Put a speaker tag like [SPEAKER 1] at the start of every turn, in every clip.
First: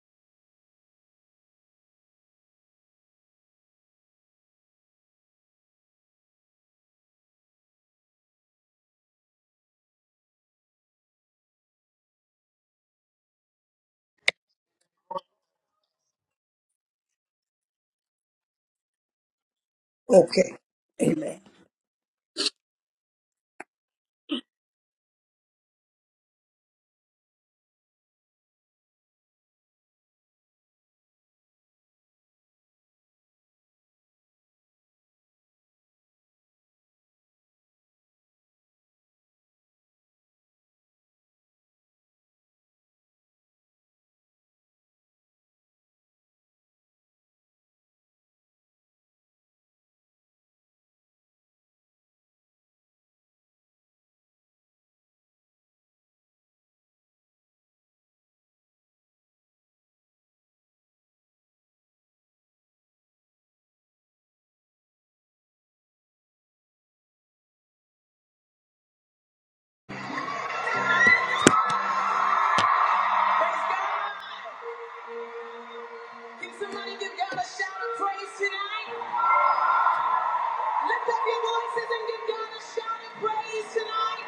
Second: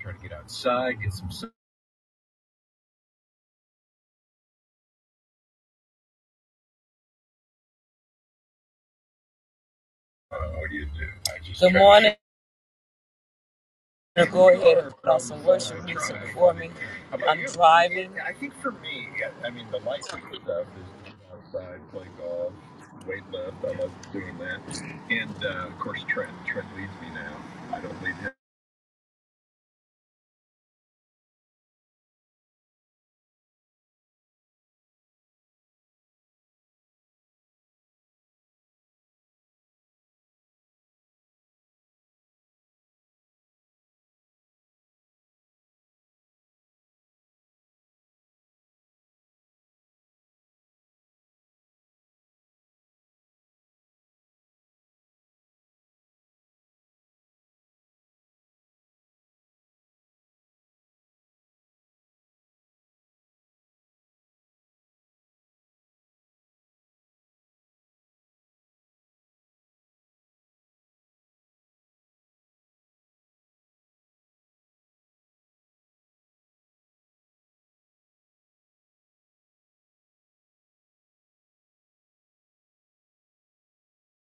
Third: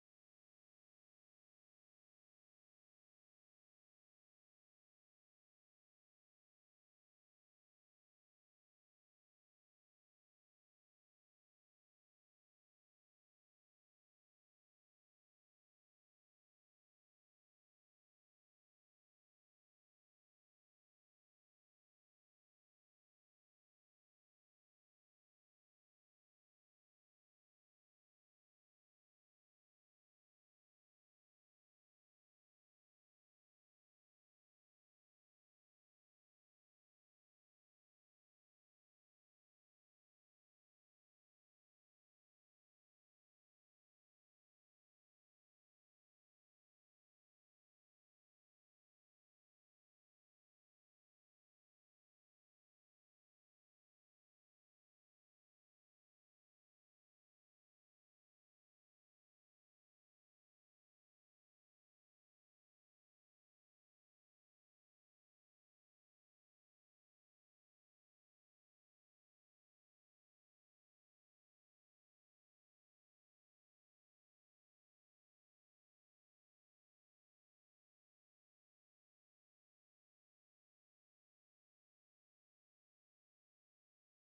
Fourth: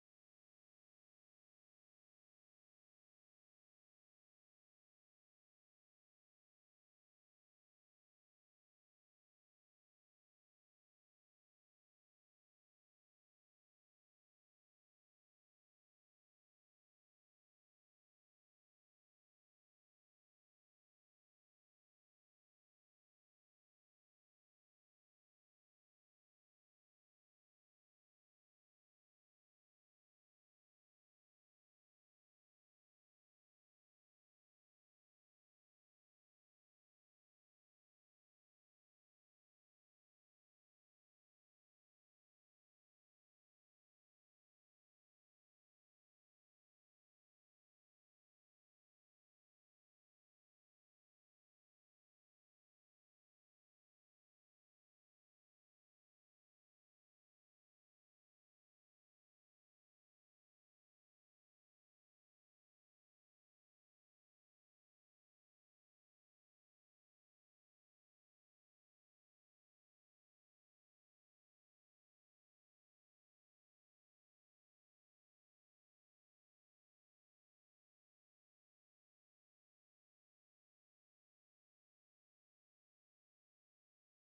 [SPEAKER 1] Try to get outside, get some sun. Uh, what do you do? I just Good morning. I'm gonna Go ahead and put on some worship music for me. I'm driving. I I I I think for me, me mean, the light stuff is
[SPEAKER 2] Okay. Amen.
[SPEAKER 1] outside, play golf, weight lift. I love doing that. And uh, of course, Trent. Trent leads me now. I don't lead him.
[SPEAKER 2] Can somebody give God a shout of praise tonight? Lift up your voices and give God a shout of praise tonight.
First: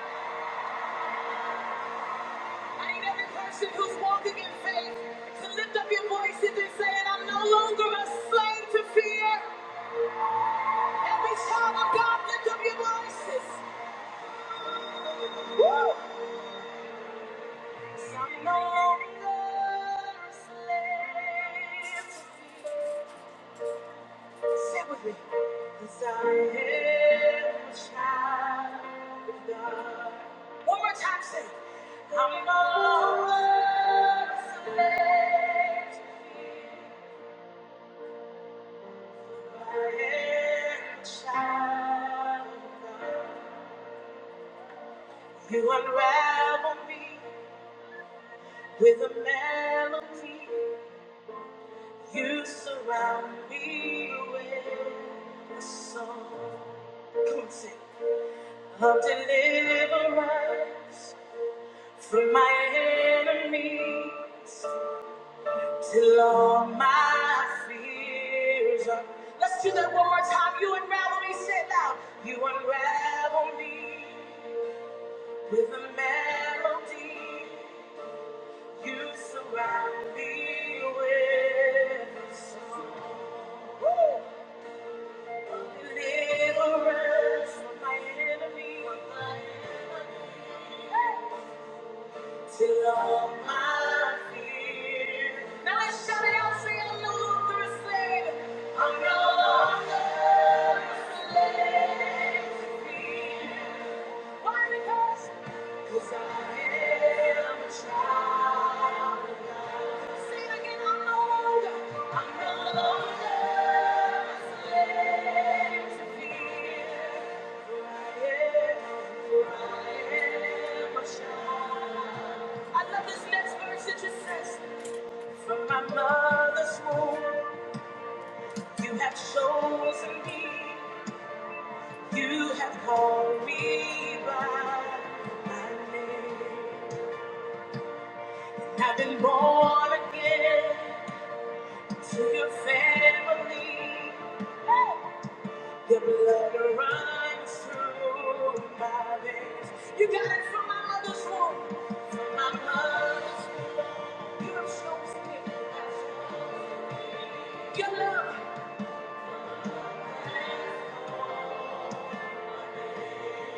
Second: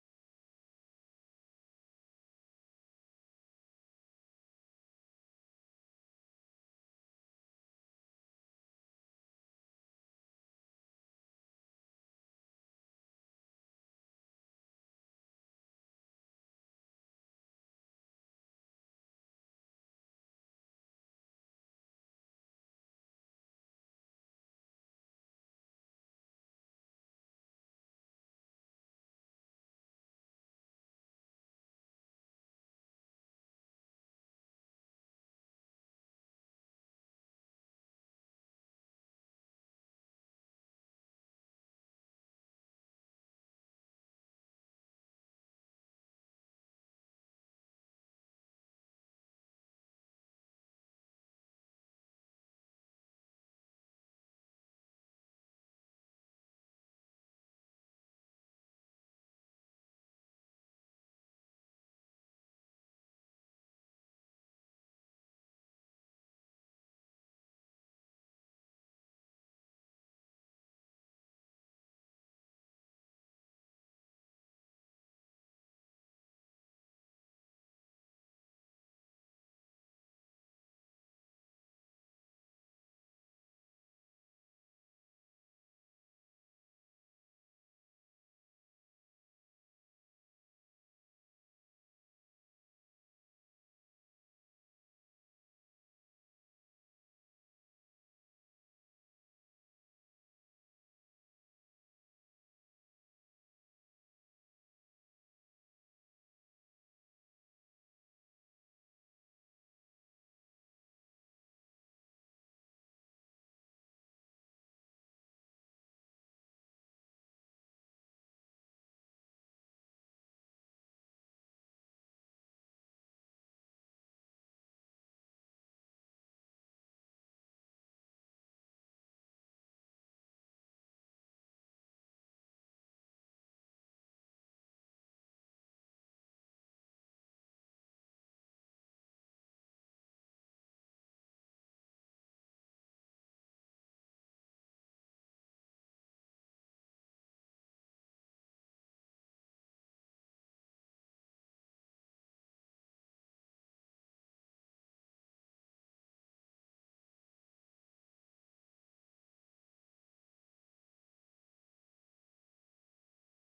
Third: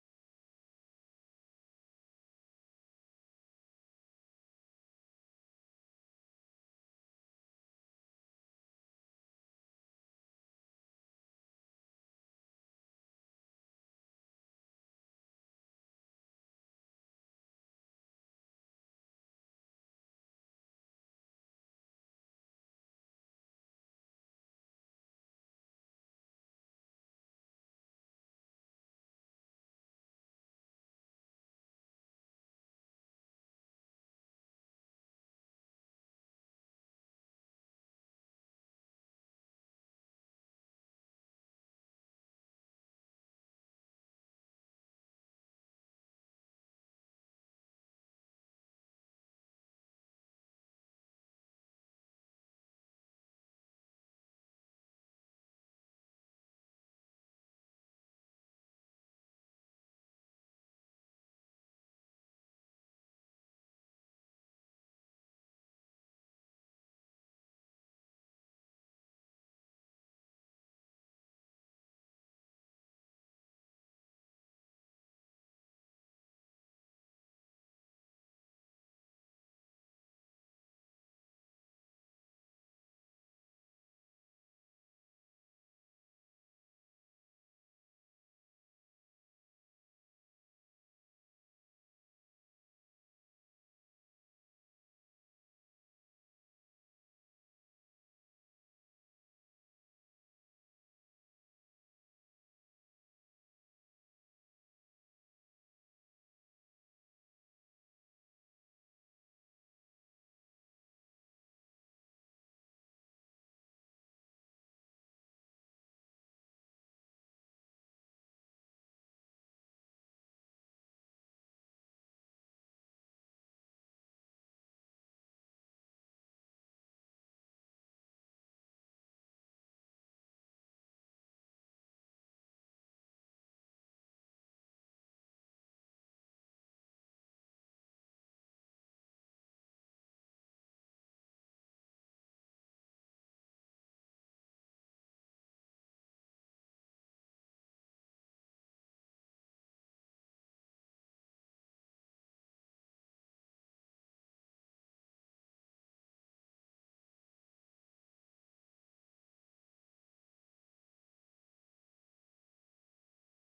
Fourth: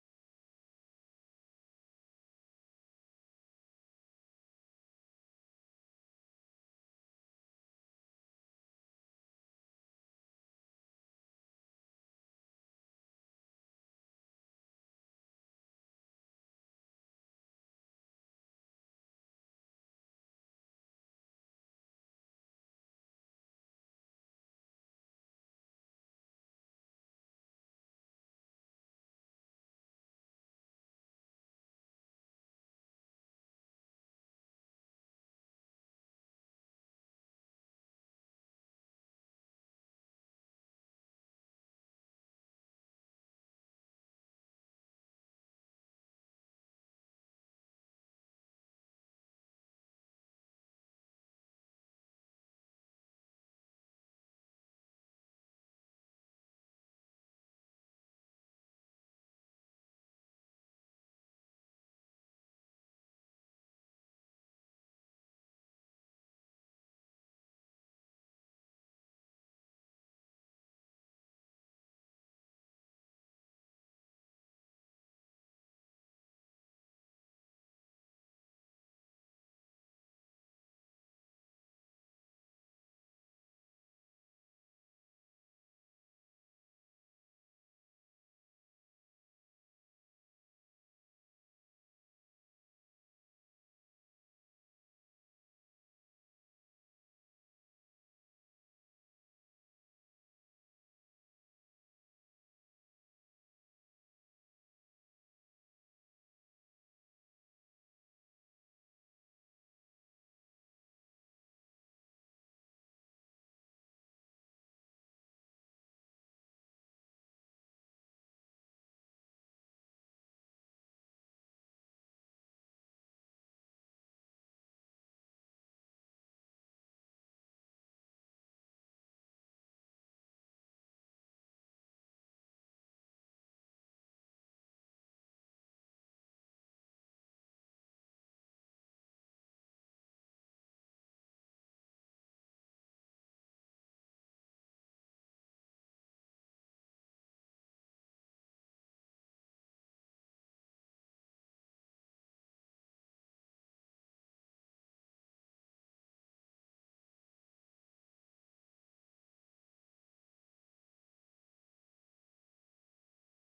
[SPEAKER 2] I need every person who's walking in faith to lift up your voices and say, it, I'm no longer a slave to fear. Every child of God, lift up your voices. Woo! Yes, I'm no longer a slave. Sit with me. Cause I am a child of God. One more time, say, I'm always amazed I am a child of God. You unravel me with a melody. You surround me with a song. Come on, sing. Of deliverance. from my enemies till all my fears are. Let's do that one more time. You unravel me, say it loud. You unravel me with a melody. You surround me with a song. Woo! Deliverance from my enemies. Hey! Till all my fears. Now I shout it out, say I'm no longer a slave. I'm no longer a slave to fear. Why? Because 'Cause I am a child. I love this next verse. It just says, From my mother's womb, you have chosen me. You have called me by my name. I've been born again. to your family. Your blood runs through my veins. You got it from my mother's womb, from my mother's womb. You have chosen me your love.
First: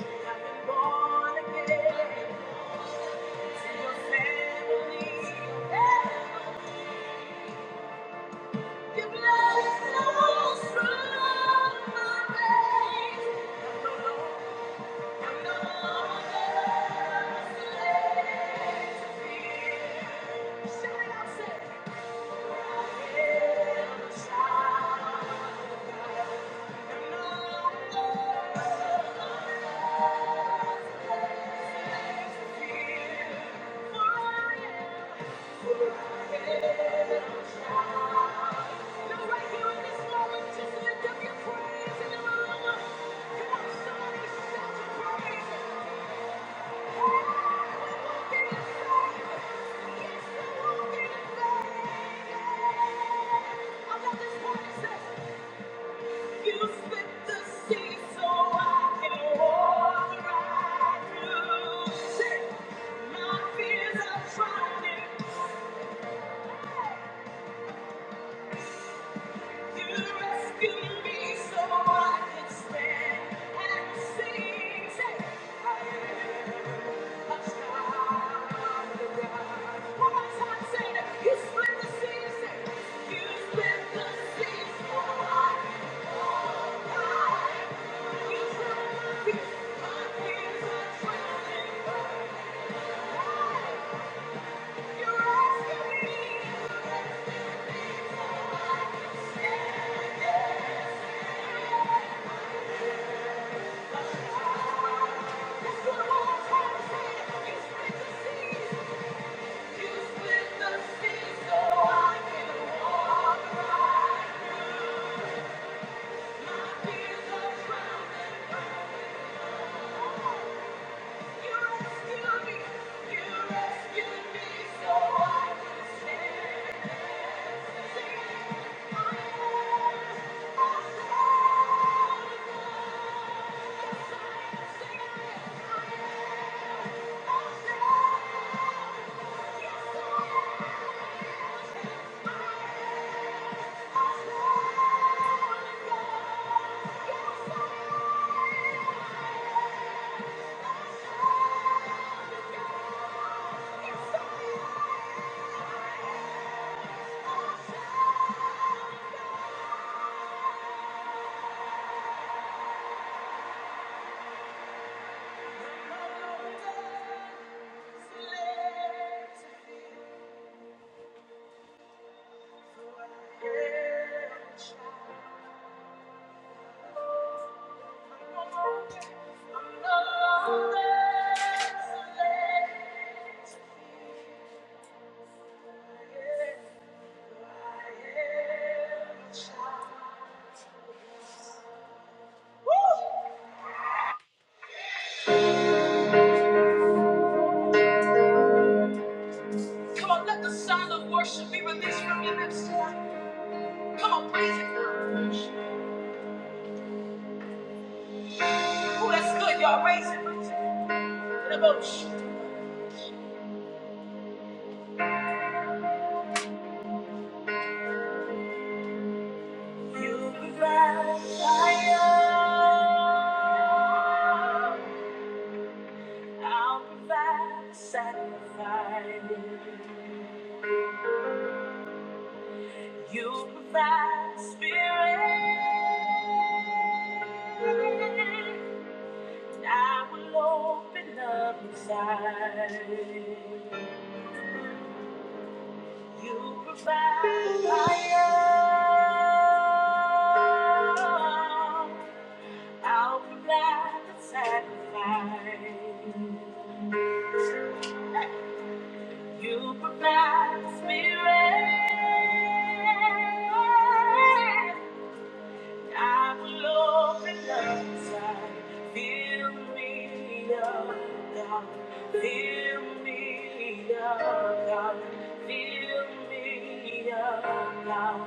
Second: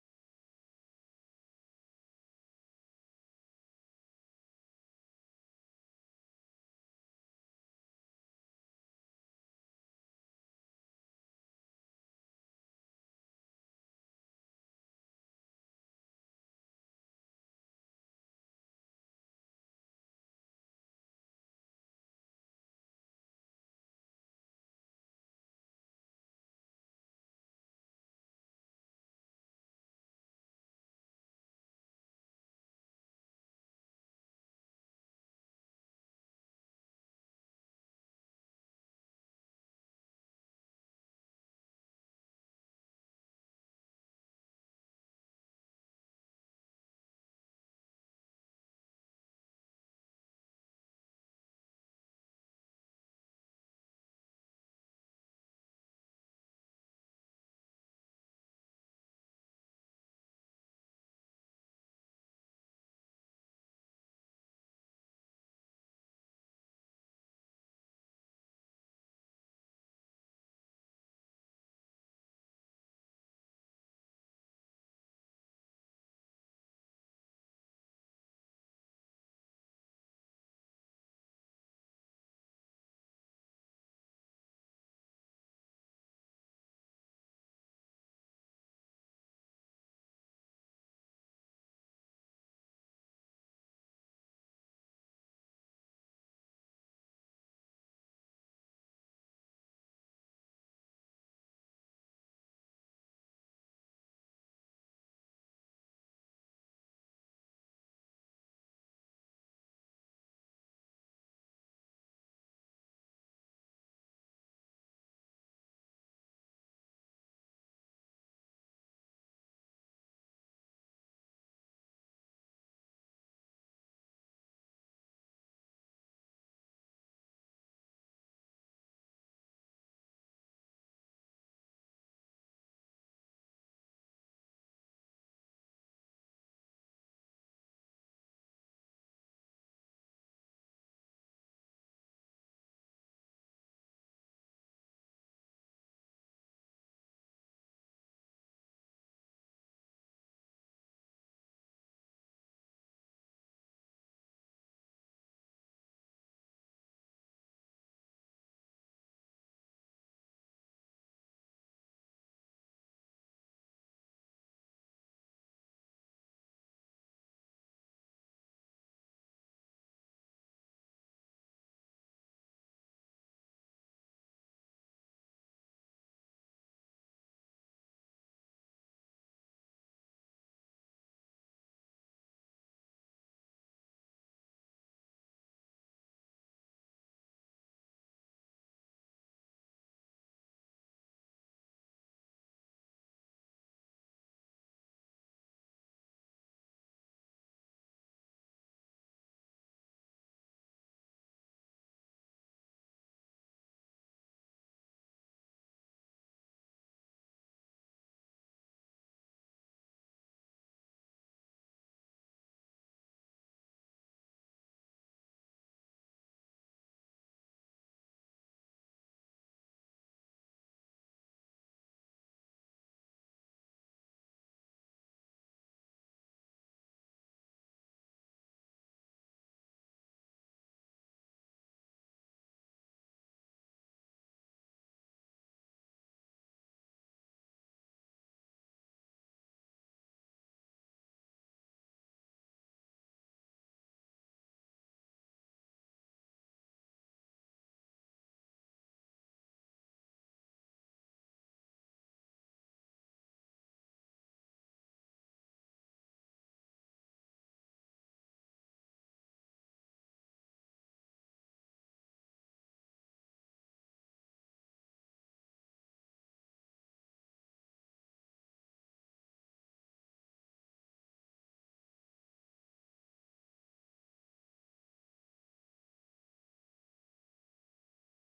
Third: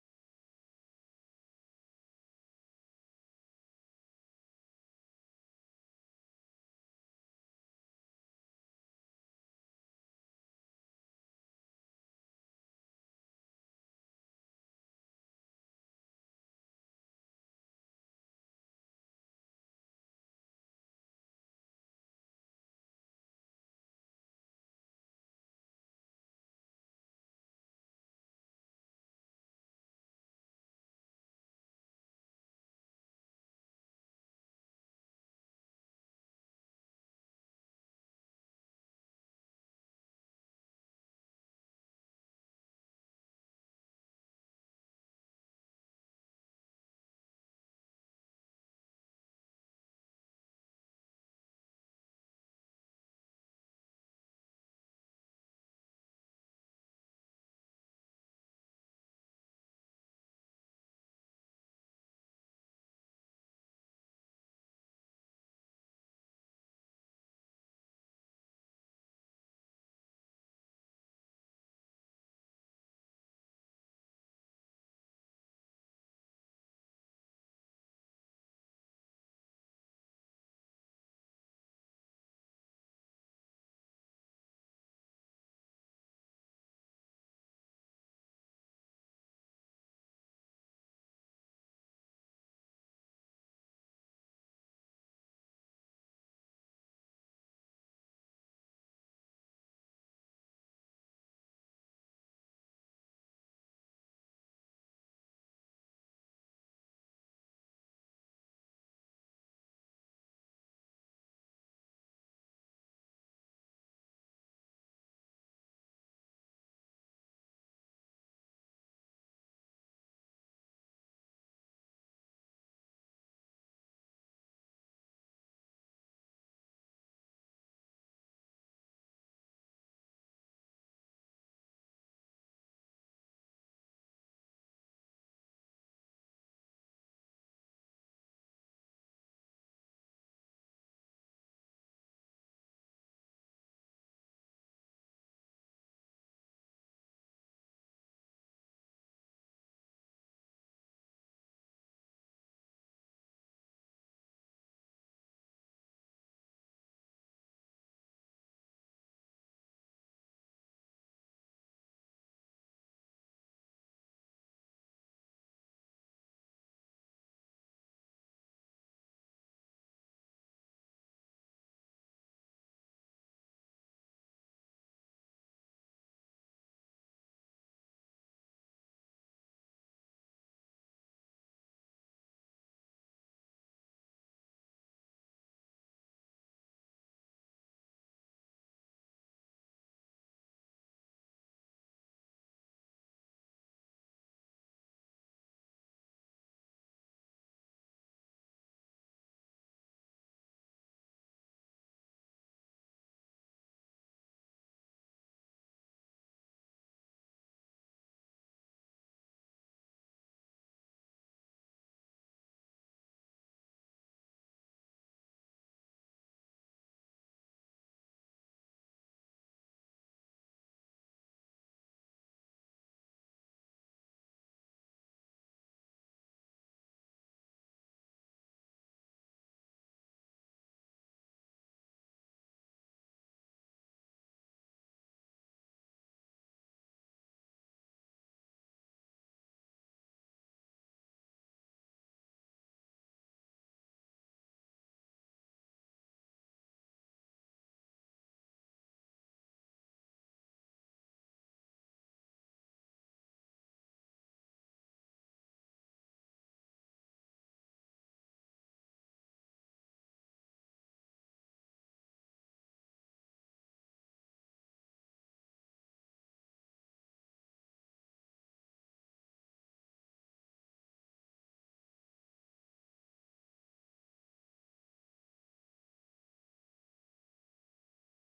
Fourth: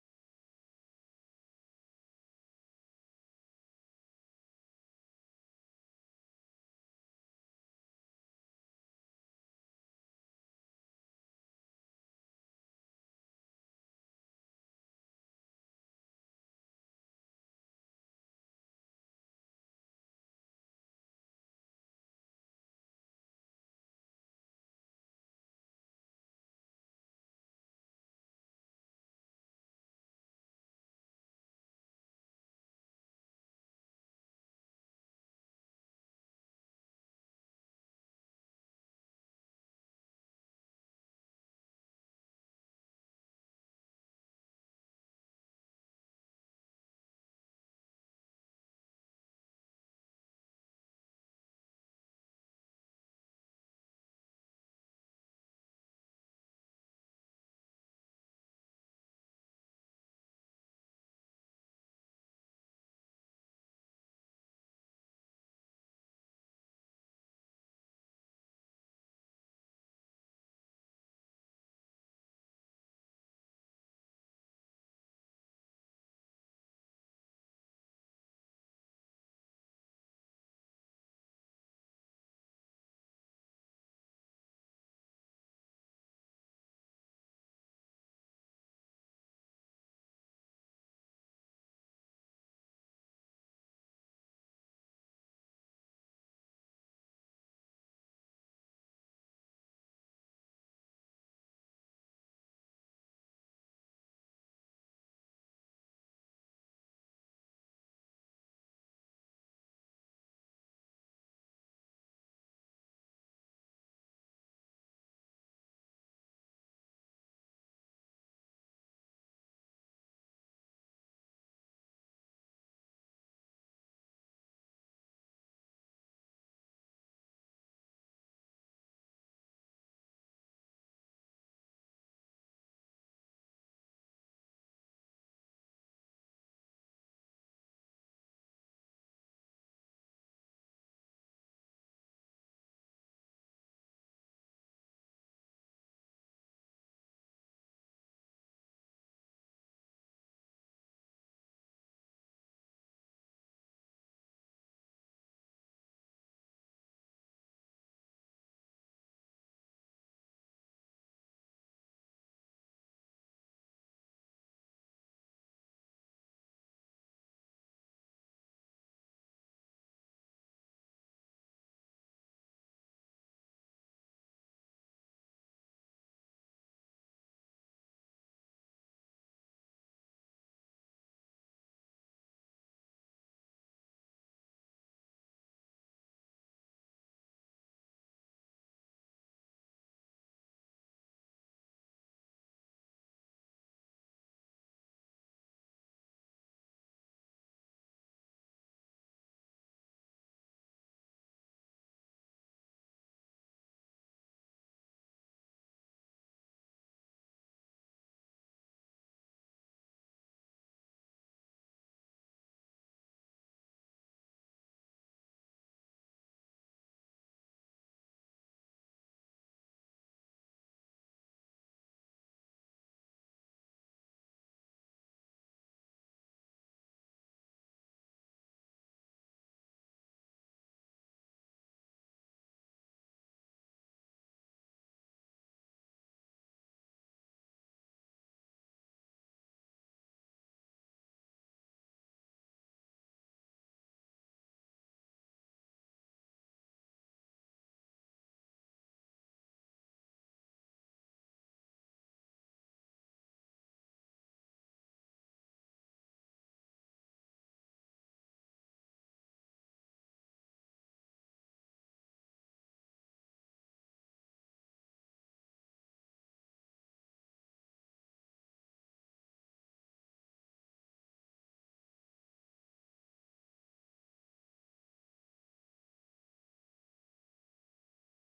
[SPEAKER 2] I've been born again to your family. Your blood flows through my veins. Just lift up your praise in the room. Come on, somebody shout your praise. Yeah. Thank you. Thank you. Yeah. Come on, let the sound of worship be released from your lips. Come on, praise it. Oh, that's good, y'all. Raise it. Get up, oh, sh- You provide fire. I'll provide sacrifice. You provide the spirit, and I will open up inside. You provide fire, I'll provide the sacrifice. You provide the spirit. I will open up inside. Fill me up, God. Fill me up, God. Fill me up, God.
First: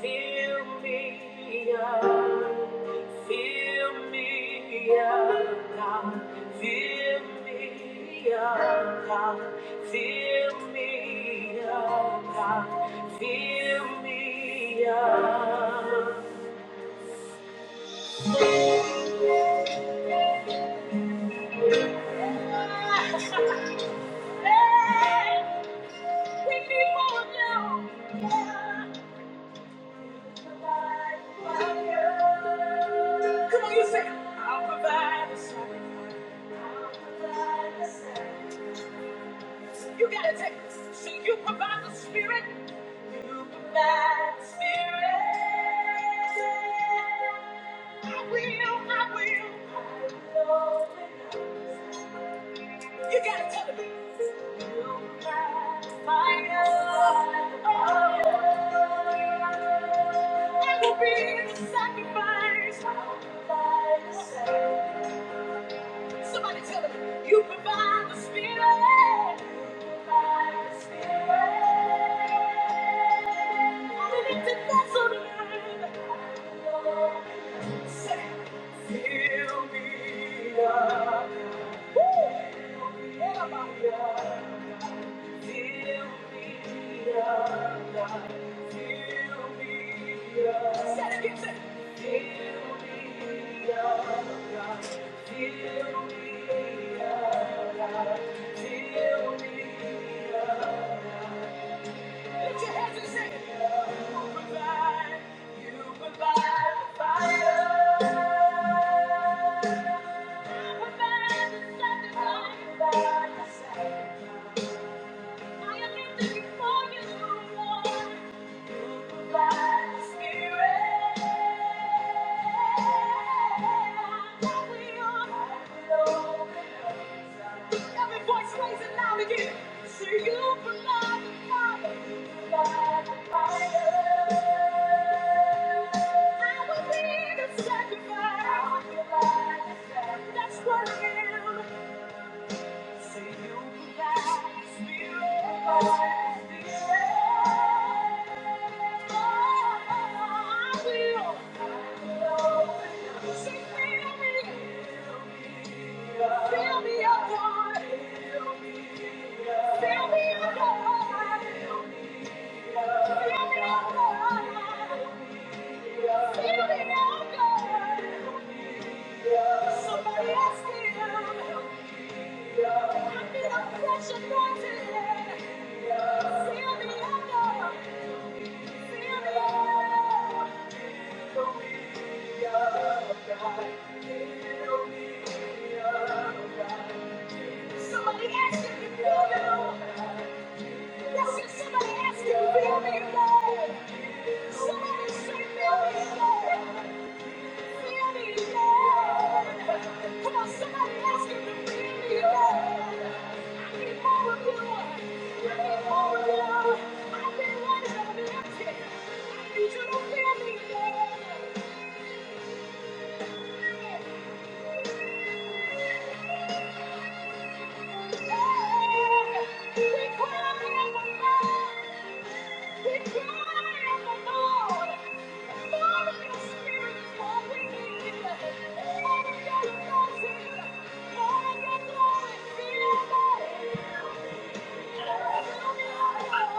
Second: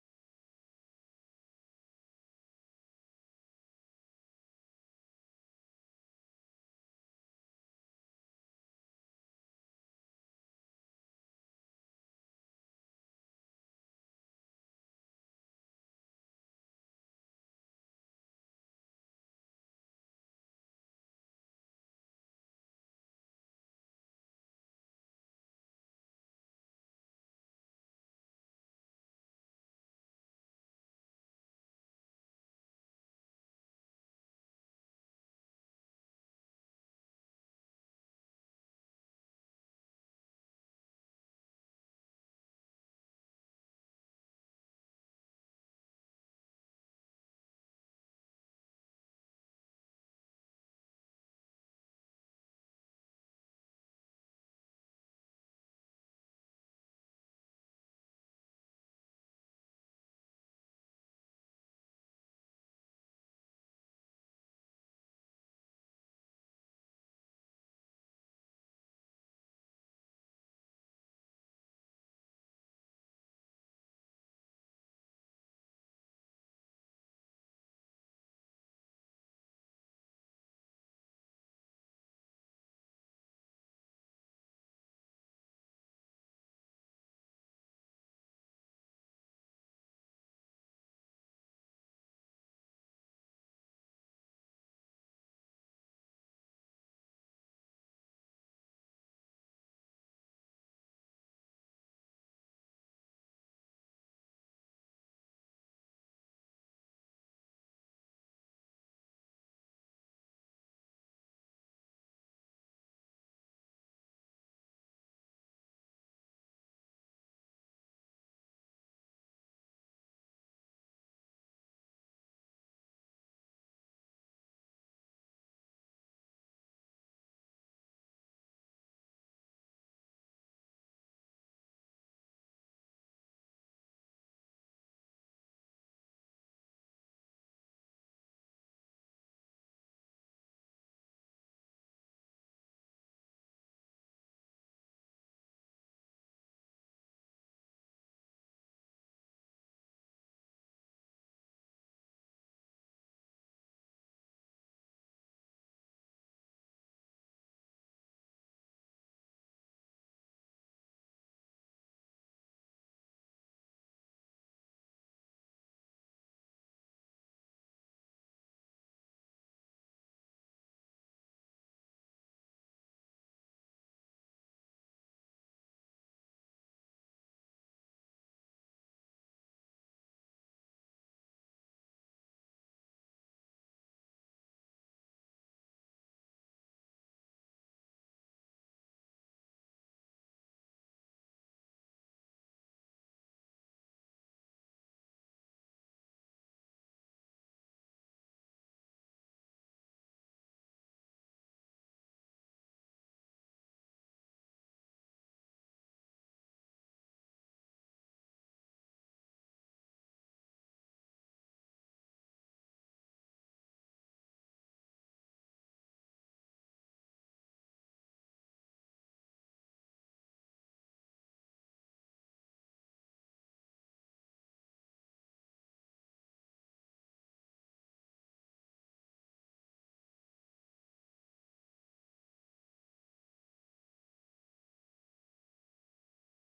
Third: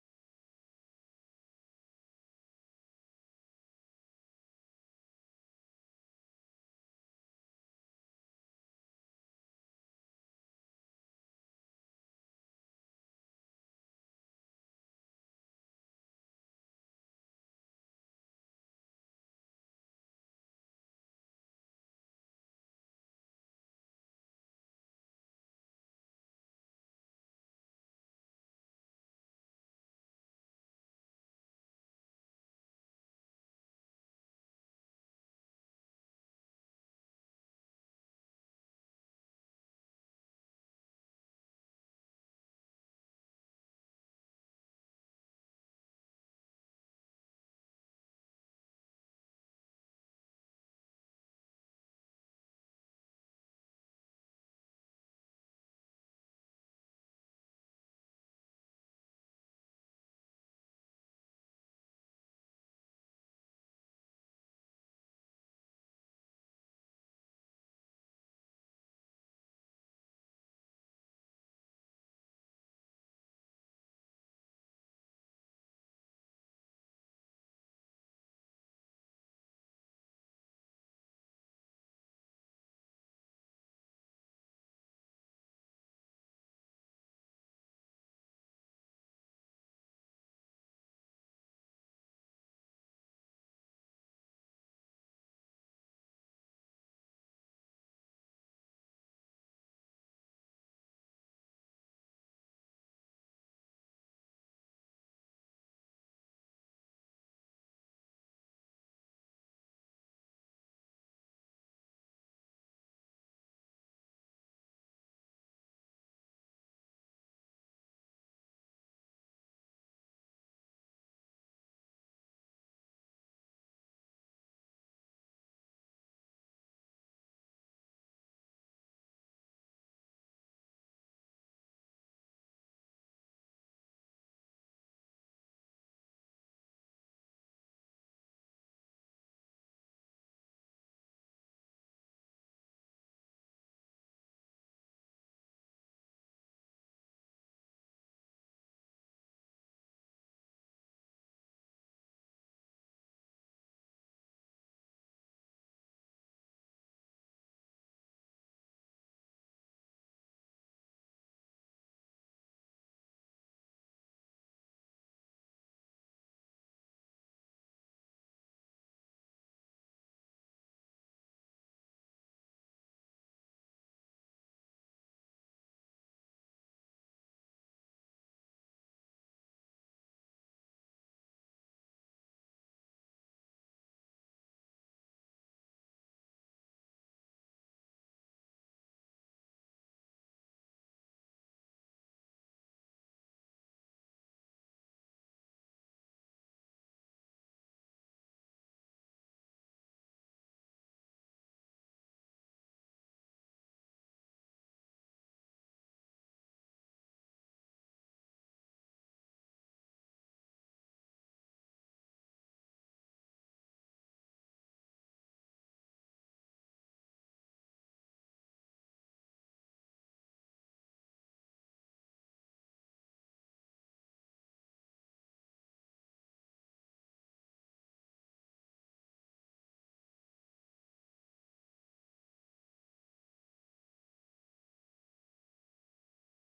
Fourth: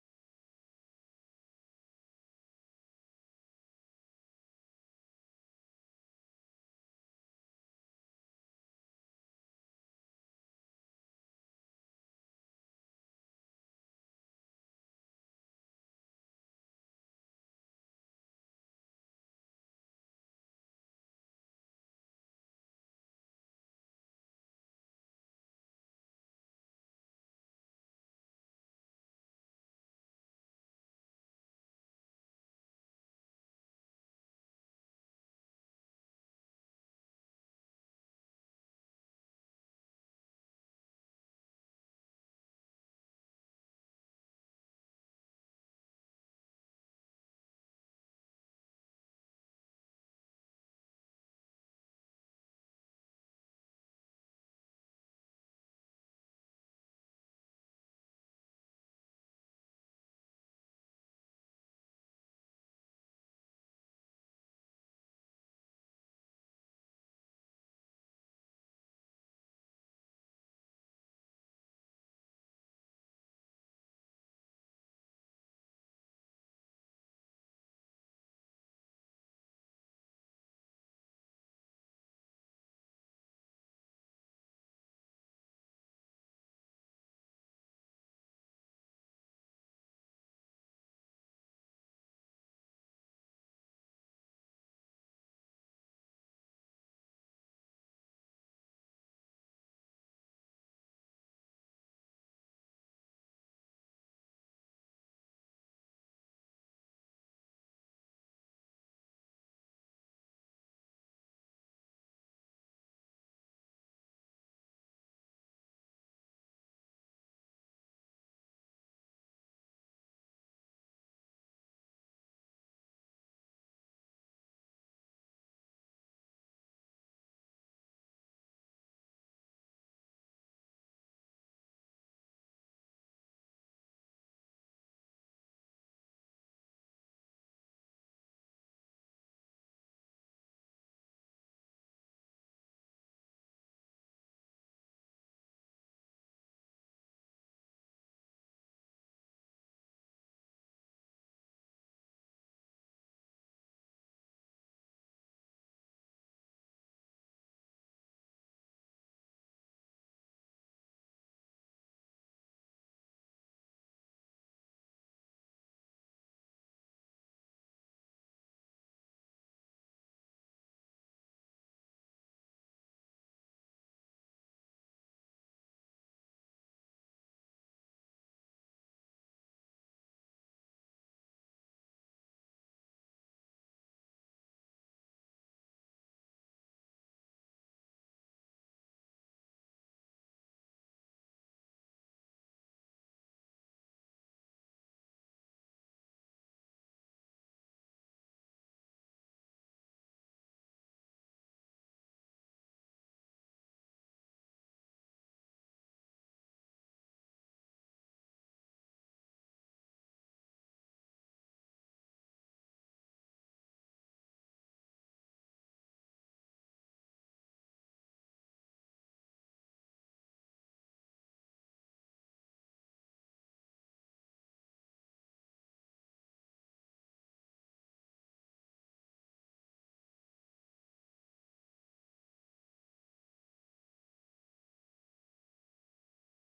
[SPEAKER 2] Fill me up. Fill me up, God. Fill me up, God. Fill me up, God. Fill me up. Come on, you say, I'll provide the sacrifice. I'll provide the sacrifice. You gotta take this. So you provide the spirit. You provide the spirit. I will, I will. I will. You gotta tell me. You light the fire. Oh, I will be the sacrifice. sacrifice. Somebody tell me. You provide the spirit. You provide the spirit. I'm an empty vessel to burn. Provide, you provide the fire. We're better than sacrifice. Every voice raise it loud again. See you provide the fire. Provide the fire. I will be the sacrifice. I will the sacrifice. That's what I am. Somebody else can help me. Somebody ask you to fill you. That's it. Somebody ask you to feel me. Somebody say feel me. I need you. to feel me Lord. Thank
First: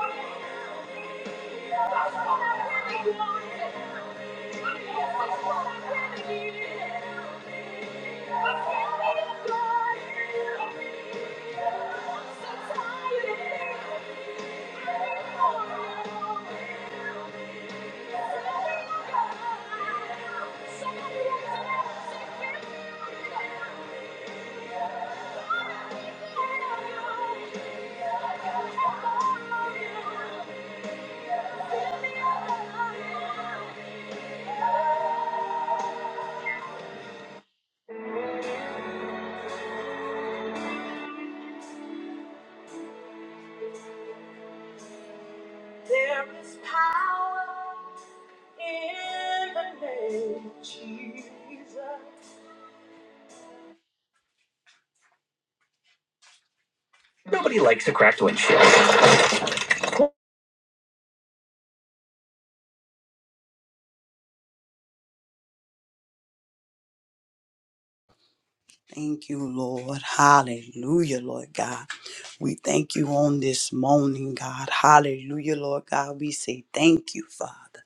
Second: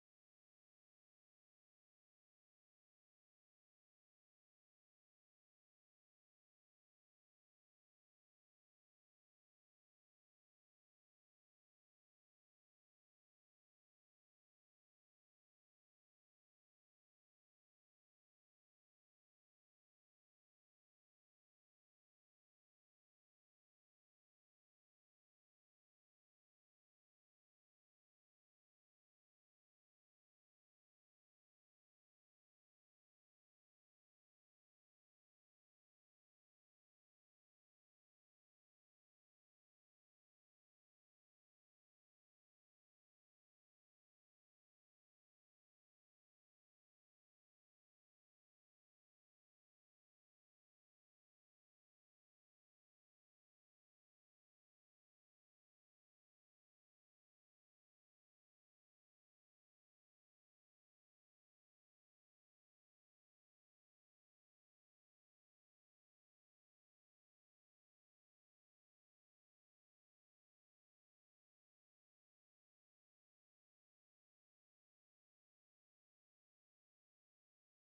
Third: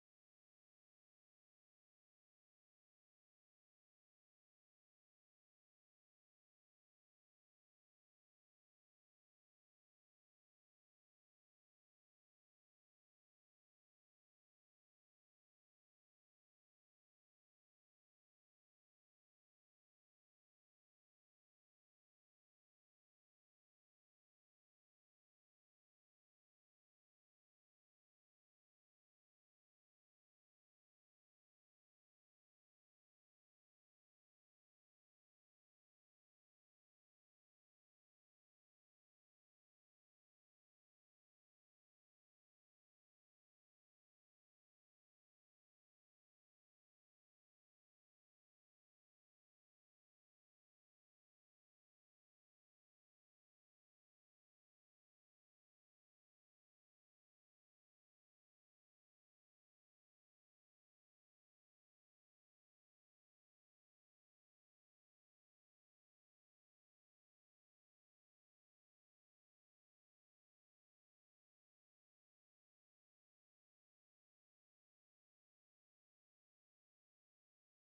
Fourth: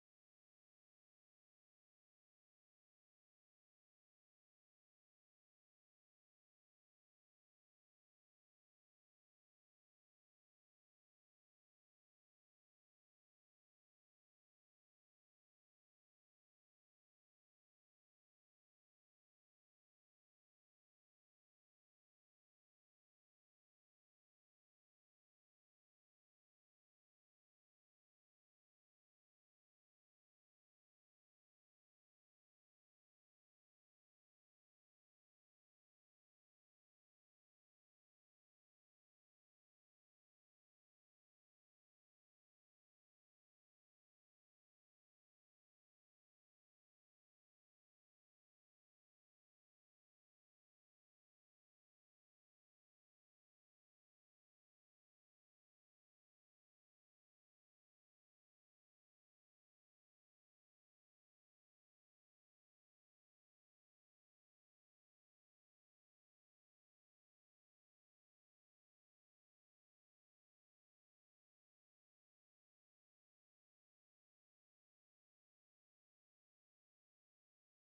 [SPEAKER 2] you. Thank you. There is power in the name of Jesus. Nobody likes a cracked windshield. Thank you, Lord. Hallelujah, Lord God. We thank you on this morning, God. Hallelujah, Lord God. We say thank you, Father.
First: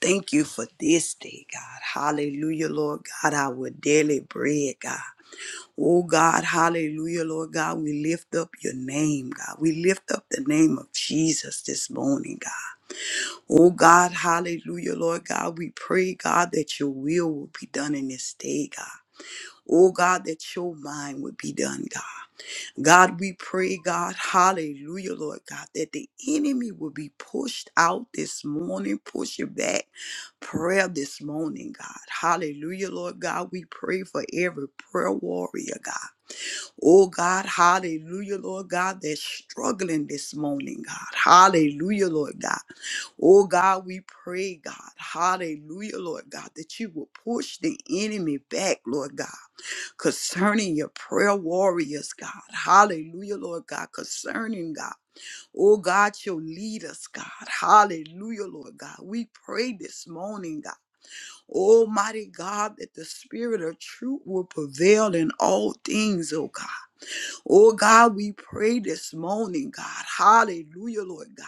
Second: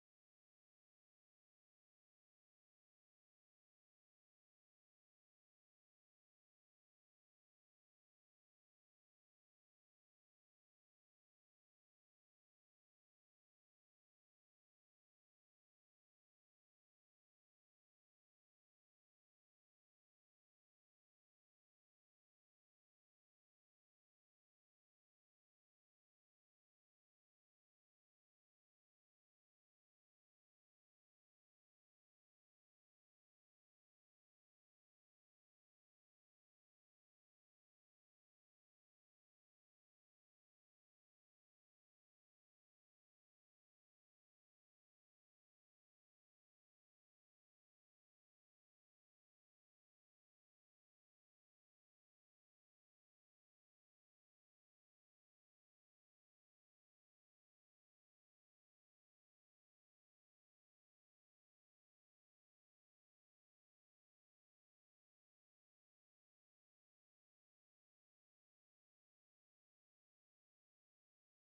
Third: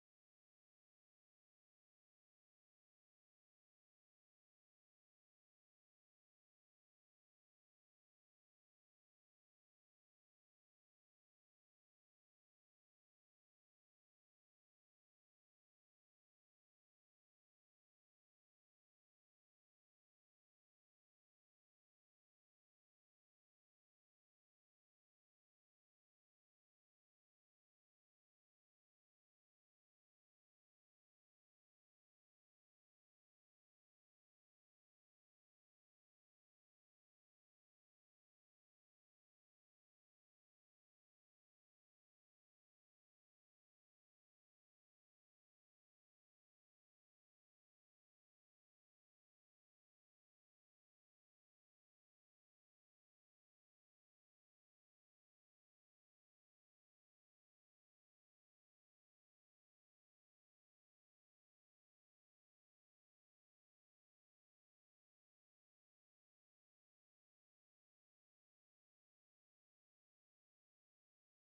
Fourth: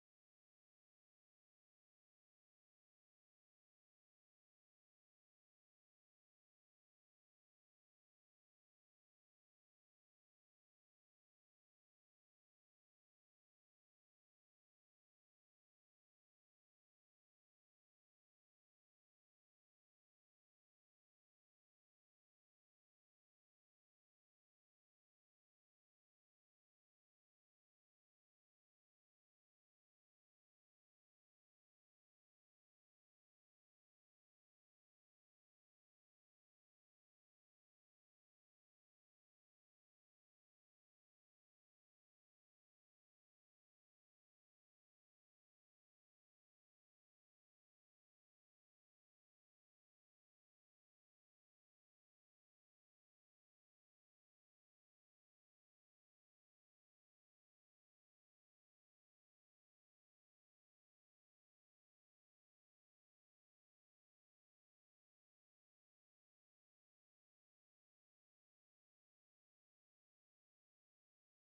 [SPEAKER 2] Thank you for this day, God. Hallelujah, Lord God. Our daily bread, God. Oh God, hallelujah, Lord God. We lift up your name, God. We lift up the name of Jesus this morning, God. Oh God, hallelujah, Lord God, we pray, God, that your will will be done in this day, God. Oh God, that your mind would be done, God. God, we pray, God, hallelujah, Lord God, that the enemy will be pushed out this morning, push it back. Prayer this morning, God. Hallelujah, Lord God. We pray for every prayer warrior, God. Oh God, hallelujah, Lord God, they're struggling this morning, God. Hallelujah, Lord God. Oh God, we pray, God. Hallelujah, Lord God, that you will push the enemy back, Lord God, concerning your prayer warriors, God. Hallelujah, Lord God, concerning God. Oh God, your leaders, God. Hallelujah, Lord God. We pray this morning, God. Almighty God, that the spirit of truth will prevail in all things, oh God. Oh God, we pray this morning, God. Hallelujah, Lord God.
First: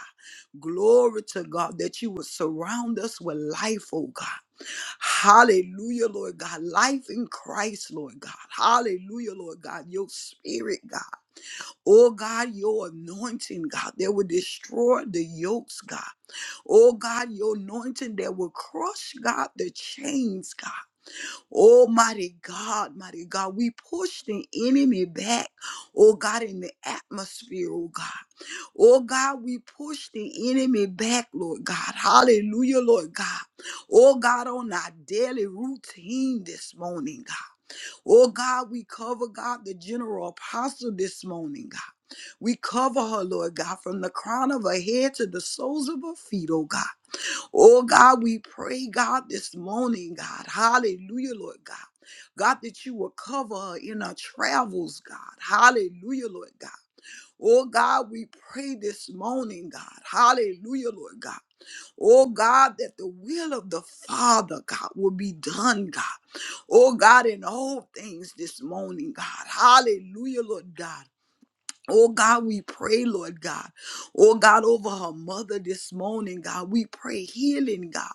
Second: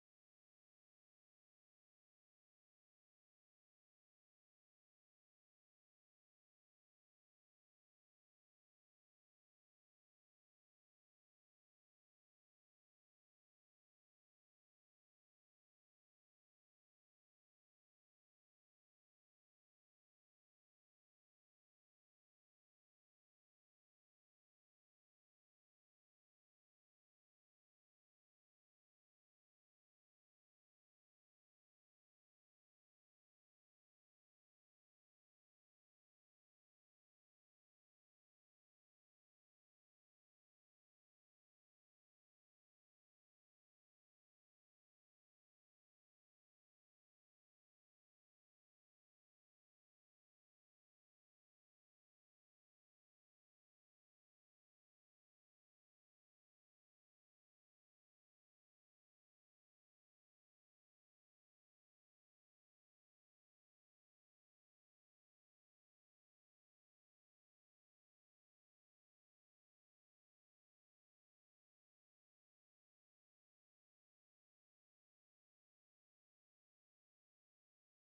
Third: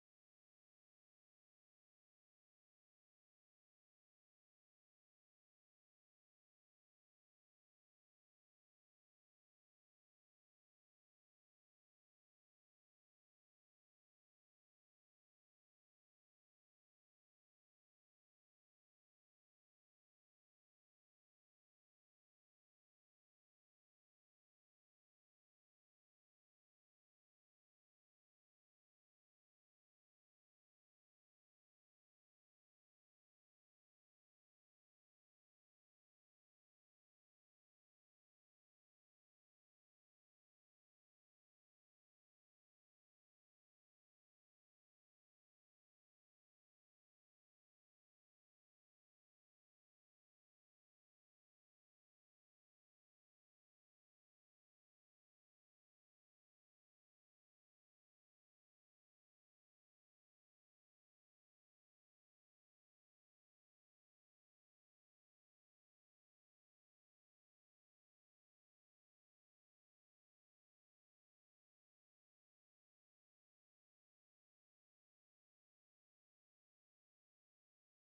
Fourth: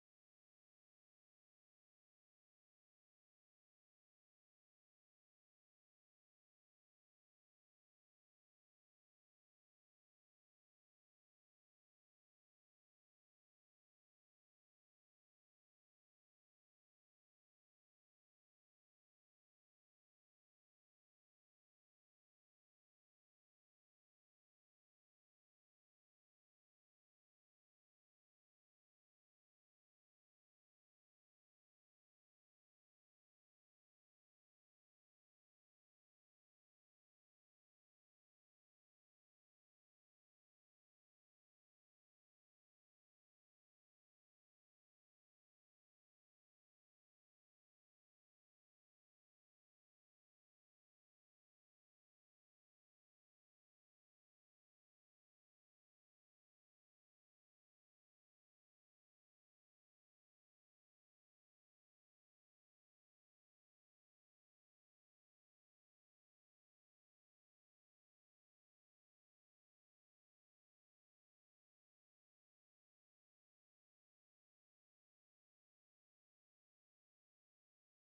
[SPEAKER 2] Glory to God that you would surround us with life, oh God. Hallelujah, Lord God. Life in Christ, Lord God. Hallelujah, Lord God. Your spirit, God. Oh God, your anointing, God, that will destroy the yokes, God. Oh God, your anointing that will crush, God, the chains, God. Oh, mighty God, mighty God, we push the enemy back, oh God, in the atmosphere, oh God. Oh God, we push the enemy back, Lord God. Hallelujah, Lord God. Oh God, on our daily routine this morning, God. Oh God, we cover God, the general apostle this morning, God. We cover her, Lord God, from the crown of her head to the soles of her feet, oh God. Oh God, we pray, God, this morning, God. Hallelujah, Lord God. God, that you will cover her in her travels, God. Hallelujah, Lord God. Oh God, we pray this morning, God. Hallelujah, Lord God. Oh God, that the will of the Father, God, will be done, God. Oh God, in all things this morning, God. Hallelujah, Lord God. Oh God, we pray, Lord God. Oh God, over her mother this morning, God, we pray healing, God.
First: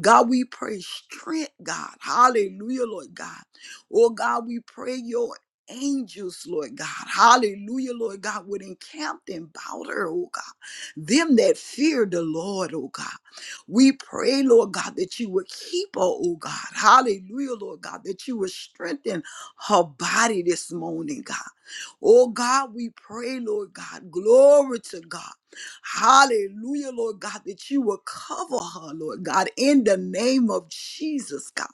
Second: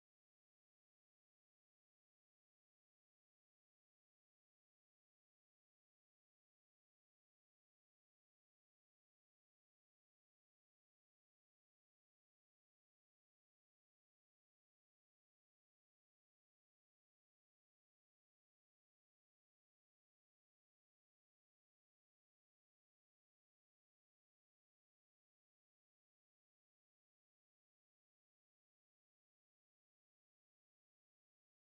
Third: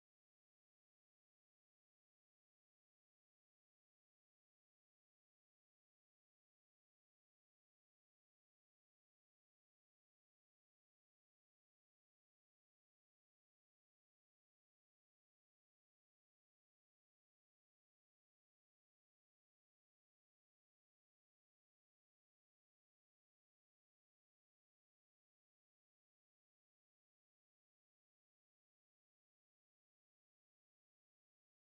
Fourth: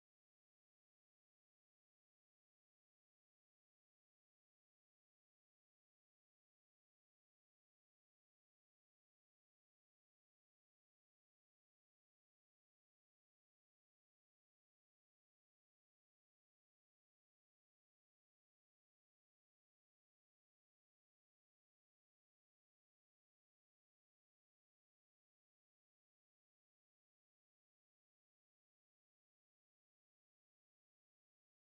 [SPEAKER 2] God, we pray strength, God. Hallelujah, Lord God. Oh God, we pray your angels, Lord God. Hallelujah, Lord God, would encamp them about her, oh God. Them that fear the Lord, oh God. We pray, Lord God, that you would keep her, oh God. Hallelujah, Lord God, that you would strengthen her body this morning, God. Oh God, we pray, Lord God, glory to God. Hallelujah, Lord God, that you will cover her, Lord God, in the name of Jesus, God.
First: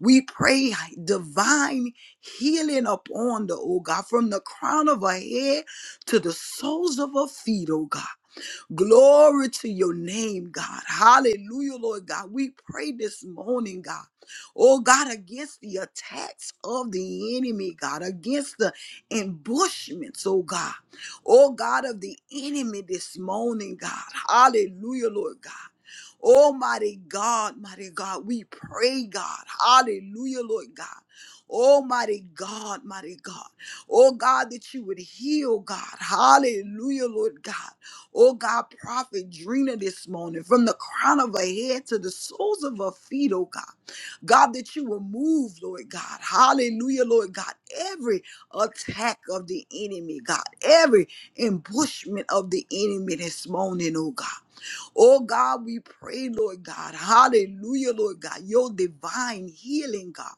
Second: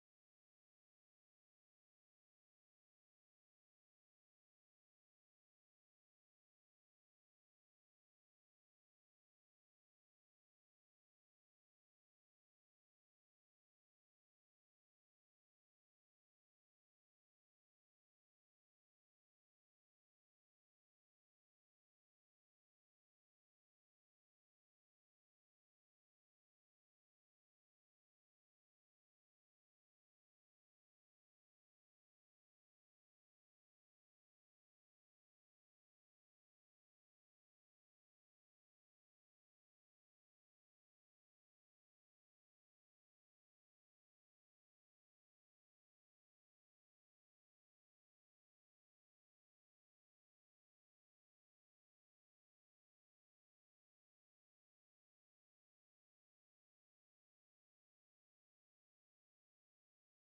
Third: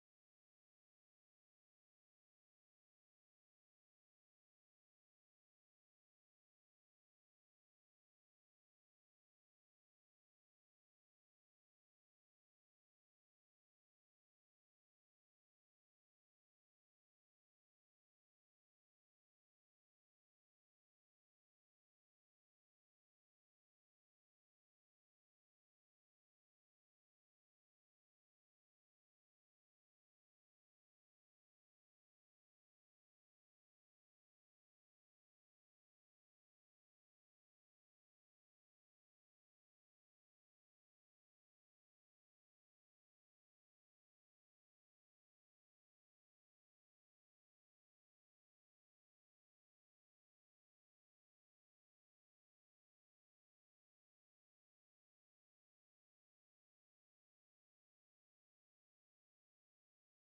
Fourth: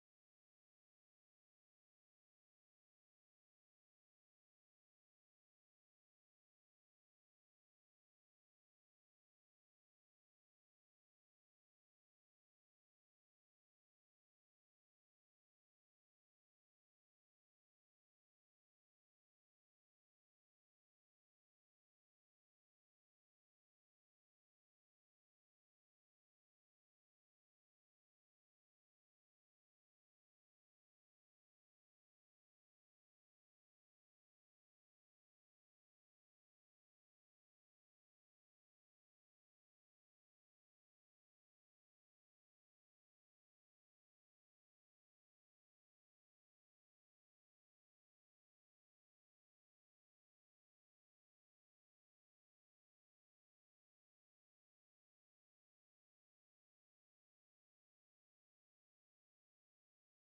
[SPEAKER 2] We pray divine healing upon the, oh God, from the crown of her head to the soles of her feet, oh God. Glory to your name, God. Hallelujah, Lord God. We pray this morning, God. Oh, God, against the attacks of the enemy, God, against the ambushments, oh, God. Oh, God, of the enemy this morning, God. Hallelujah, Lord God. Almighty God, mighty God, we pray, God. Hallelujah, Lord God. Almighty God, mighty God. Oh God, that you would heal, God. Hallelujah, Lord God. Oh God, prophet Drina this morning, from the crown of her head to the soles of her feet, oh God. God, that you will move, Lord God. Hallelujah, Lord God. Every attack of the enemy, God, every ambushment of the enemy this morning, oh God. Oh God, we pray, Lord God. Hallelujah, Lord God. Your divine healing, God.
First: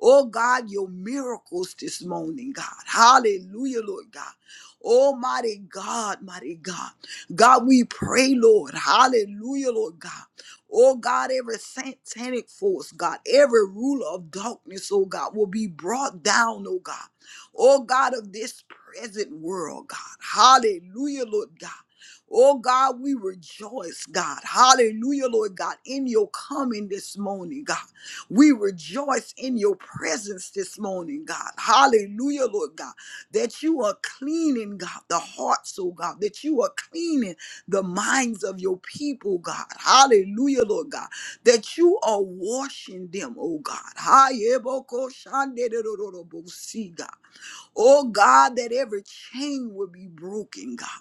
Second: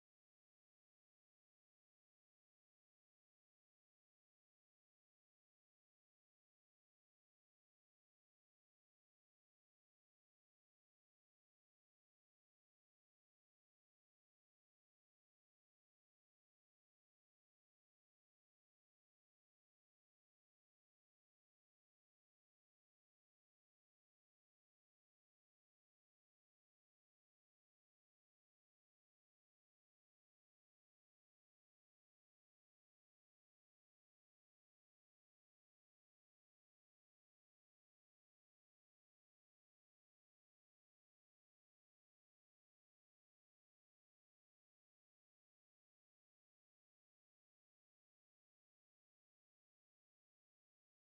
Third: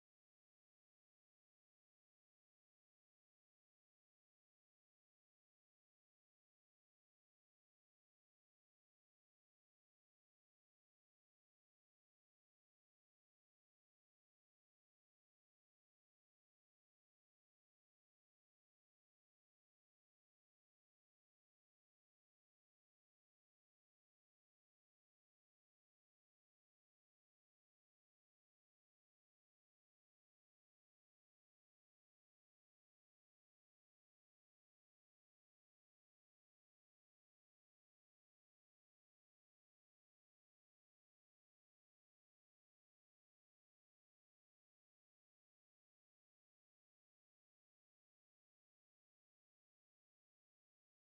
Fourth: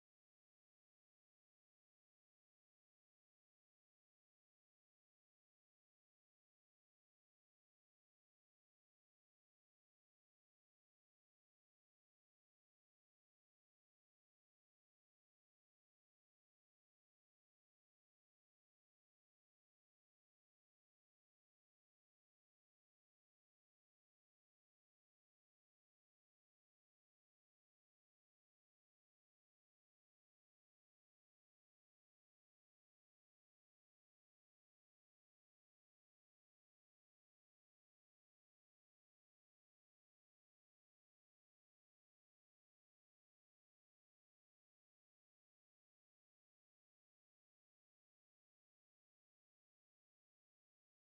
[SPEAKER 2] Oh God, your miracles this morning, God. Hallelujah, Lord God. Almighty God, mighty God. God, we pray, Lord. Hallelujah, Lord God. Oh God, every satanic force, God, every ruler of darkness, oh God, will be brought down, oh God. Oh God of this present world, God. Hallelujah, Lord God. Oh God, we rejoice, God. Hallelujah, Lord God, in your coming this morning, God. We rejoice in your presence this morning, God. Hallelujah, Lord God, that you are cleaning, God, the hearts, oh God, that you are cleaning the minds of your people, God. Hallelujah, Lord God, that you are washing them, oh God. Hayebokoshanderororobosi, God. Oh God, that every chain will be broken, God.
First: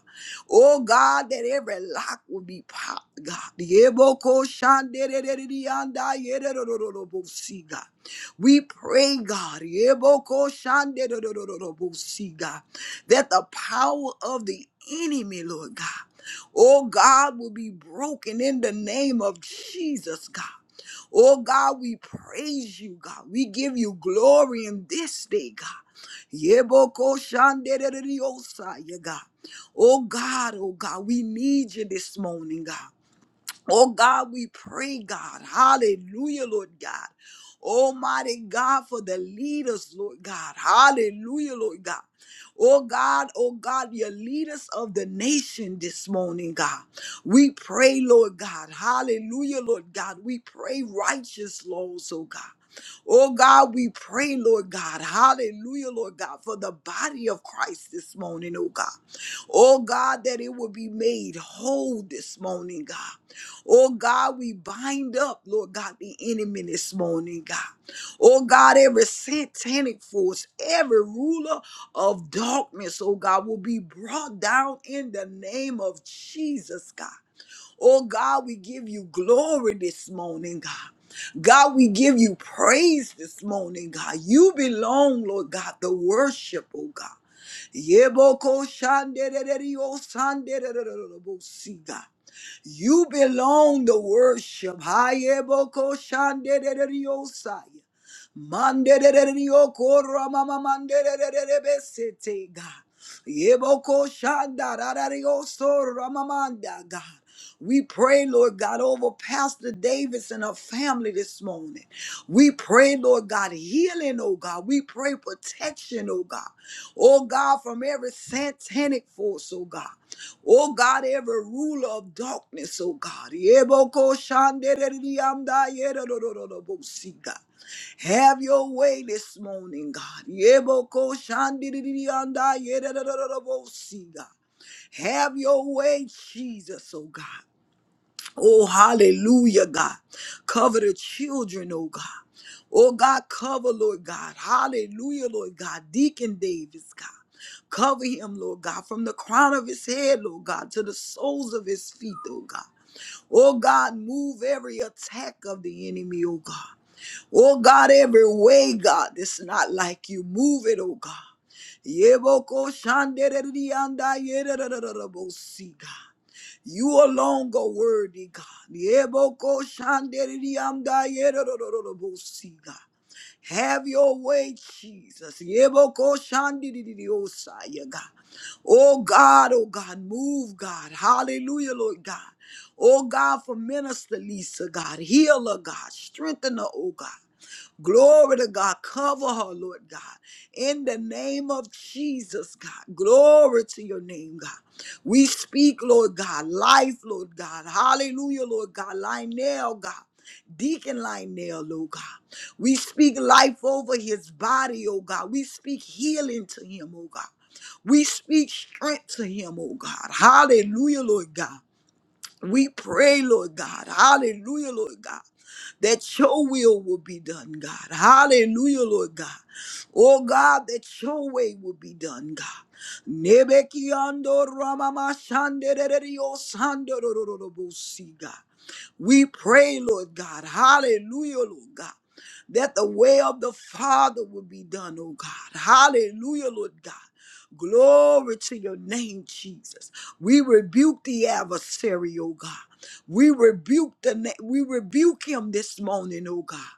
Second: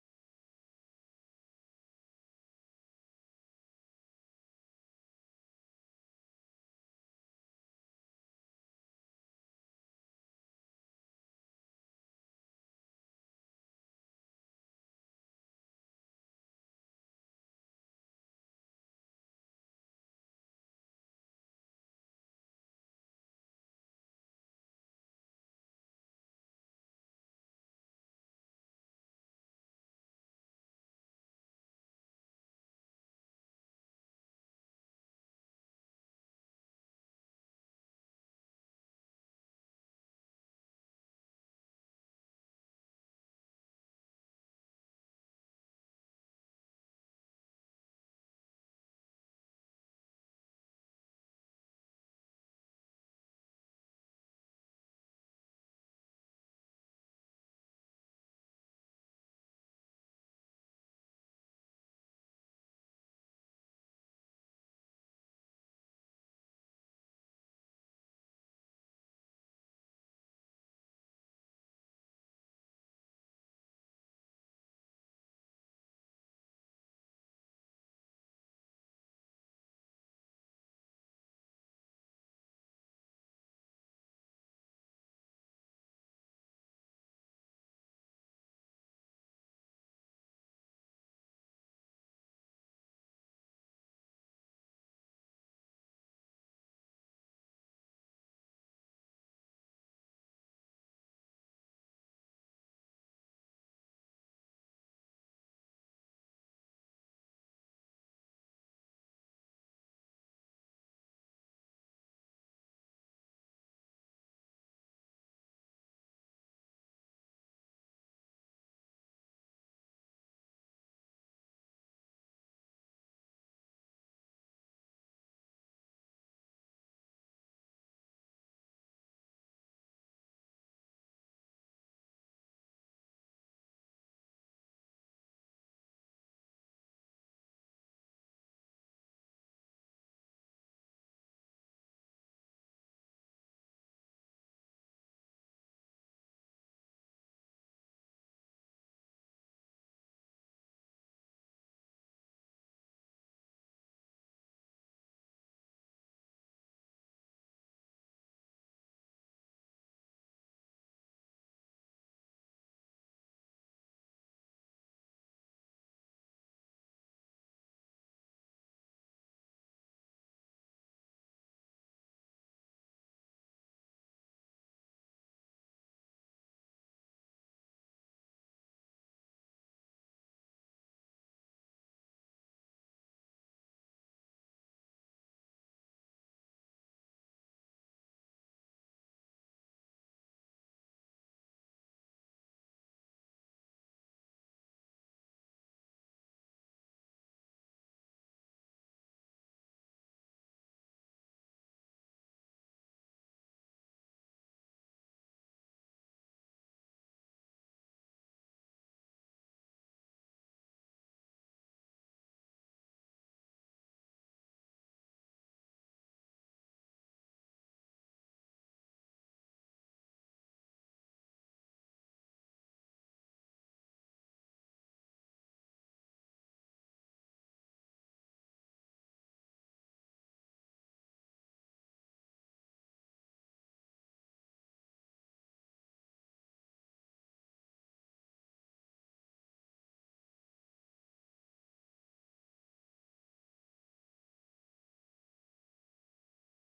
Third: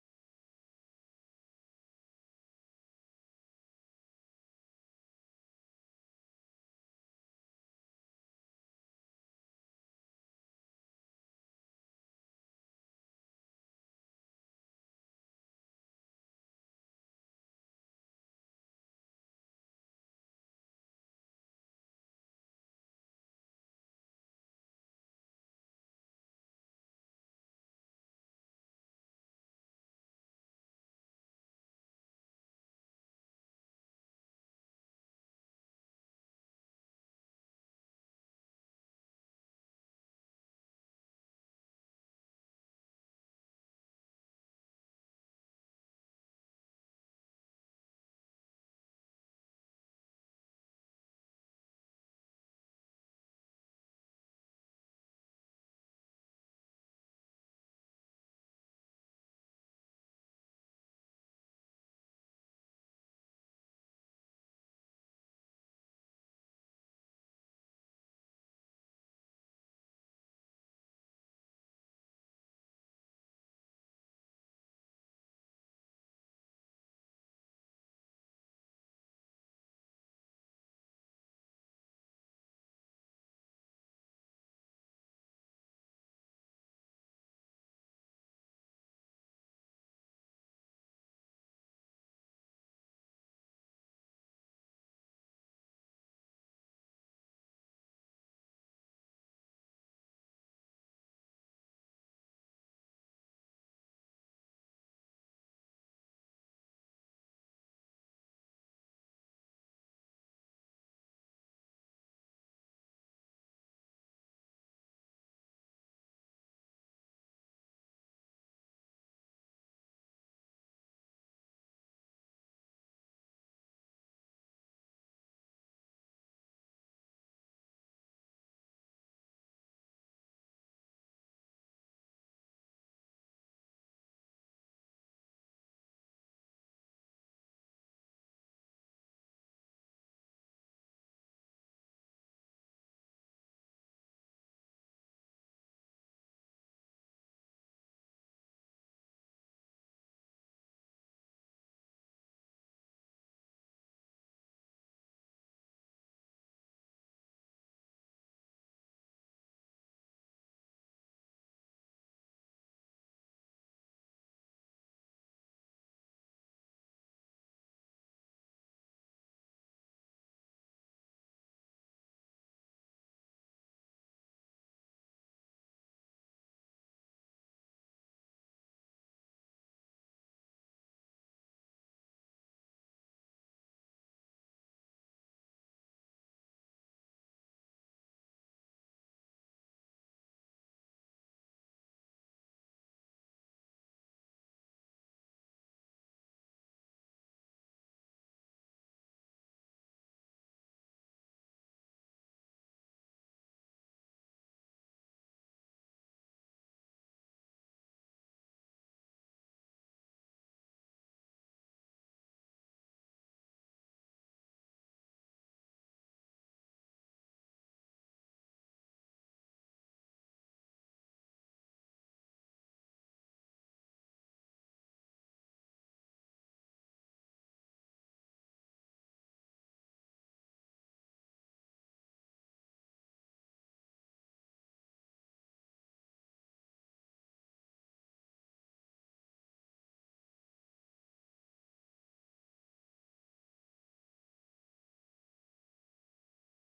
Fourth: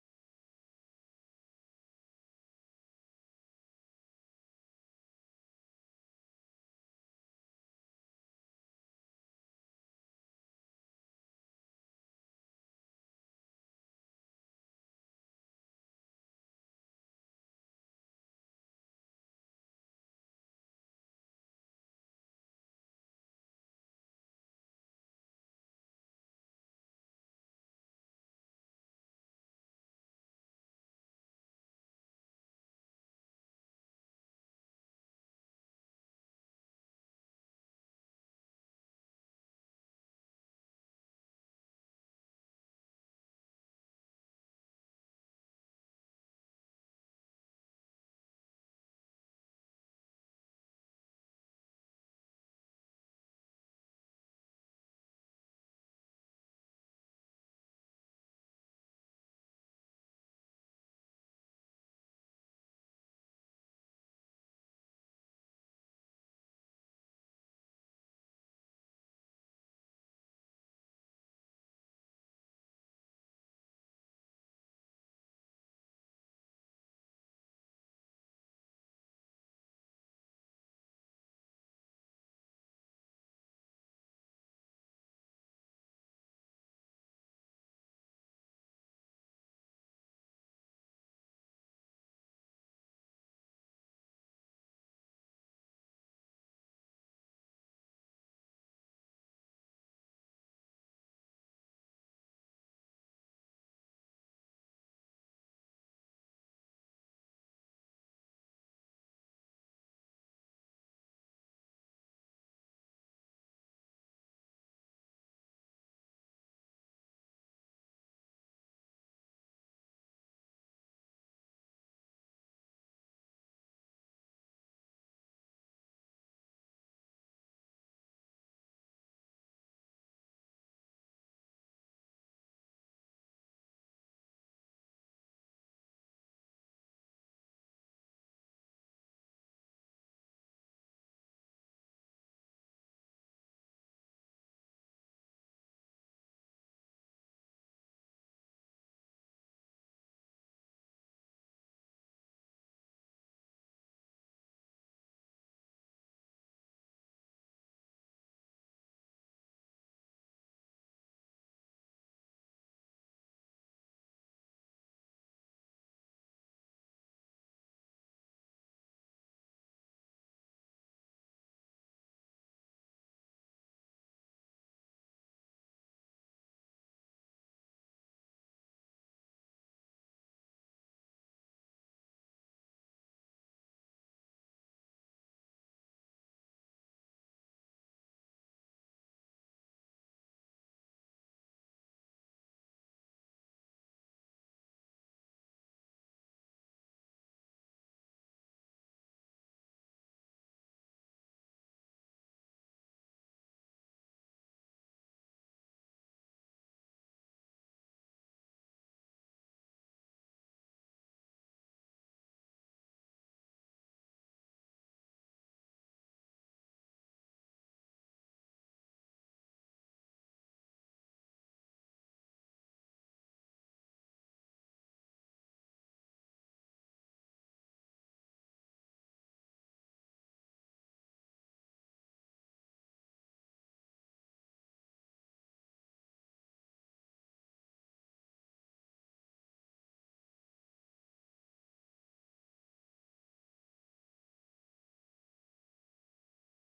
[SPEAKER 2] Oh God, that every lock will be popped, God. Yeboko shanderereriyanda yererorororobosi, God. We pray, God, yeboko shandererororobosi, God, that the power of the enemy, Lord God, oh God, will be broken in the name of Jesus, God. Oh God, we praise you, God. We give you glory in this day, God. Yeboko shanderereriosa, yeah, God. Oh God, oh God, we need you this morning, God. Oh God, we pray, God. Hallelujah, Lord God. Almighty God, for the leaders, Lord God. Hallelujah, Lord God. Oh God, oh God, your leaders of the nation this morning, God. We pray, Lord God. Hallelujah, Lord God. We pray righteous laws, oh God. Oh God, we pray, Lord God. Hallelujah, Lord God, for the body of Christ this morning, oh God. Oh God, that it will be made whole this morning, God. Oh God, we bind up, Lord God, the enemy this morning, God. Oh God, every satanic force, every ruler of darkness, oh God, will be brought down in the name of Jesus, God. Oh God, we give you glory this morning, God. God, we give you praise this morning, God. You belong, Lord God, the worship, oh God. Yeboko shanderereriosandererererebosi, God. You belong to worship. Hayeboko shanderereriosai. Manderererioko ramamamanderererebesete, God. Yeboko shandarararioso ramamanda, God. We pray, Lord God, over Pastor Davis and her family this morning. We pray, Lord God, healing, oh God. We pray protection, oh God. Oh God, from every satanic force, oh God. Oh God, every ruler of darkness, oh God. Yeboko shandereriamda yedodododobosika. Have your way this morning, God. Yeboko shandereriamda yedodododobosika. Have your way, Jesus, oh God. Oh, hallelujah, God. Cover the children, oh God. Oh, God, cover, Lord God. Hallelujah, Lord God. Deacon Davis, God. Cover him, Lord God, from the crown of his head, Lord God, to the soles of his feet, oh God. Oh, God, move every attack of the enemy, oh God. Oh God, every way, God, that's not like you. Move it, oh God. Yeboko shandererianda yererererebosi, God. You alone go worthy, God. Yeboko shandererianda yererererebosi, God. Have your way, Jesus. Yeboko shandiririosa, yeah, God. Oh God, oh God, move, God. Hallelujah, Lord God. Oh God, for Minister Lisa, God, heal her, God, strengthen her, oh God. Glory to God. Cover her, Lord God. In the name of Jesus, God. Glory to your name, God. We speak, Lord God, life, Lord God. Hallelujah, Lord God. Lionel, God. Deacon Lionel, Lord God. We speak life over his body, oh God. We speak healing to him, oh God. We speak strength to him, oh God. Hallelujah, Lord God. We pray, Lord God. Hallelujah, Lord God. That your will will be done, God. Hallelujah, Lord God. Oh God, that your way will be done, God. Nebekiando ramama shandererio sandorororobosi, God. We pray, Lord God. Hallelujah, Lord God. That the way of the Father will be done, oh God. Hallelujah, Lord God. Glory to your name, Jesus. We rebuke the adversary, oh God. We rebuke the na- we rebuke him this morning, oh God.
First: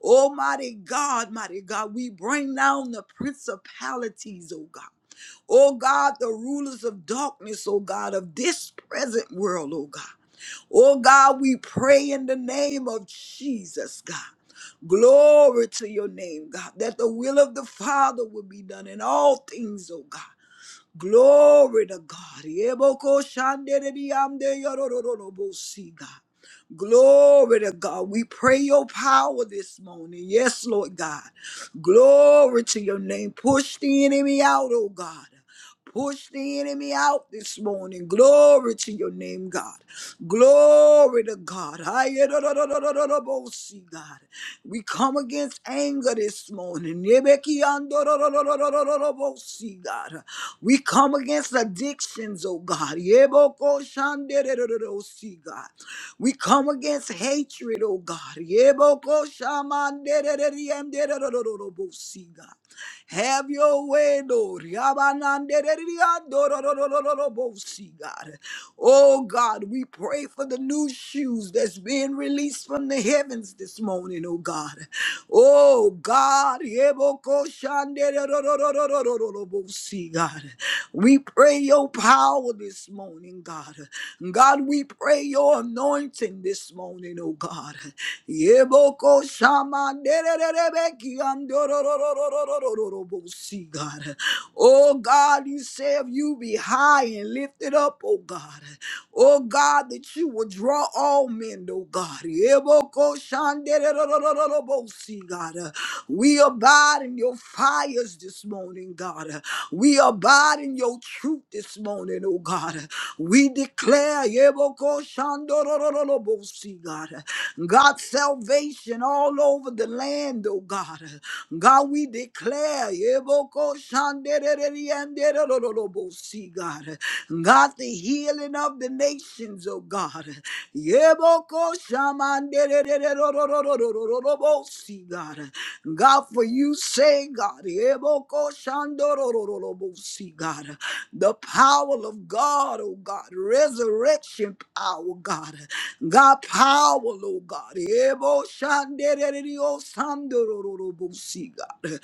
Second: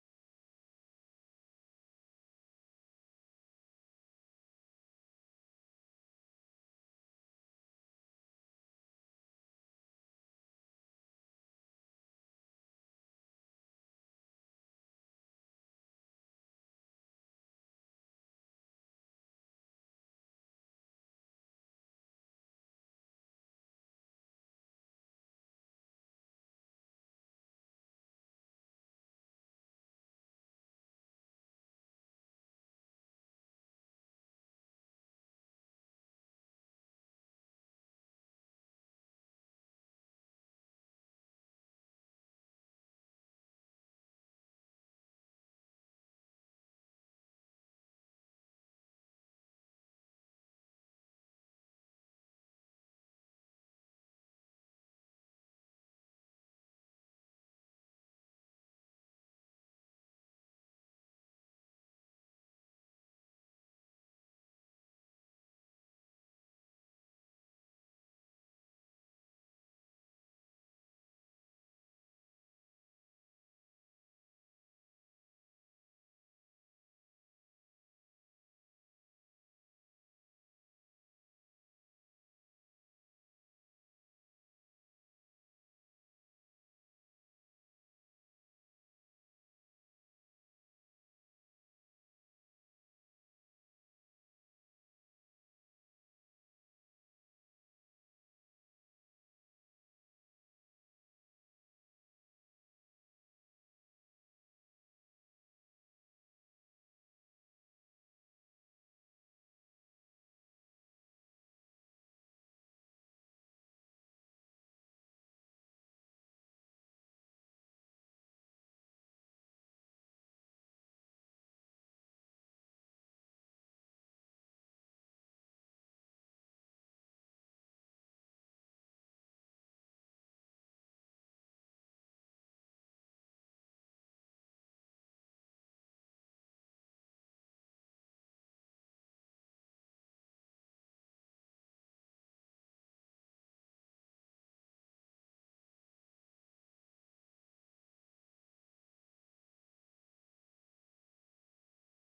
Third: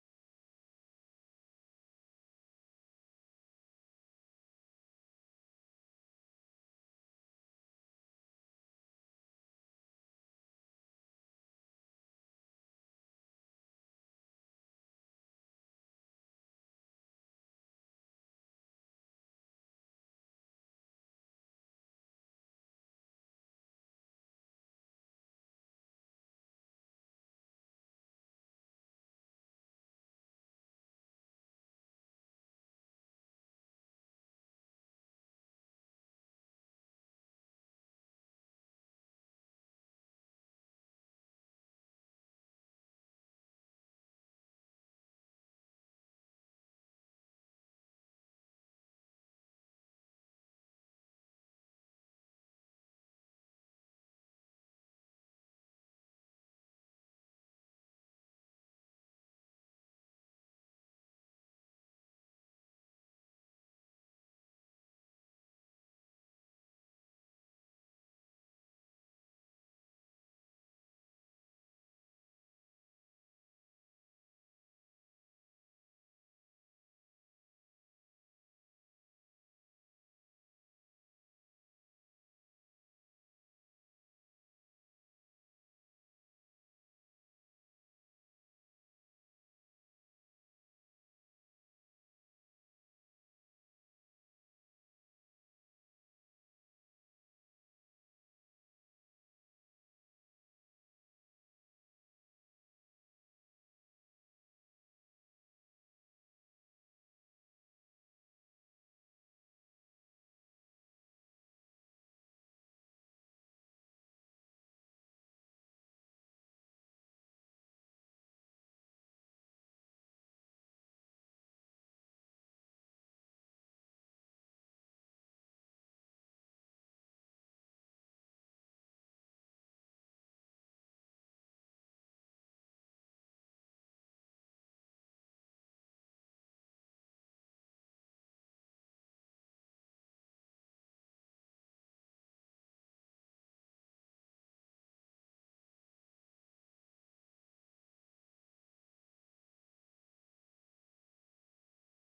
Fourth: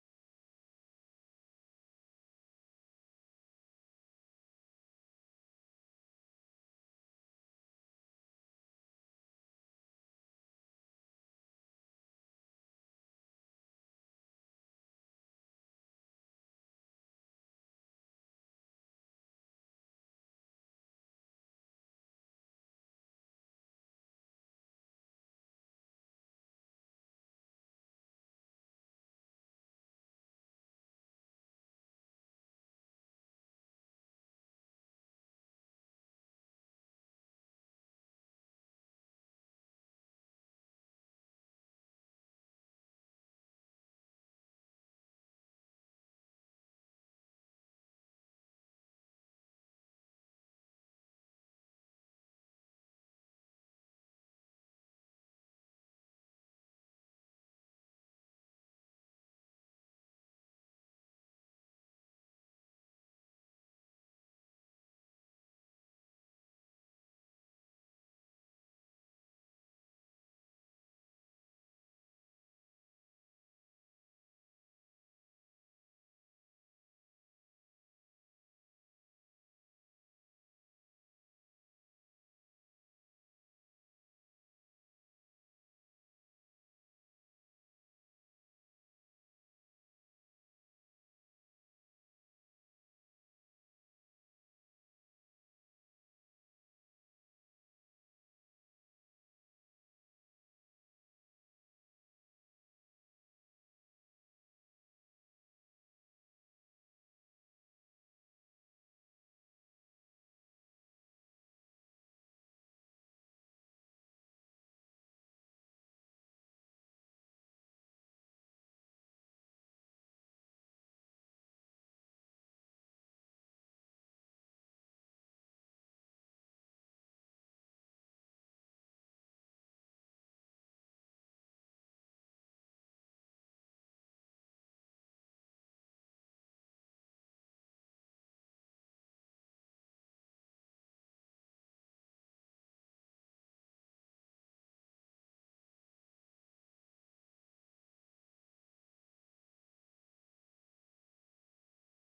[SPEAKER 2] Almighty God, mighty God, we bring down the principalities, oh God. Oh God, the rulers of darkness, oh God, of this present world, oh God. Oh God, we pray in the name of Jesus, God. Glory to your name, God, that the will of the Father will be done in all things, oh God. Glory to God. Yeboko shandere biyande yorororobo si, God. Glory to God. We pray your power this morning. Yes, Lord God. Glory to your name. Push the enemy out, oh God. Push the enemy out this morning. Glory to your name, God. Glory to God. Ayedodododododobosee, God. We come against anger this morning. Yebekiandodododododobosee, God. We come against addictions, oh God. Yebokoshandedodododosee, God. We come against hatred, oh God. Yebokoshamanderereriyemdererorororobosi, God. Have your way, Lord. Yabananderereriyadororororobosi, God. Oh God, we pray for the new shoes that's being released from the heavens this morning, oh God. Oh God, yebokoshandererororororobosi, God. We pray your power this morning, God. God, we pray your your anointing this morning, oh God. Yeboko shama dererereki andorororororororobosi, God. Oh God, you say if you be high and lifted up, oh God. Oh God, that you will draw all men, oh God. Yeboko shan dererororororobosi, God. We abide in your fires this morning, God. We abide in your truth this morning, oh God. We declare Shandorororobosi, God. God, salvation all over the land, oh God. God, we declare. Eboko Shanderererianderororobosi, God. God, the healing of the nations, oh God. Yeboko Shamanderererorororobosi, God. God, for you say, God, Yeboko Shandorororobosi, God, the power of God, oh God, resurrection and power, God. God, power, Lord God. Ebo shandererio sandorororobosi, God.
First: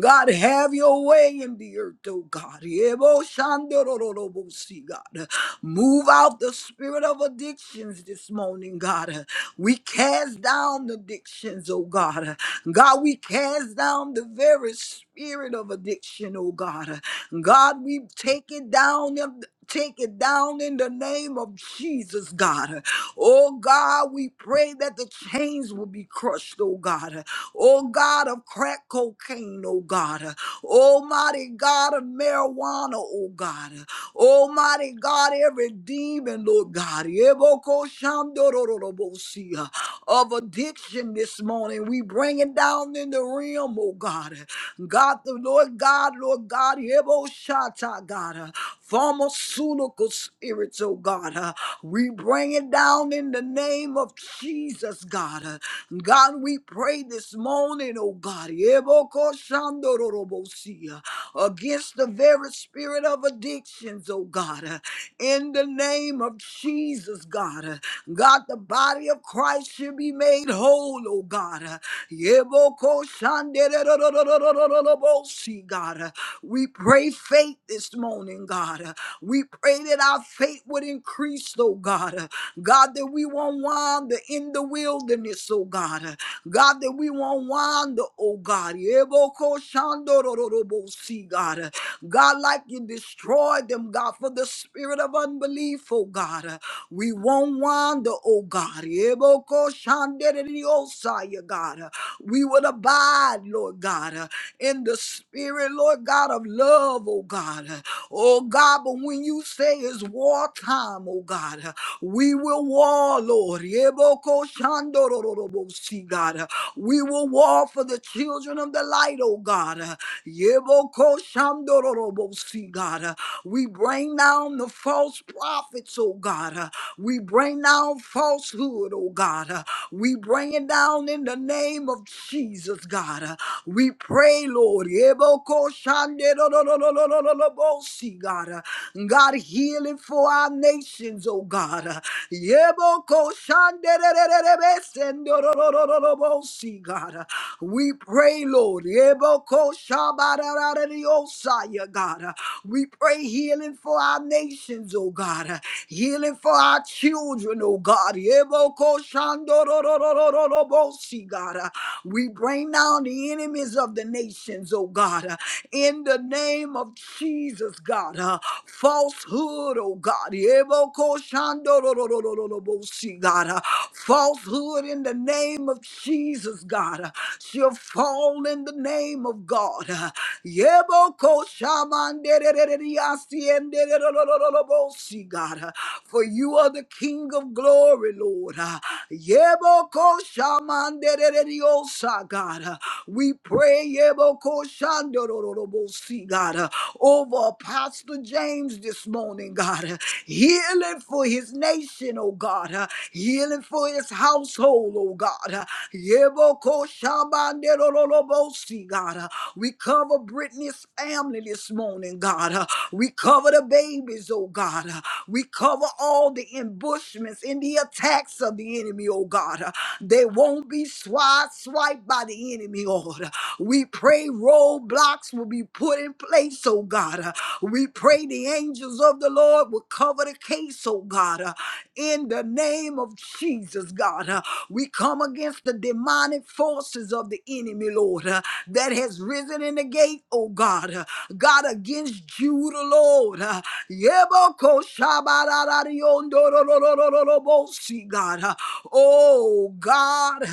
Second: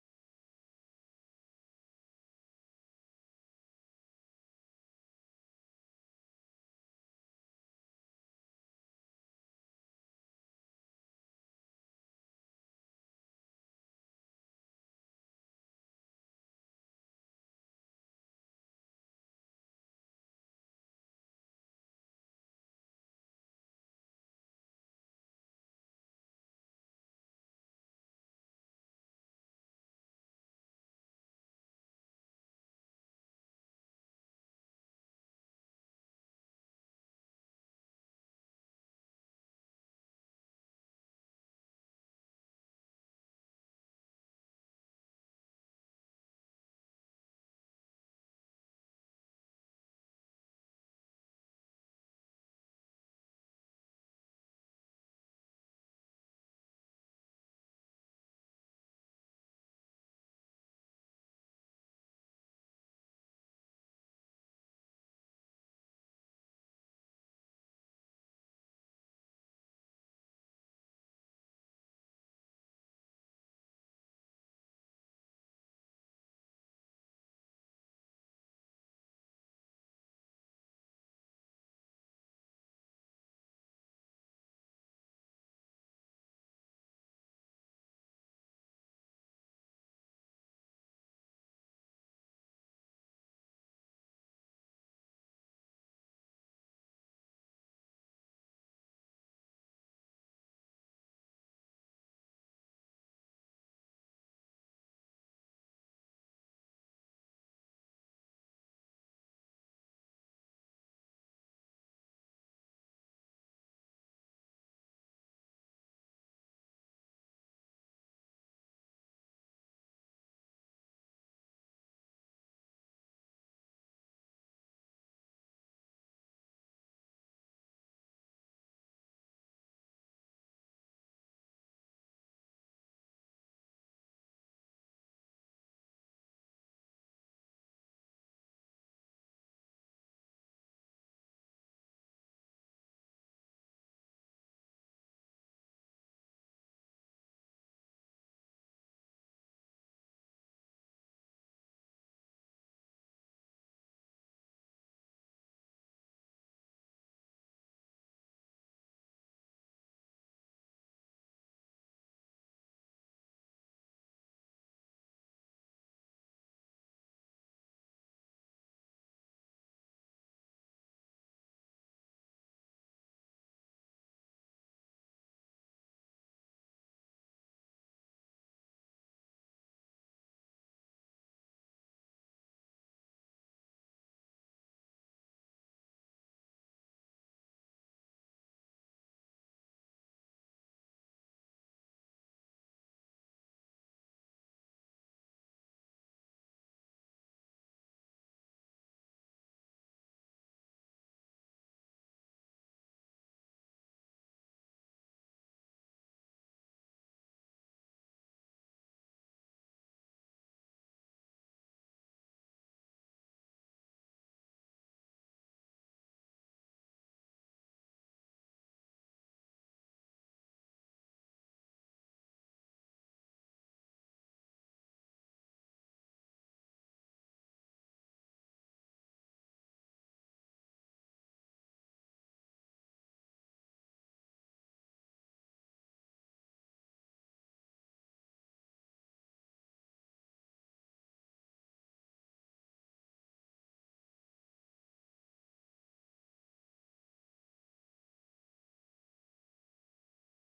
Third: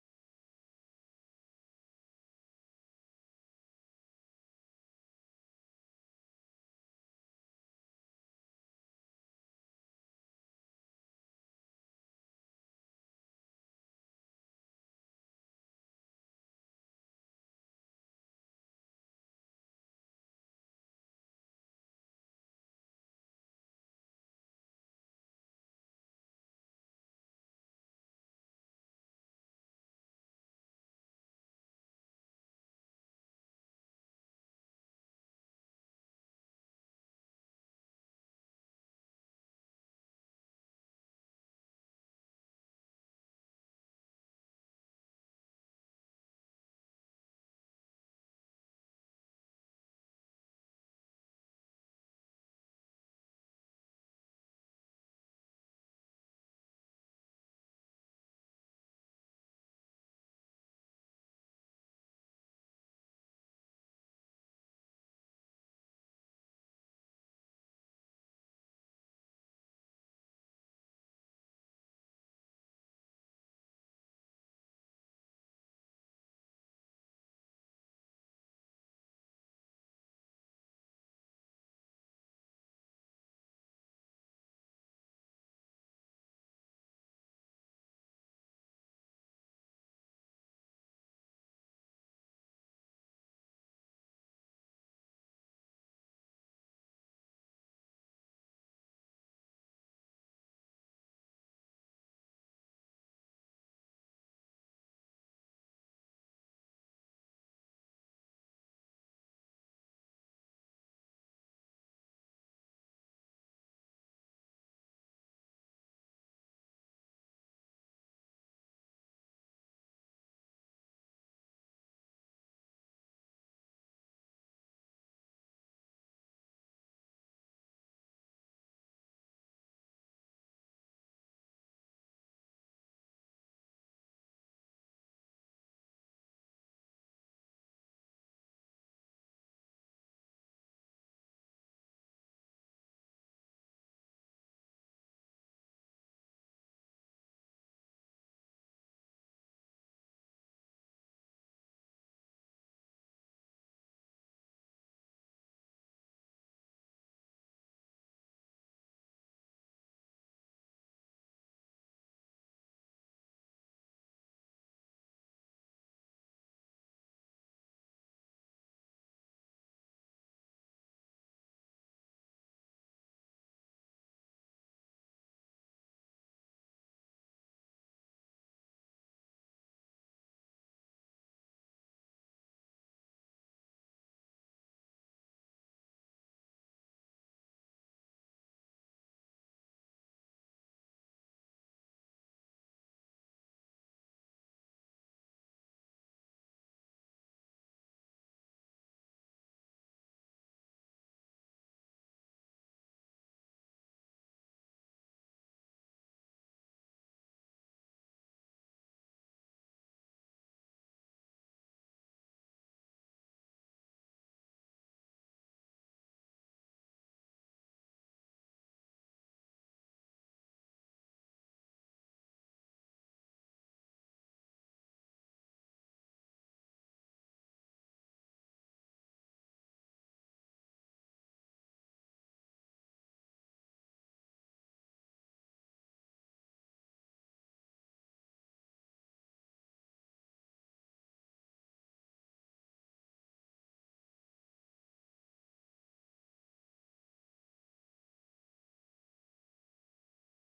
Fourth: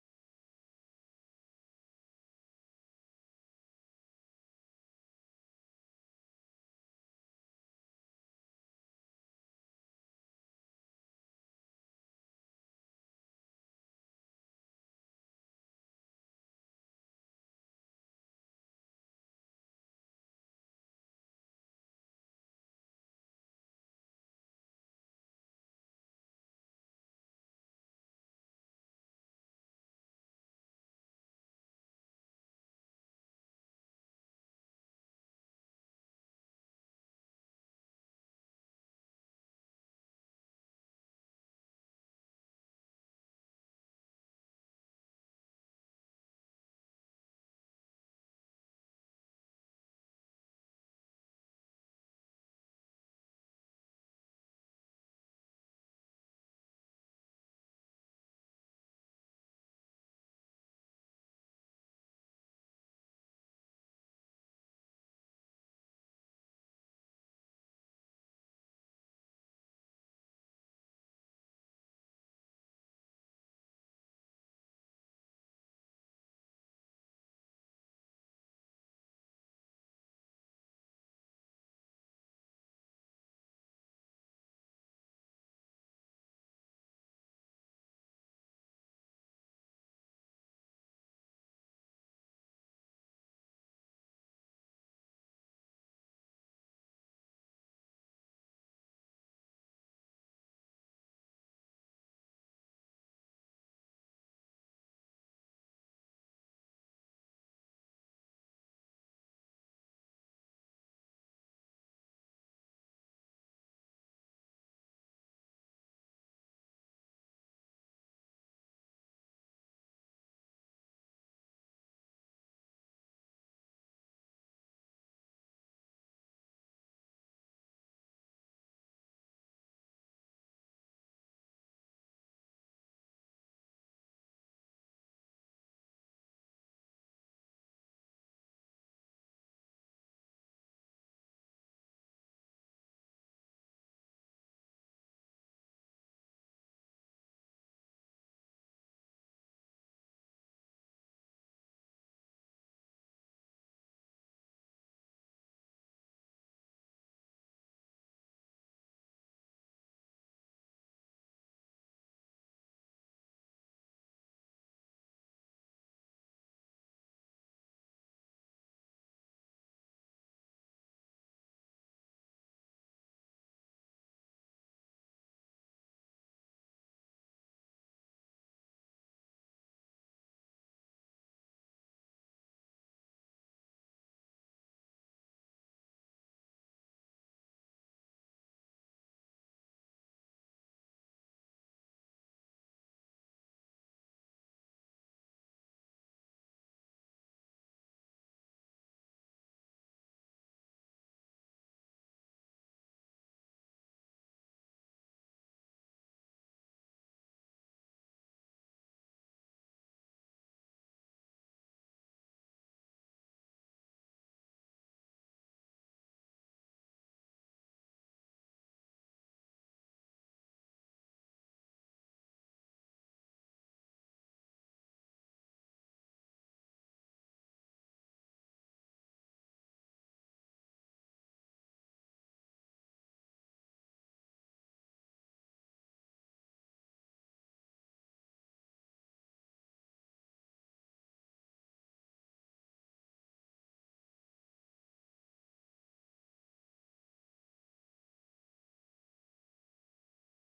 [SPEAKER 2] God, have your way in the earth, oh God. Ebo shandorororobosi, God. Move out the spirit of addictions this morning, God. We cast down the addictions, oh God. God, we cast down the very spirit of addiction, oh God. God, we take it down Take it down in the name of Jesus, God. Oh God, we pray that the chains will be crushed, oh God. Oh God of crack cocaine, oh God. Almighty God of marijuana, oh God. Almighty God, every demon, Lord God. Eboko shandorororobosia Of addiction this morning, we bring it down in the realm, oh God. God, the Lord God, Lord God, Ebo Shata, God pharmaceutical spirits, oh God. Uh, we bring it down in the name of Jesus, God. Uh, God, we pray this morning, oh God, Ebokoshandororobosia, against the very spirit of addictions, oh God, uh, in the name of Jesus, God. Uh, God, the body of Christ should be made whole, oh God. Uh, Ebokoshandorororobosi, God. Uh, we pray faith this morning morning, God. Uh, We pray that our faith would increase, oh God. Uh, God, that we won't wander in the wilderness, oh God. Uh, God, that we won't wander, oh God. Yeboko shandorororobosi, God, Uh, God, like you destroyed them, God, for the spirit of unbelief, oh God. Uh, We won't wander, oh God. Yeboko shandereriosa, yeah, God. Uh, We will abide, Lord God, uh, in the spirit, Lord God, of love, oh God. Oh God, but when you say it's war time, oh God, we will war, Lord. Yeboko shandorororobo, God, we will war for the children of the light, oh God. Yeboko shandorororobo, God, we bring down the false prophets, oh God. We bring down falsehood, oh God. We bring it down in the name of Jesus, God. We pray, Lord. Yeboko shandorororobo, Yebokolobosi, God. Uh, God, healing for our nations, oh God. Uh, Yebokoshanderererebesendororororobosi, God. Uh, We pray, Lord. Yebokoshabarararariosaya, God. Uh, We pray healing for our nations, oh God. Uh, Healing for our children, oh God. Yebokoshandororororobosi, God. Uh, We bring down the enemies of the nations, oh God. Uh, In the name of Jesus, God. Uh, falsehood, oh God. Ebokoshandororororobosi, God. Uh, falsehood in the name of Jesus, God. Uh, she'll fall in the name of God. Uh, Yebokoshamandererereriasiendererorororobosi, God. Uh, for you are the King of glory, Lord. Uh, Yebokoshamandererereriosa, God. Uh, we pray, Yebokoshandorororobosi, God. God, uh, over Apostle James this morning, God. uh, Healing for his nation, oh God. uh, Healing for his household, oh God. uh, Yeboko shabanderololobosi, God. uh, We cover Brittany's family this morning, God. uh, We cover the babies, oh God. uh, We cover all the ambushments and the attacks of the enemy, oh God. uh, They won't be swiped, swiped by the enemy, oh God. We pray roadblocks will be put in taking place, oh God. Uh, We pray the angels of the Lord will cover the case, oh God, uh, in the name of Jesus, God. Uh, We come against the demonic forces of the enemy, Lord, uh, that has risen in the gate, oh God. Uh, God, against Judah, Lord. Uh, Yeboko shabararariyondororororobosi, God. Uh, Oh God.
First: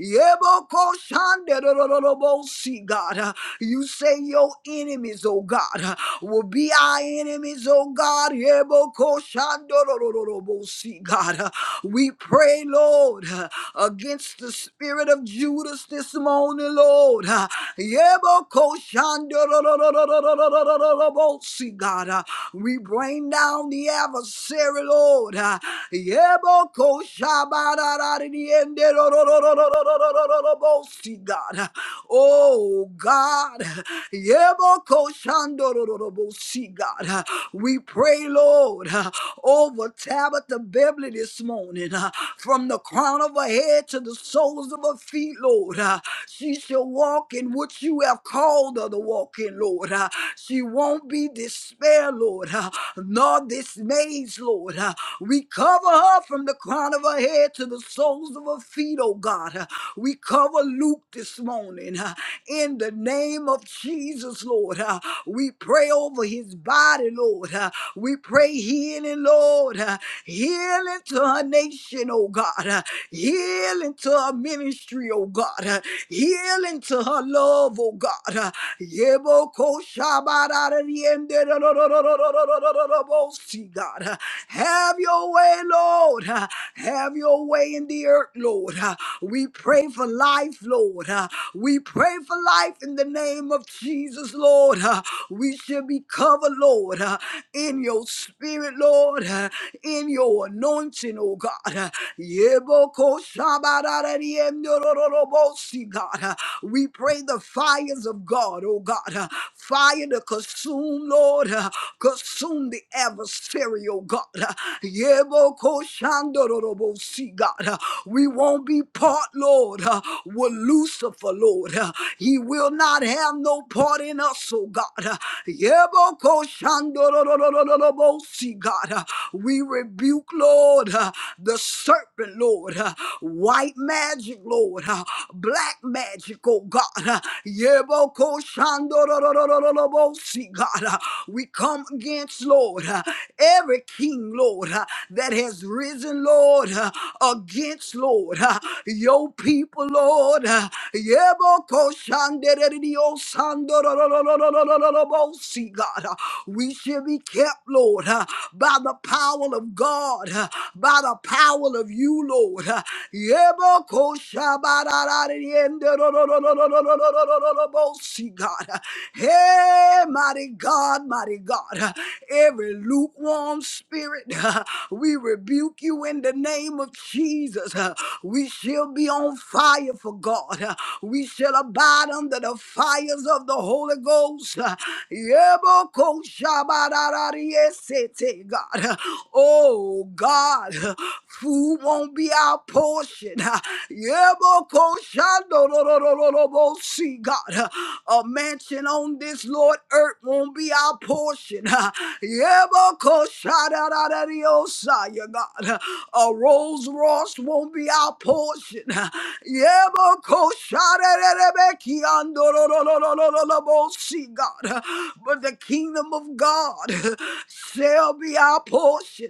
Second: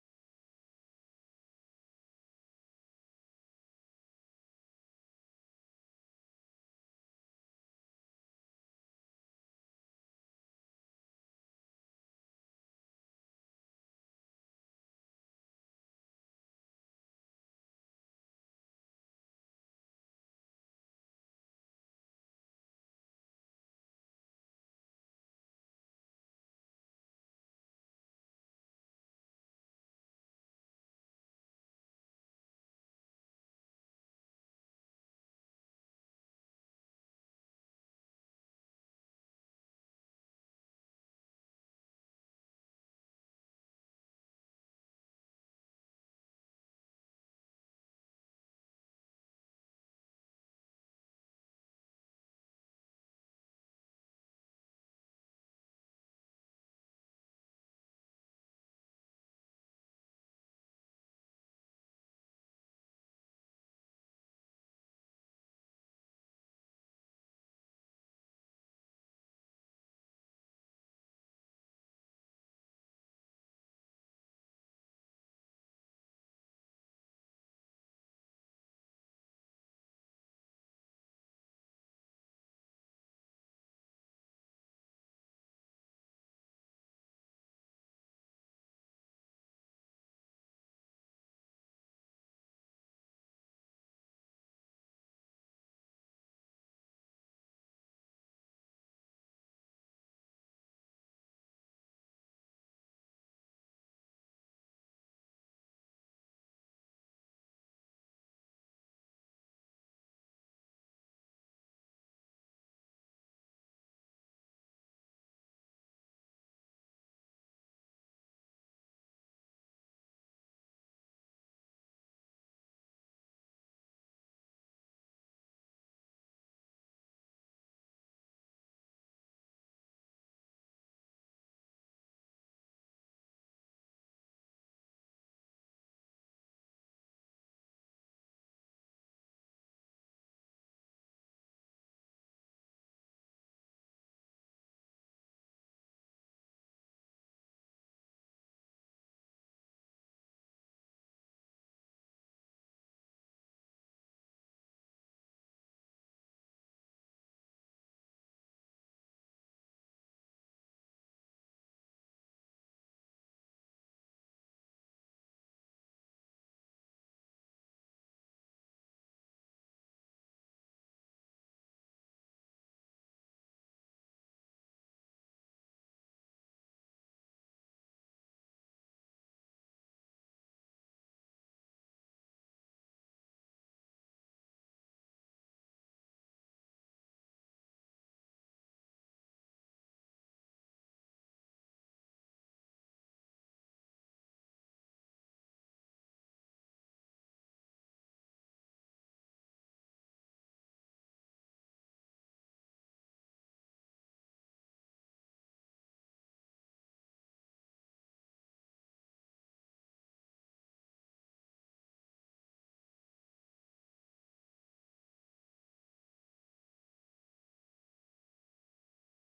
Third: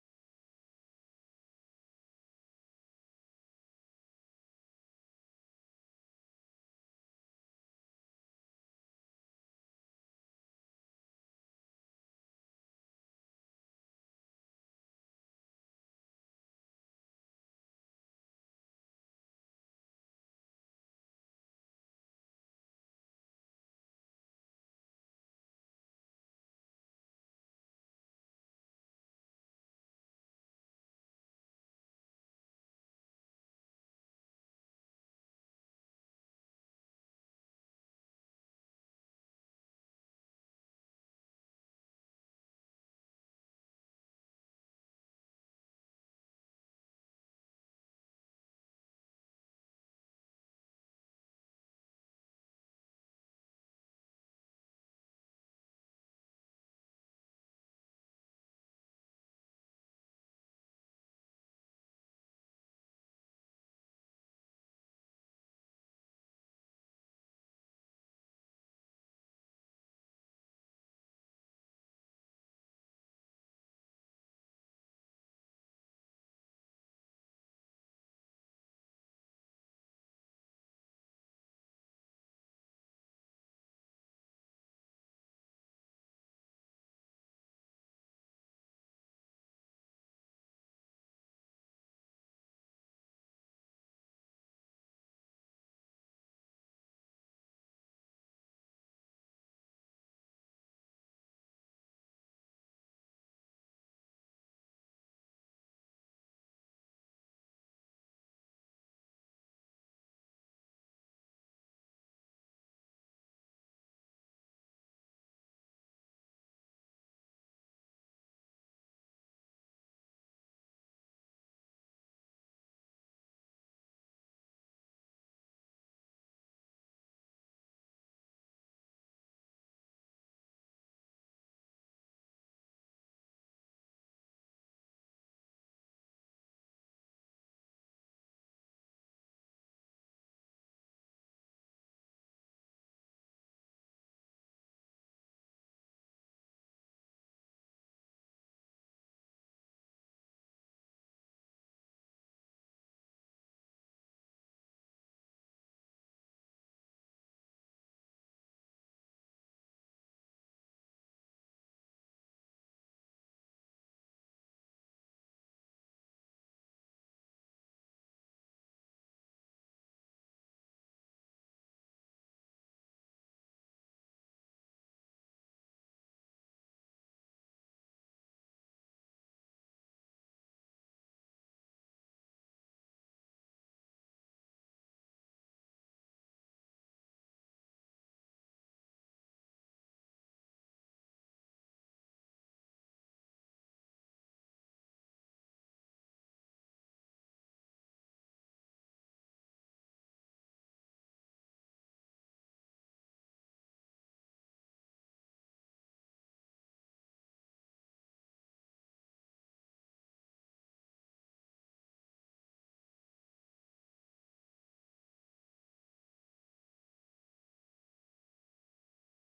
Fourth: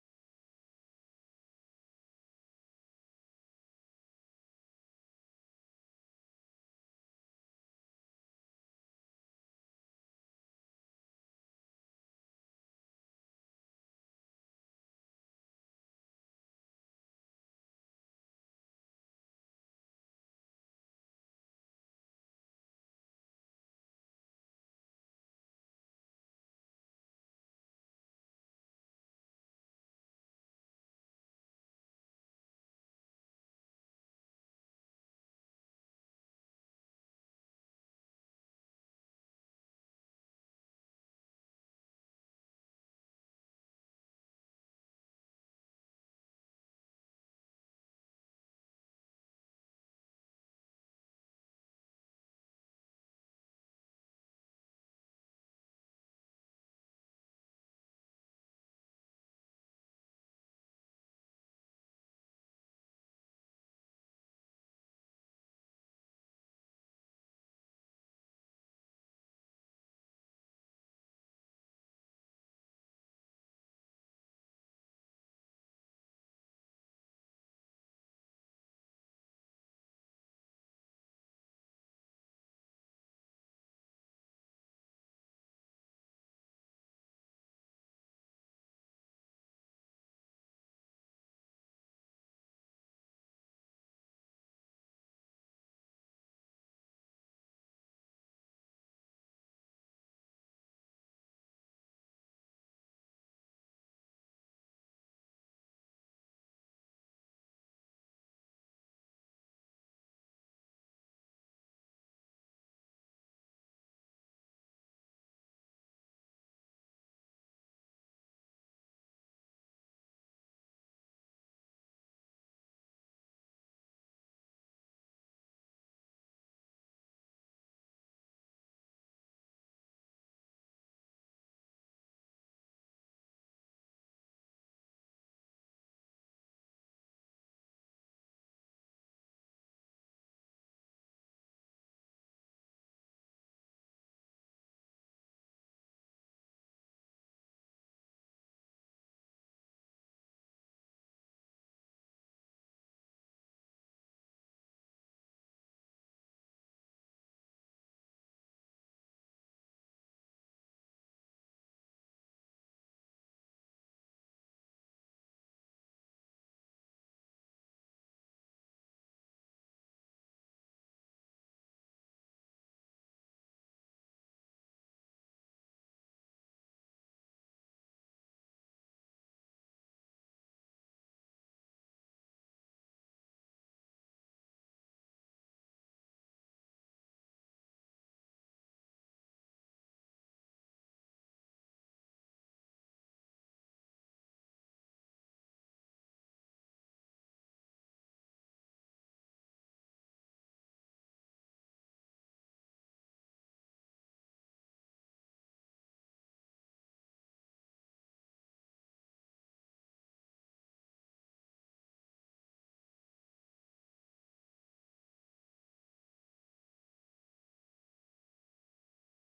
[SPEAKER 2] Yeboko shanderororobosi, God. Uh, You say your enemies, oh God, will be our enemies, oh God. Ebokoshandorororobosi, God, we pray, Lord, against the spirit of Judas this morning, Lord. Ebokoshandorororobosi, God, we bring down the adversary, Lord. Ebokoshabarararienderorororobosi, God. Oh God. See, God, uh, we pray, Lord, uh, over Tabitha Beverly this morning, uh, from the crown of her head to the soles of her feet, Lord. uh, She shall walk in what you have called her to walk in, Lord. uh, She won't be despair, Lord, uh, nor dismayed, Lord. uh, We cover her from the crown of her head to the soles of her feet, oh God. uh, We cover Luke this morning uh, in the name of Jesus, Lord. Uh, we pray over his body, Lord. Uh, we pray healing, Lord. Uh, healing to our nation, oh God. Uh, healing to our ministry, oh God. Uh, healing to her love, oh God. Uh, Yeboko shabarariende do- do- do- do- do- do- do- do- do- do- do- bo- see, God. Uh, Have your way, Lord. Uh, Have your way in the earth, Lord. Uh, We pray for life, Lord. Uh, We pray for life in the name name of Jesus, Lord. Uh, We shall be covered, Lord, uh, in your spirit, Lord, uh, in your anointing, oh God. Uh, Yeboko shabarari emyorororobosi, God. Uh, We pray the fires of God, oh God. uh, Fire to consume, Lord. uh, Consume the adversary, oh God. Uh, Yeboko shandororobosi, God. Uh, We won't be part, Lord, uh, with Lucifer, Lord. Uh, He will not God, have no part in us, oh God. Yebokoshandororororobosi, God. We rebuke, Lord, uh, the serpent, Lord, uh, white magic, Lord, uh, black magic, oh God. uh, Yebokoshandororororobosi, God. Uh, We come against, Lord, uh, every king, Lord, uh, that has risen, Lord, uh, against, Lord, uh, your people, Lord. uh, Yebokoshandorororobosi, Shandorororororororobosi, God. Uh, We should be kept, Lord, uh, by the power of God, uh, by the power of you, Lord. Uh, Yebokoshabararariendorororororororobosi, God. Uh, Hey, mighty God, mighty God. Uh, Every lukewarm spirit, uh, we rebuke you in the name of Jesus. Uh, We shall be on fire for God. Uh, We shall abide God, under the fires of the Holy Ghost. Yebokoshabararariesete, God. Oh, God, food won't be our portion. Yebokoshandororororobosi, God. A mansion on this, Lord, earth won't be our portion. Yebokoshadararariosa, yeah, God. A Rolls Royce won't be our portion. Yebokoshadararariosa, See God, but the kingdom of God shall be our portion.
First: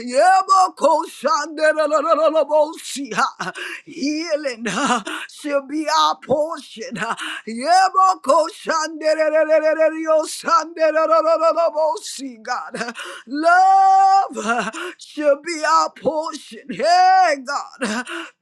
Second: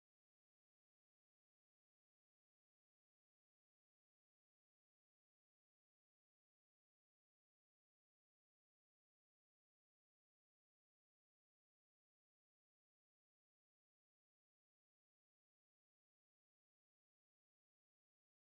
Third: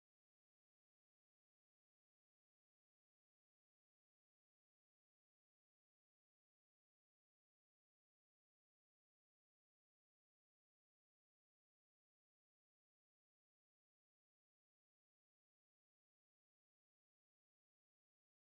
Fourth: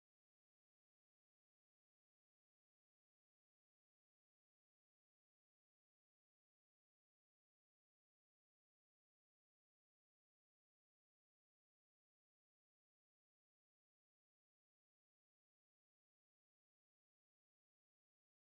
[SPEAKER 2] Yebokoshanderolololobosi, ha. Healing ha, shall be our portion. ha. Yebokoshandererererereriosanderolololobosi, God, love ha, shall be our portion. Hey, God,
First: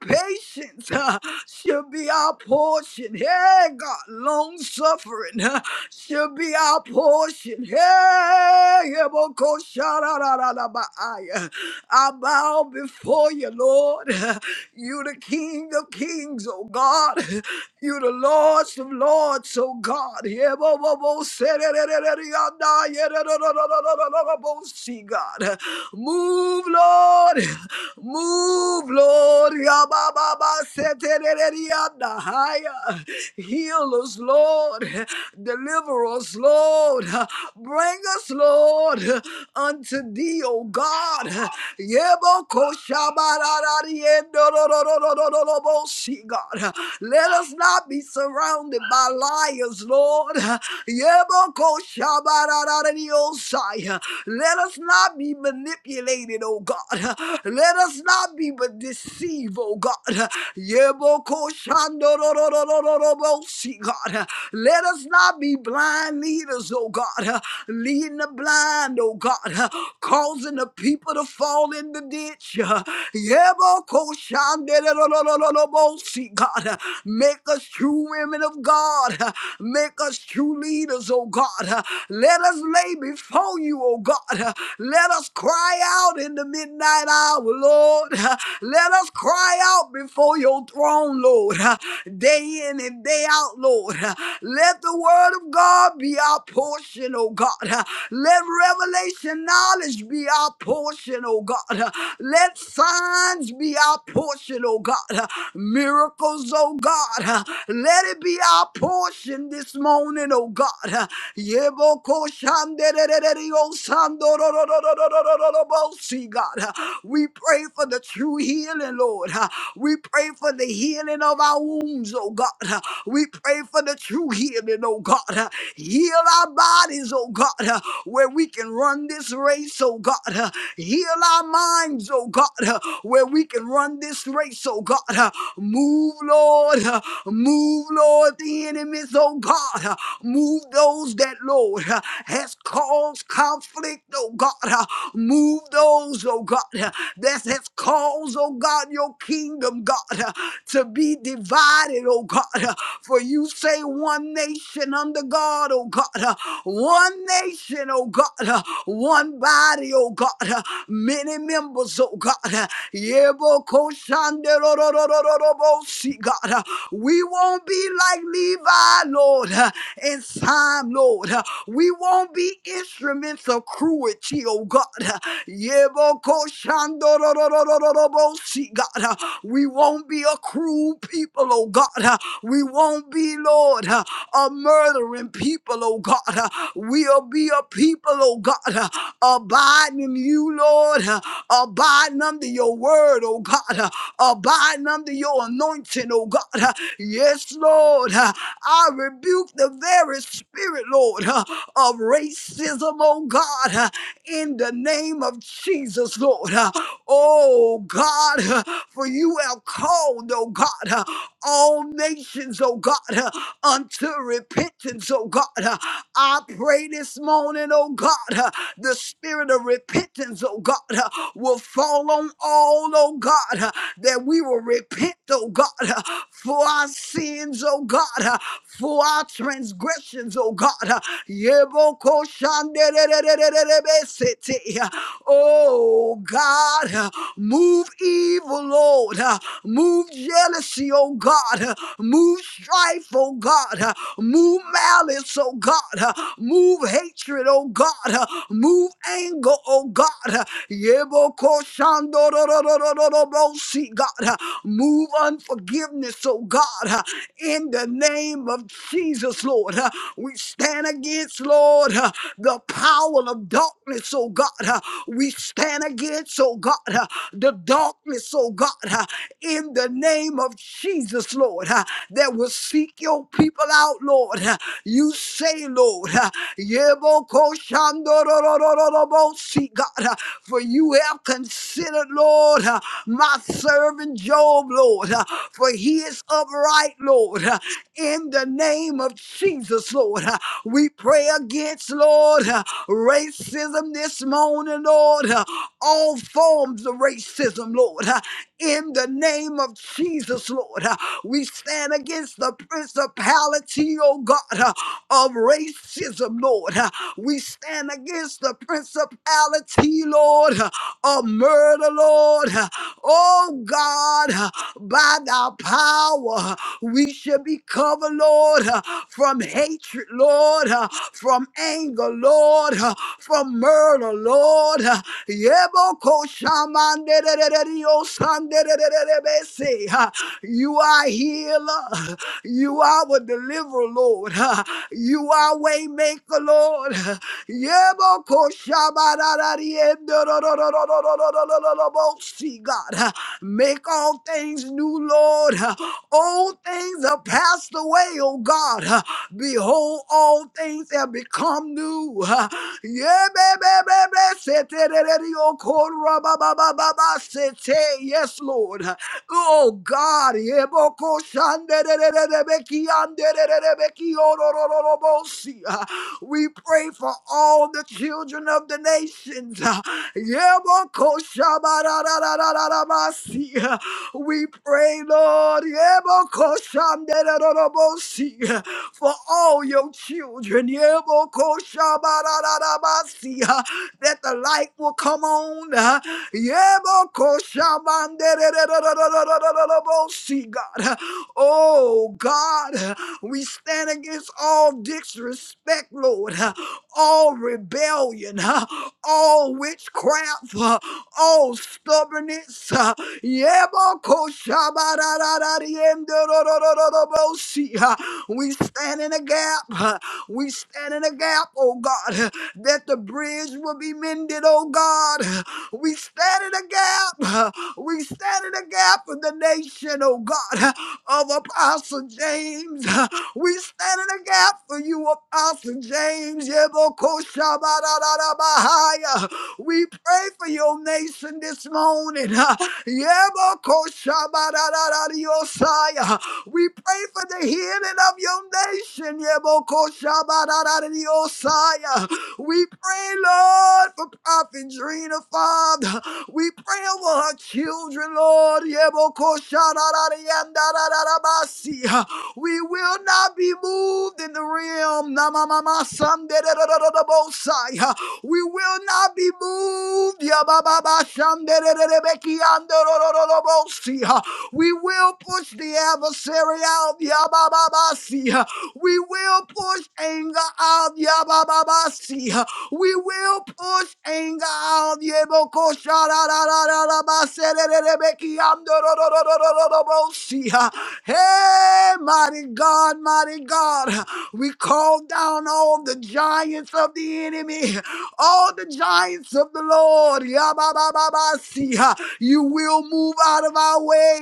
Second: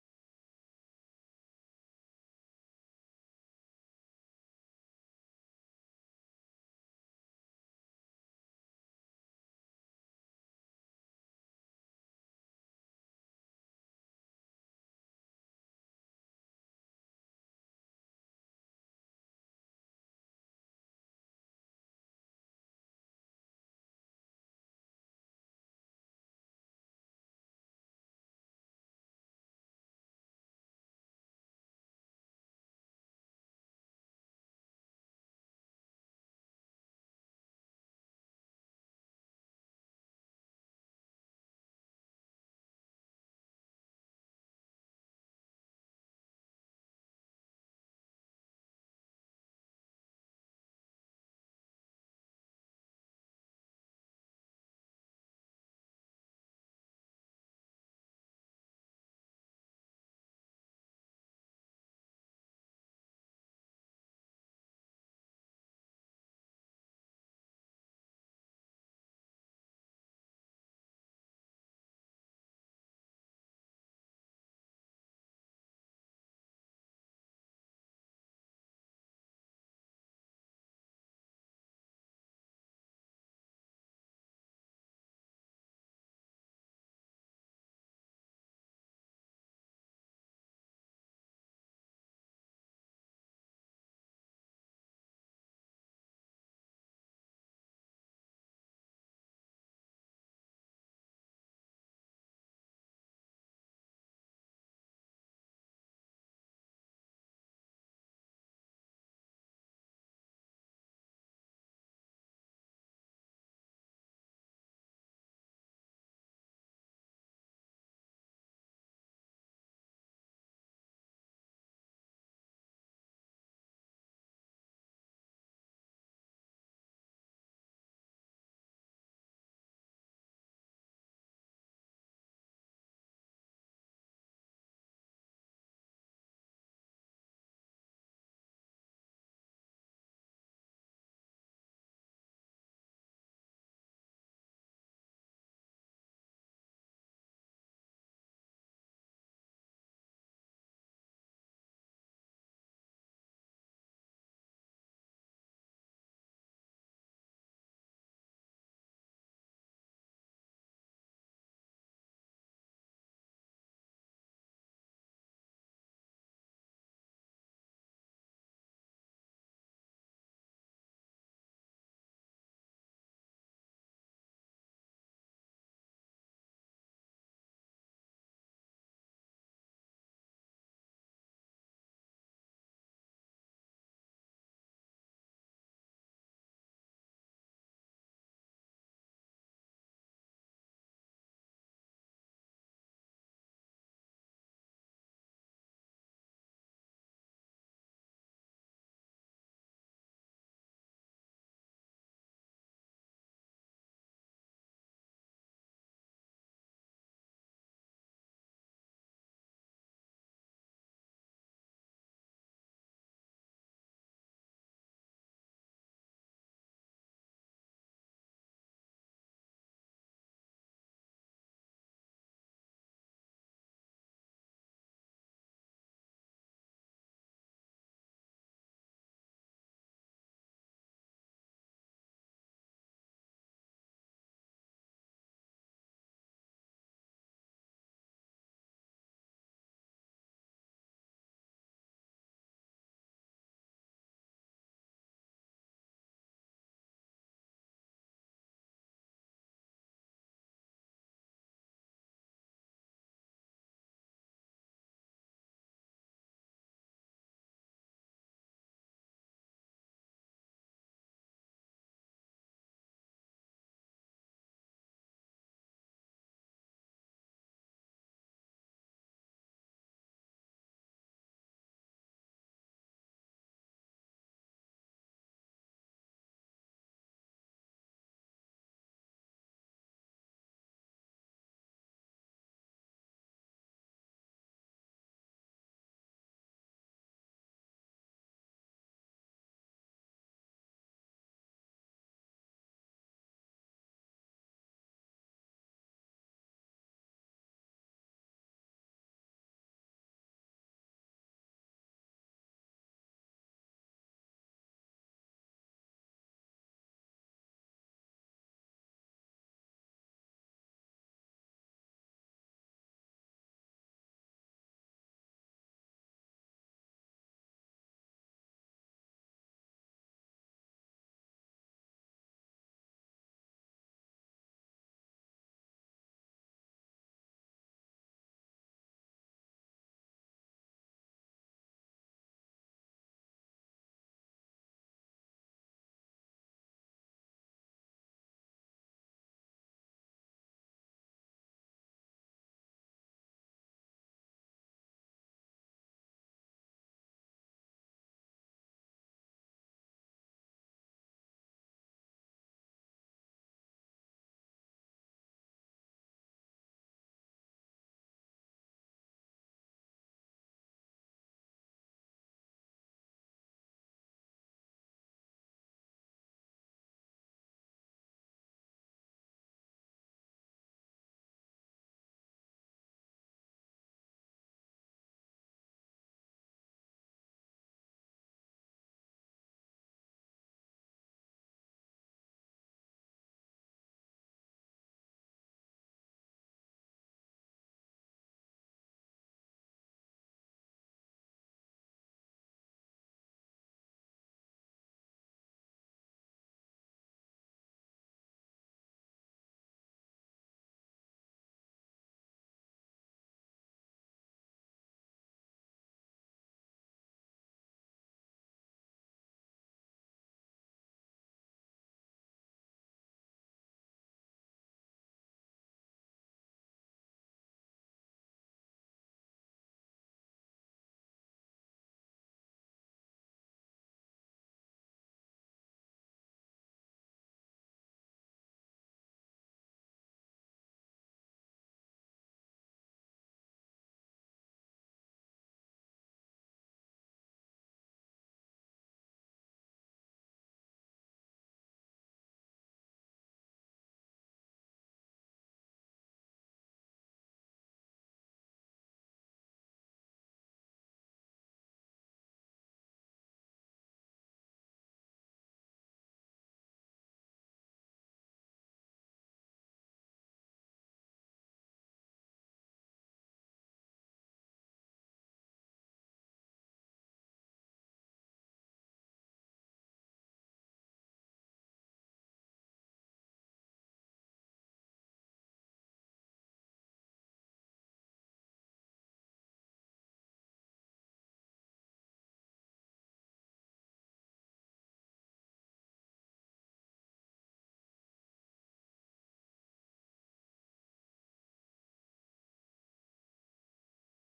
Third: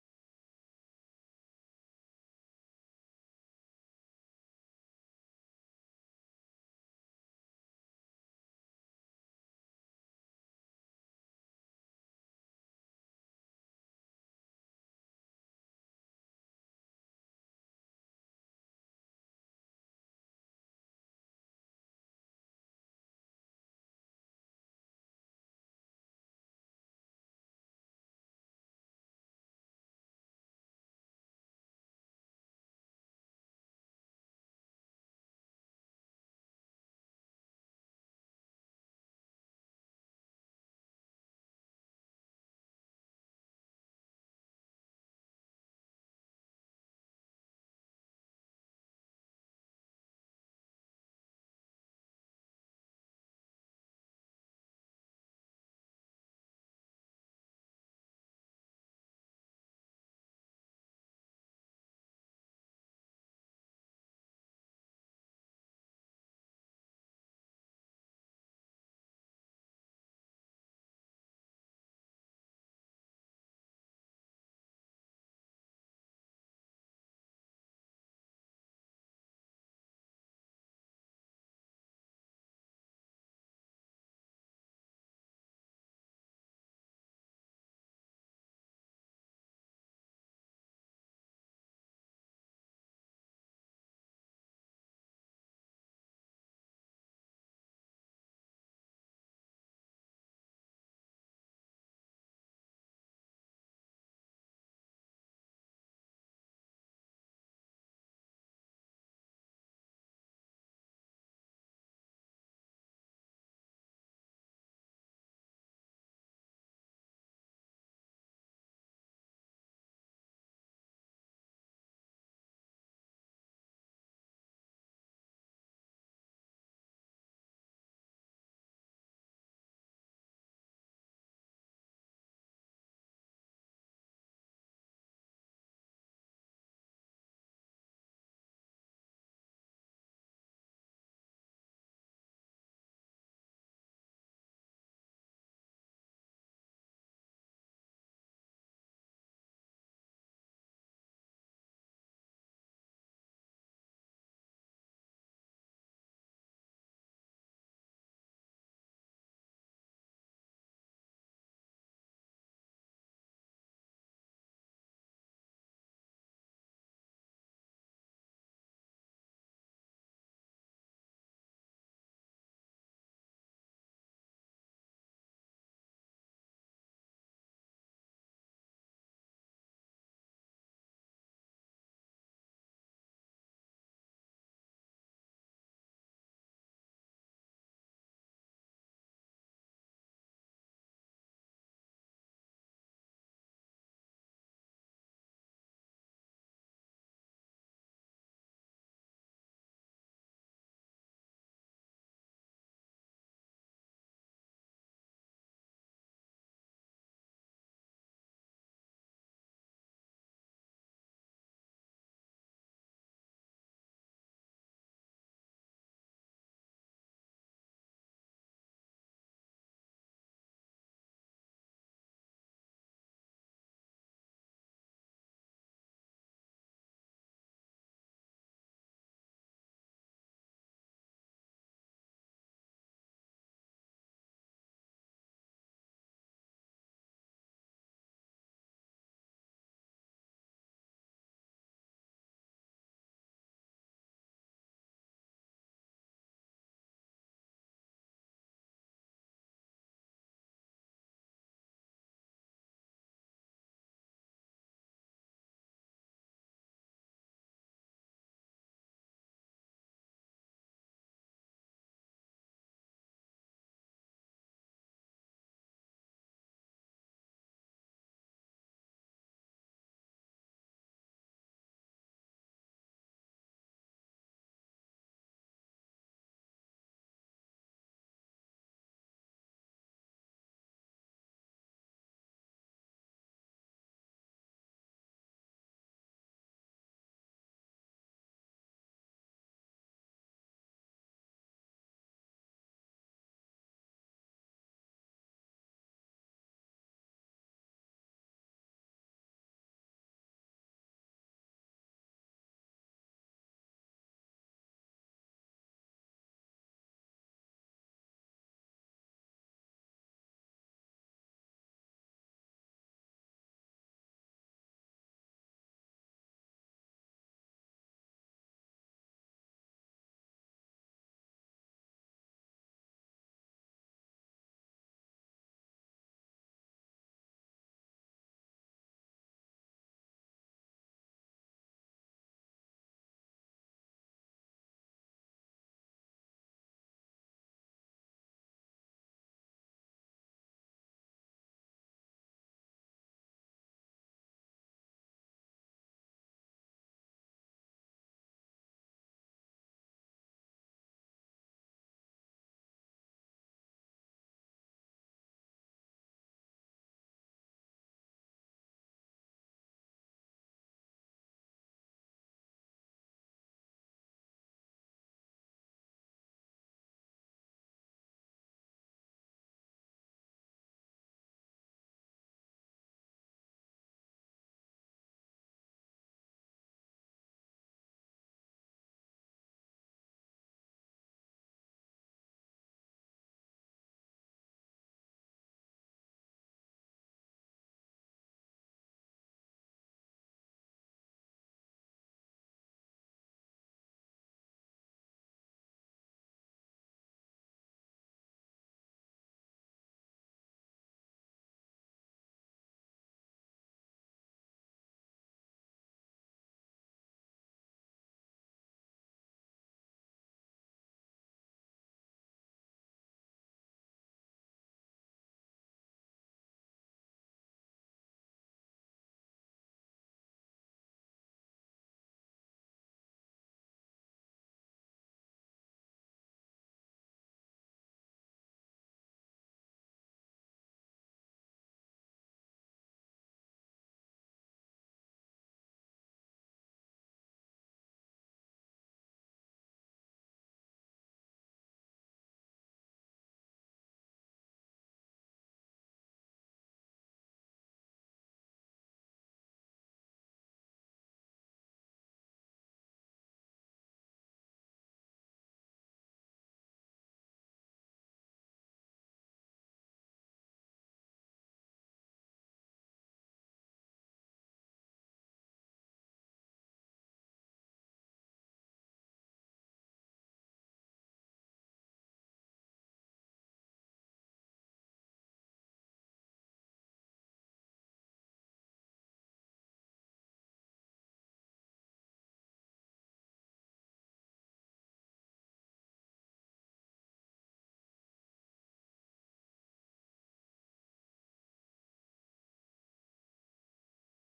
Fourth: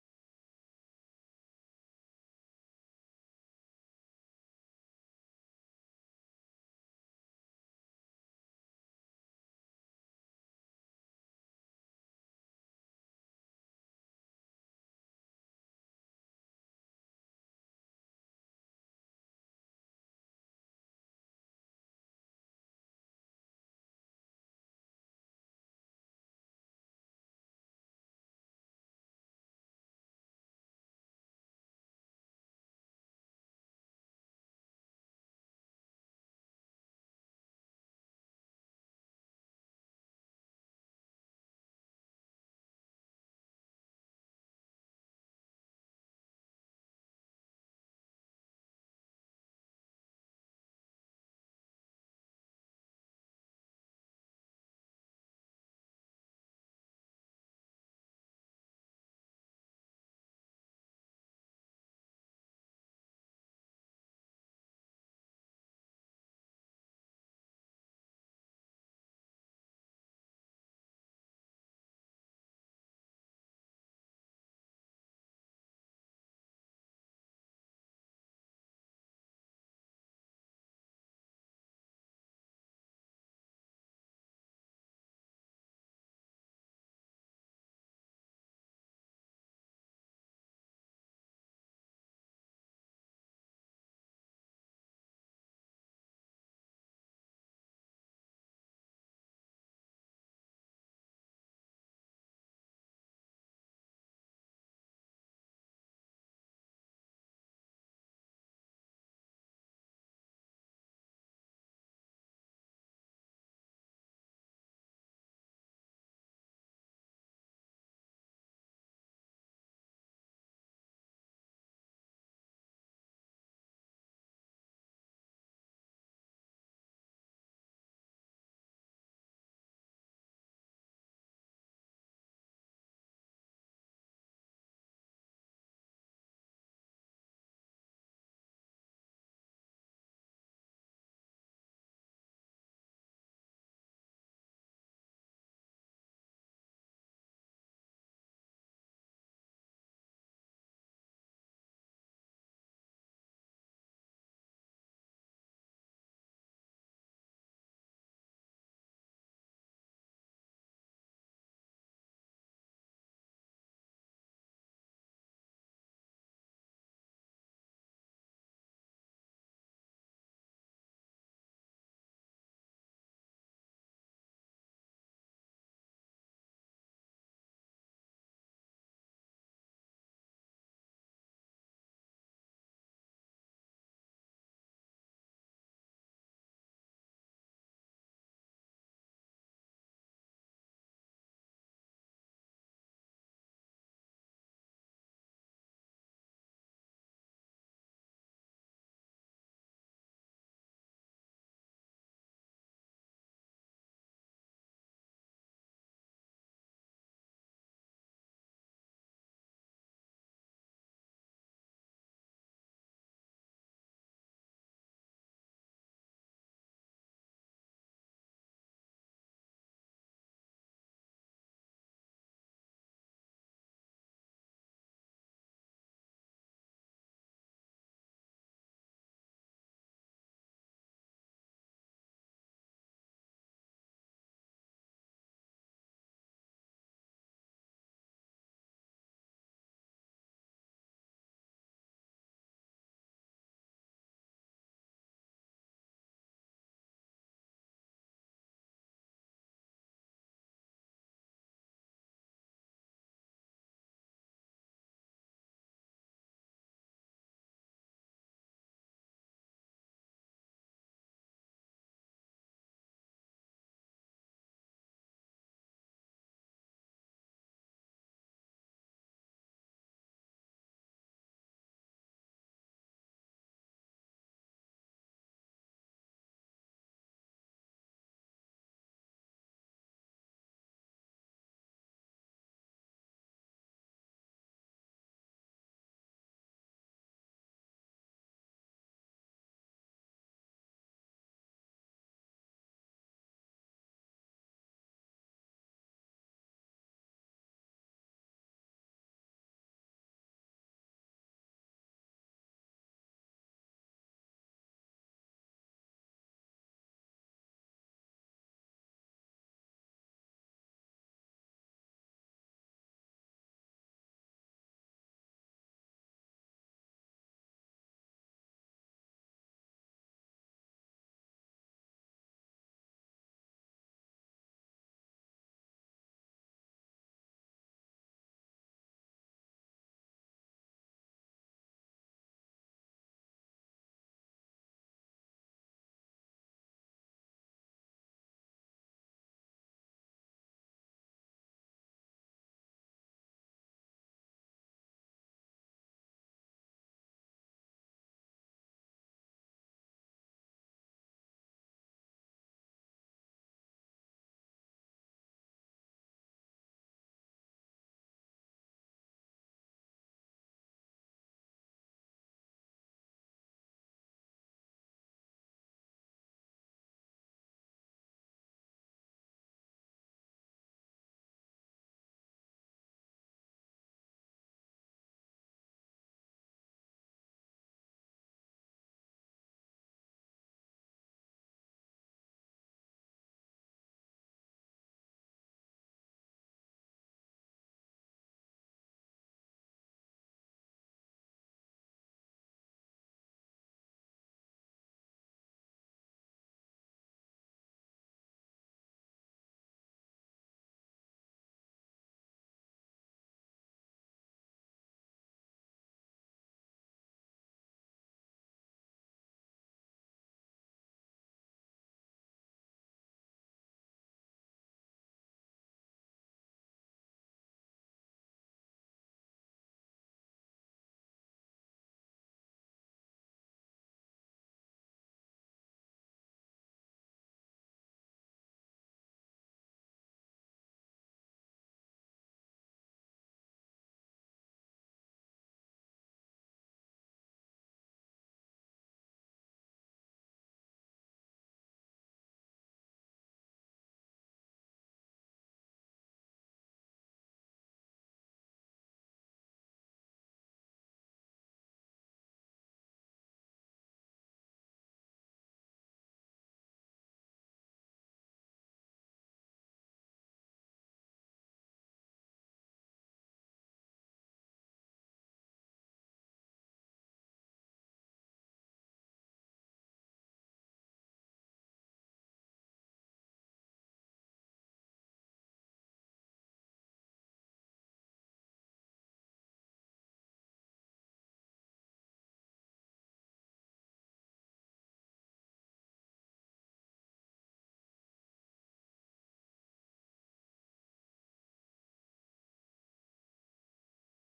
[SPEAKER 2] patience ha, shall be our portion portion. Hey, God, long suffering should be our portion. Hey, Yaboko, shadadadadabaaya. I bow before you, Lord. You the King of kings, oh God. You the Lords of lords, oh God. Yebobobo, sededededeyanda, yedededededededededebo, See, God. Move, Lord. Move, Lord. Yabababa, setedededeyanda. Higher. Heal us, Lord. Deliver us, Lord. Bring us, Lord, unto thee, O God. See, God. Let us not be surrounded by liars, Lord. Yebokoshabararariosai. Let us not be manipulated, O God. Let us not be deceived, O God. Yebokoshabararariosai. See, God, let us not be blind leaders, oh God, leading the blind, oh God, causing the people to fall in the ditch. See, God, make us true women of God, make us true leaders, oh God. Let us lay before you, oh God. Let us cry out in the midnight hour, Lord. Let us cry out before your throne, Lord. Lord, uh, day in and day out, Lord. uh, Let the word of God be our portion, oh God. uh, Let revelation knowledge be our portion, oh God. uh, Let signs be our portion, oh God. uh, Miracles, oh God. uh, Let it be our portion this morning, oh God. uh, Yebokoshandererereriosamdororororororobosi, God. uh, We pray for the true healing, Lord. uh, We pray for the healing healing of our wounds, oh God. We pray for the true healing, oh God. Heal our bodies, oh God, where we can run this race, oh God. Heal our minds, oh God, where we can run this race, oh God. Move, Lord. Move, Lord, the enemies, oh God. Move those that, Lord, has caused conflict, oh God. Move those, oh God, that has caused, oh God, your kingdom, God to be divided, oh God. For you say one nation under God, oh God. One nation, oh God. One body, oh God. Many members, oh God. Yebokoshanderororororobosi, God. We won't be like Levi, Lord, in time, Lord. We won't be instruments of cruelty, oh God. Yebokoshandororororobosi, God. We won't be be a cruel people, oh God. Uh, We won't be, Lord, uh, a murdering people, oh God. Uh, We'll be a people, oh God, uh, abiding in you, Lord, uh, abiding under your word, oh God, uh, abiding under your anointing, oh God. Uh, Yes, Lord, uh, I rebuke the very spirit, Lord, uh, of racism, oh God, uh, in the name of Jesus, Lord. Uh, Oh God, uh, for you have called, oh God, uh, all nations, oh God, uh, unto repentance, oh God. Uh, I pray this morning, oh God, uh, the spirit of repentance, oh God, uh, will fall on all, oh God, uh, that we will repent, oh God, uh, for our sins, oh God, uh, for our transgressions, oh God. uh, Yebokoshanderererererebesete. Oh God, uh, move evil, Lord. uh, uh, Move jealousy, oh God. uh, Move strife, oh God. uh, Move malice, oh God. uh, Move hatred, oh God. uh, Move anger, oh God. uh, Yebokoshandorororororobosi, God. uh, Move unforgiveness, oh God. uh, In the name of Jesus, Lord. uh, We stand against, Lord, uh, the power of darkness, oh God. uh, We stand against, oh God, uh, the darkness, oh God uh, in the name of Jesus, Lord, uh, that will seek your people out, Lord. uh, You say, Lord, uh, Yebokoshandororororobo, see, God, uh, for you have considered, Lord, uh, my servant Job, Lord, uh, for he is upright, Lord, uh, in the name of Jesus, Lord. uh, We pray against, Lord, uh, racism this morning, Lord, uh, all forms of racism, Lord, uh, in the name of Jesus, Lord. Uh, We stand against the principality, oh God, uh, of racism, Lord. Uh, We stand against the principality, Lord, uh, of murder, Lord. Uh, Oh God, uh, by thy power, uh, we should be covered, Lord, uh, from hatred, Lord, uh, from anger, Lord, uh, from murder, Lord. uh, Yebokoshamanderereriosa. Shandererererebe. Ha. You are healer. You are our deliverer, Lord. You are waymaker, Lord. Yebo koshabararariendororororororororororobo. See, God, make all things new, Lord. Old things are passed away, oh God. Behold, all things have become new. Ha. Yebebebebe, seterereriokorababababa, Hey, Yes, Lord. Oh God, Eboko shandererebeki andererebeki orororobosi. we pray for all the children of the nations. Eboko shabarararararabasi. We pray, Lord, Eboko shandererorobosi, for all your children. Eboko shabararararabasi, That the light will come on. Yebokoshabarararabasi, God. Oh, God. We stand against all disrespect, Lord. All rebellion. All witchcraft. All stubbornness. See, we stand in a gap. We stand in a gap, oh God, that the bridge will be mended, oh God. We stand in a the gap. We stand in the gap for the nation, oh God, of Apostle James. We stand in the gap for you, Apostle James. Yebokoshabarabahaya. We pray for your nation this morning. Yebokoshabarararariosaya. We pray for the healing of your nation. Yebokoshabarararariosaya. We pray, Lord, for Prophet Drina, Father. We pray over her children, Lord. Yebokoshararariandarararabasi. We will not be moved in the realm. Namamamasandededededebosai. We will not be moved. Yabababashandededededebekiandorororobosi. We will push the adversary out. Yabababasi. We will push anger out. Yabababasi. We will push anger out. Hey, mighty God, mighty God, we call down all the giants of the enemy, all the giants of the Lord. Yababababasiya. You will move out of our way.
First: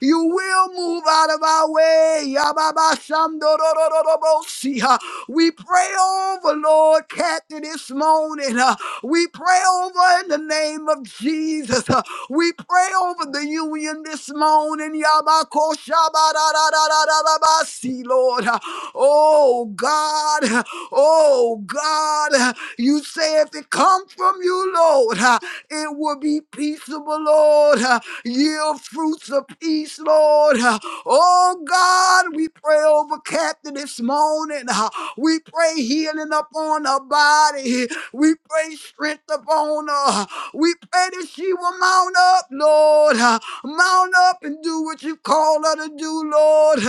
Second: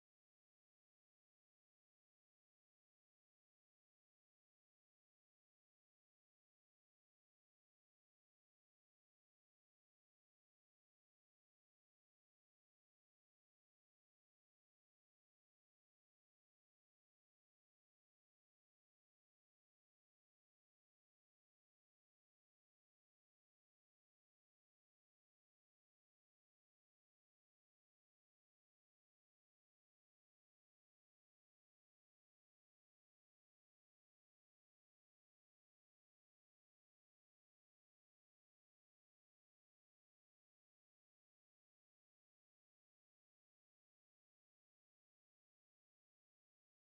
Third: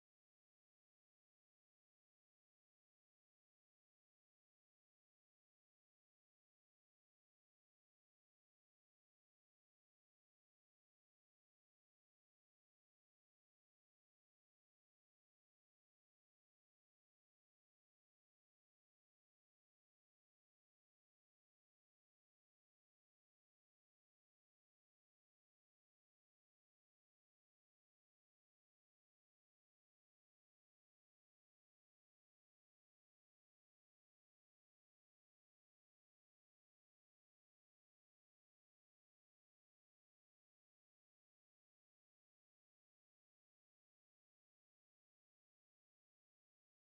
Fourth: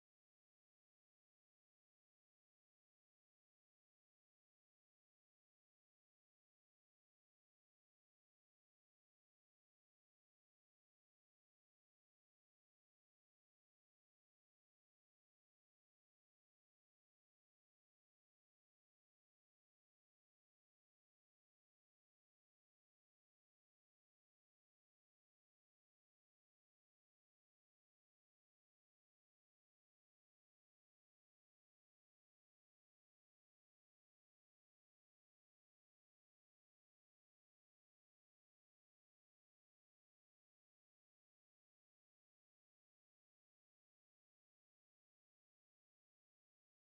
[SPEAKER 2] You will move out of our way. Yababashamdorororobosiya. We pray over, Lord, Kathy this morning. Uh, We pray over in the name of Jesus. Uh, We pray over the union this morning. Yabakoshabadadadadadabasi, Lord. Uh, Oh God. uh, Oh God. uh, You say if it come from you, Lord, uh, it will be peaceable, Lord. uh, Yield fruits of peace, Lord. uh, Oh God, we pray over Captain this morning. uh, We pray healing upon her body. We pray strength upon her. We pray that she will mount up, Lord. Mount up and do what you call her to do, Lord,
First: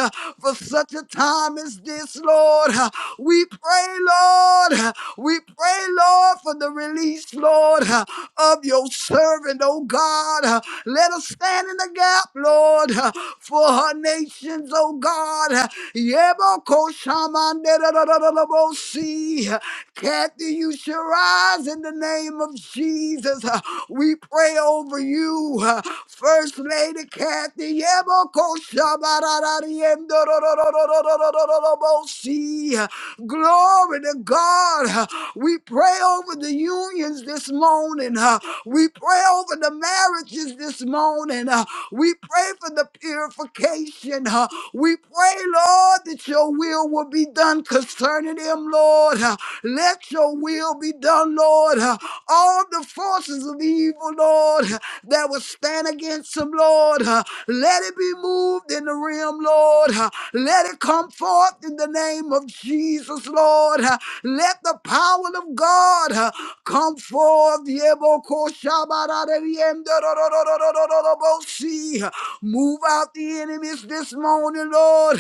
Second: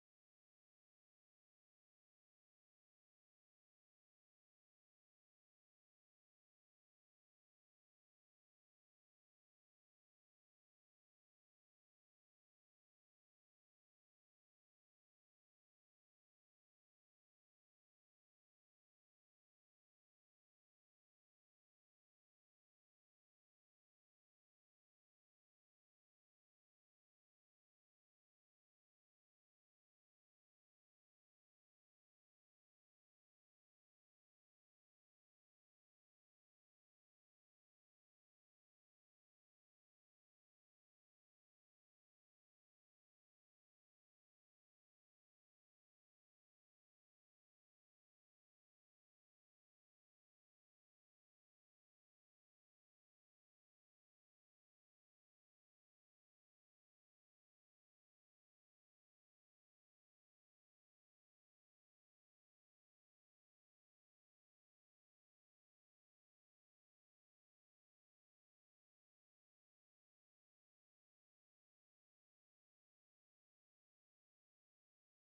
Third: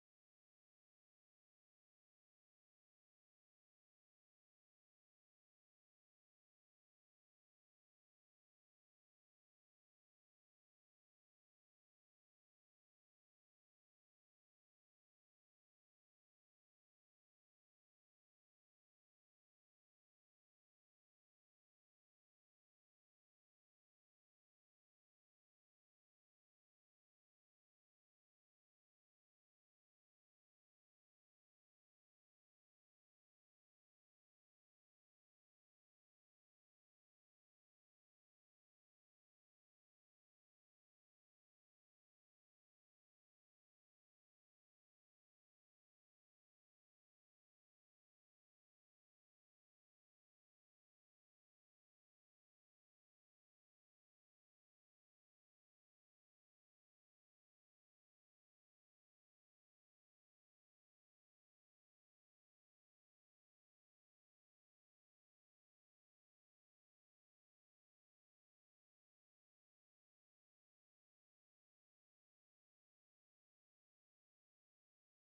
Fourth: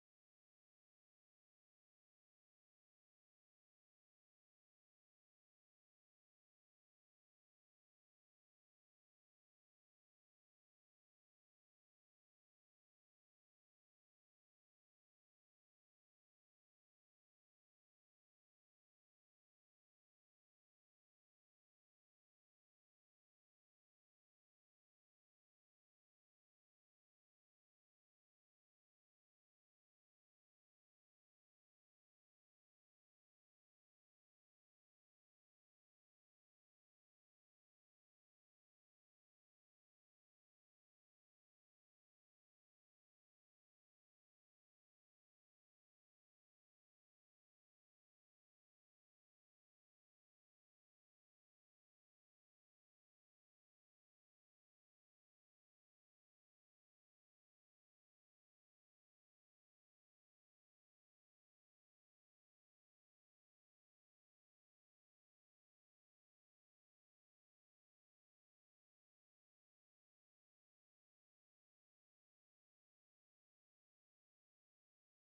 [SPEAKER 2] for such a time as this, Lord. We pray, Lord. We pray, Lord, for the release, Lord, of your servant, oh God. Let us stand in the gap, Lord, for her nations, oh God. Yebokoshamandedadadadabosi. Kathy, you shall rise in the name of Jesus, uh, we pray over you, uh, First Lady Kathy. Yeboko shabararari endororororororororobosi. Uh, Glory to God. Uh, We pray over the unions this morning. uh, We pray over the marriages this morning. uh, We pray for the purification. uh, We pray, Lord, that your will will be done concerning them, Lord. uh, Let your will be done, Lord. uh, all the forces of evil, Lord, that will stand against him, Lord. Let it be moved in the realm, Lord. Let it come forth in the name of Jesus, Lord. Let the power of God come forth. Yebokoshabarareriemdororororororobosi. Move out the enemies this morning, Lord.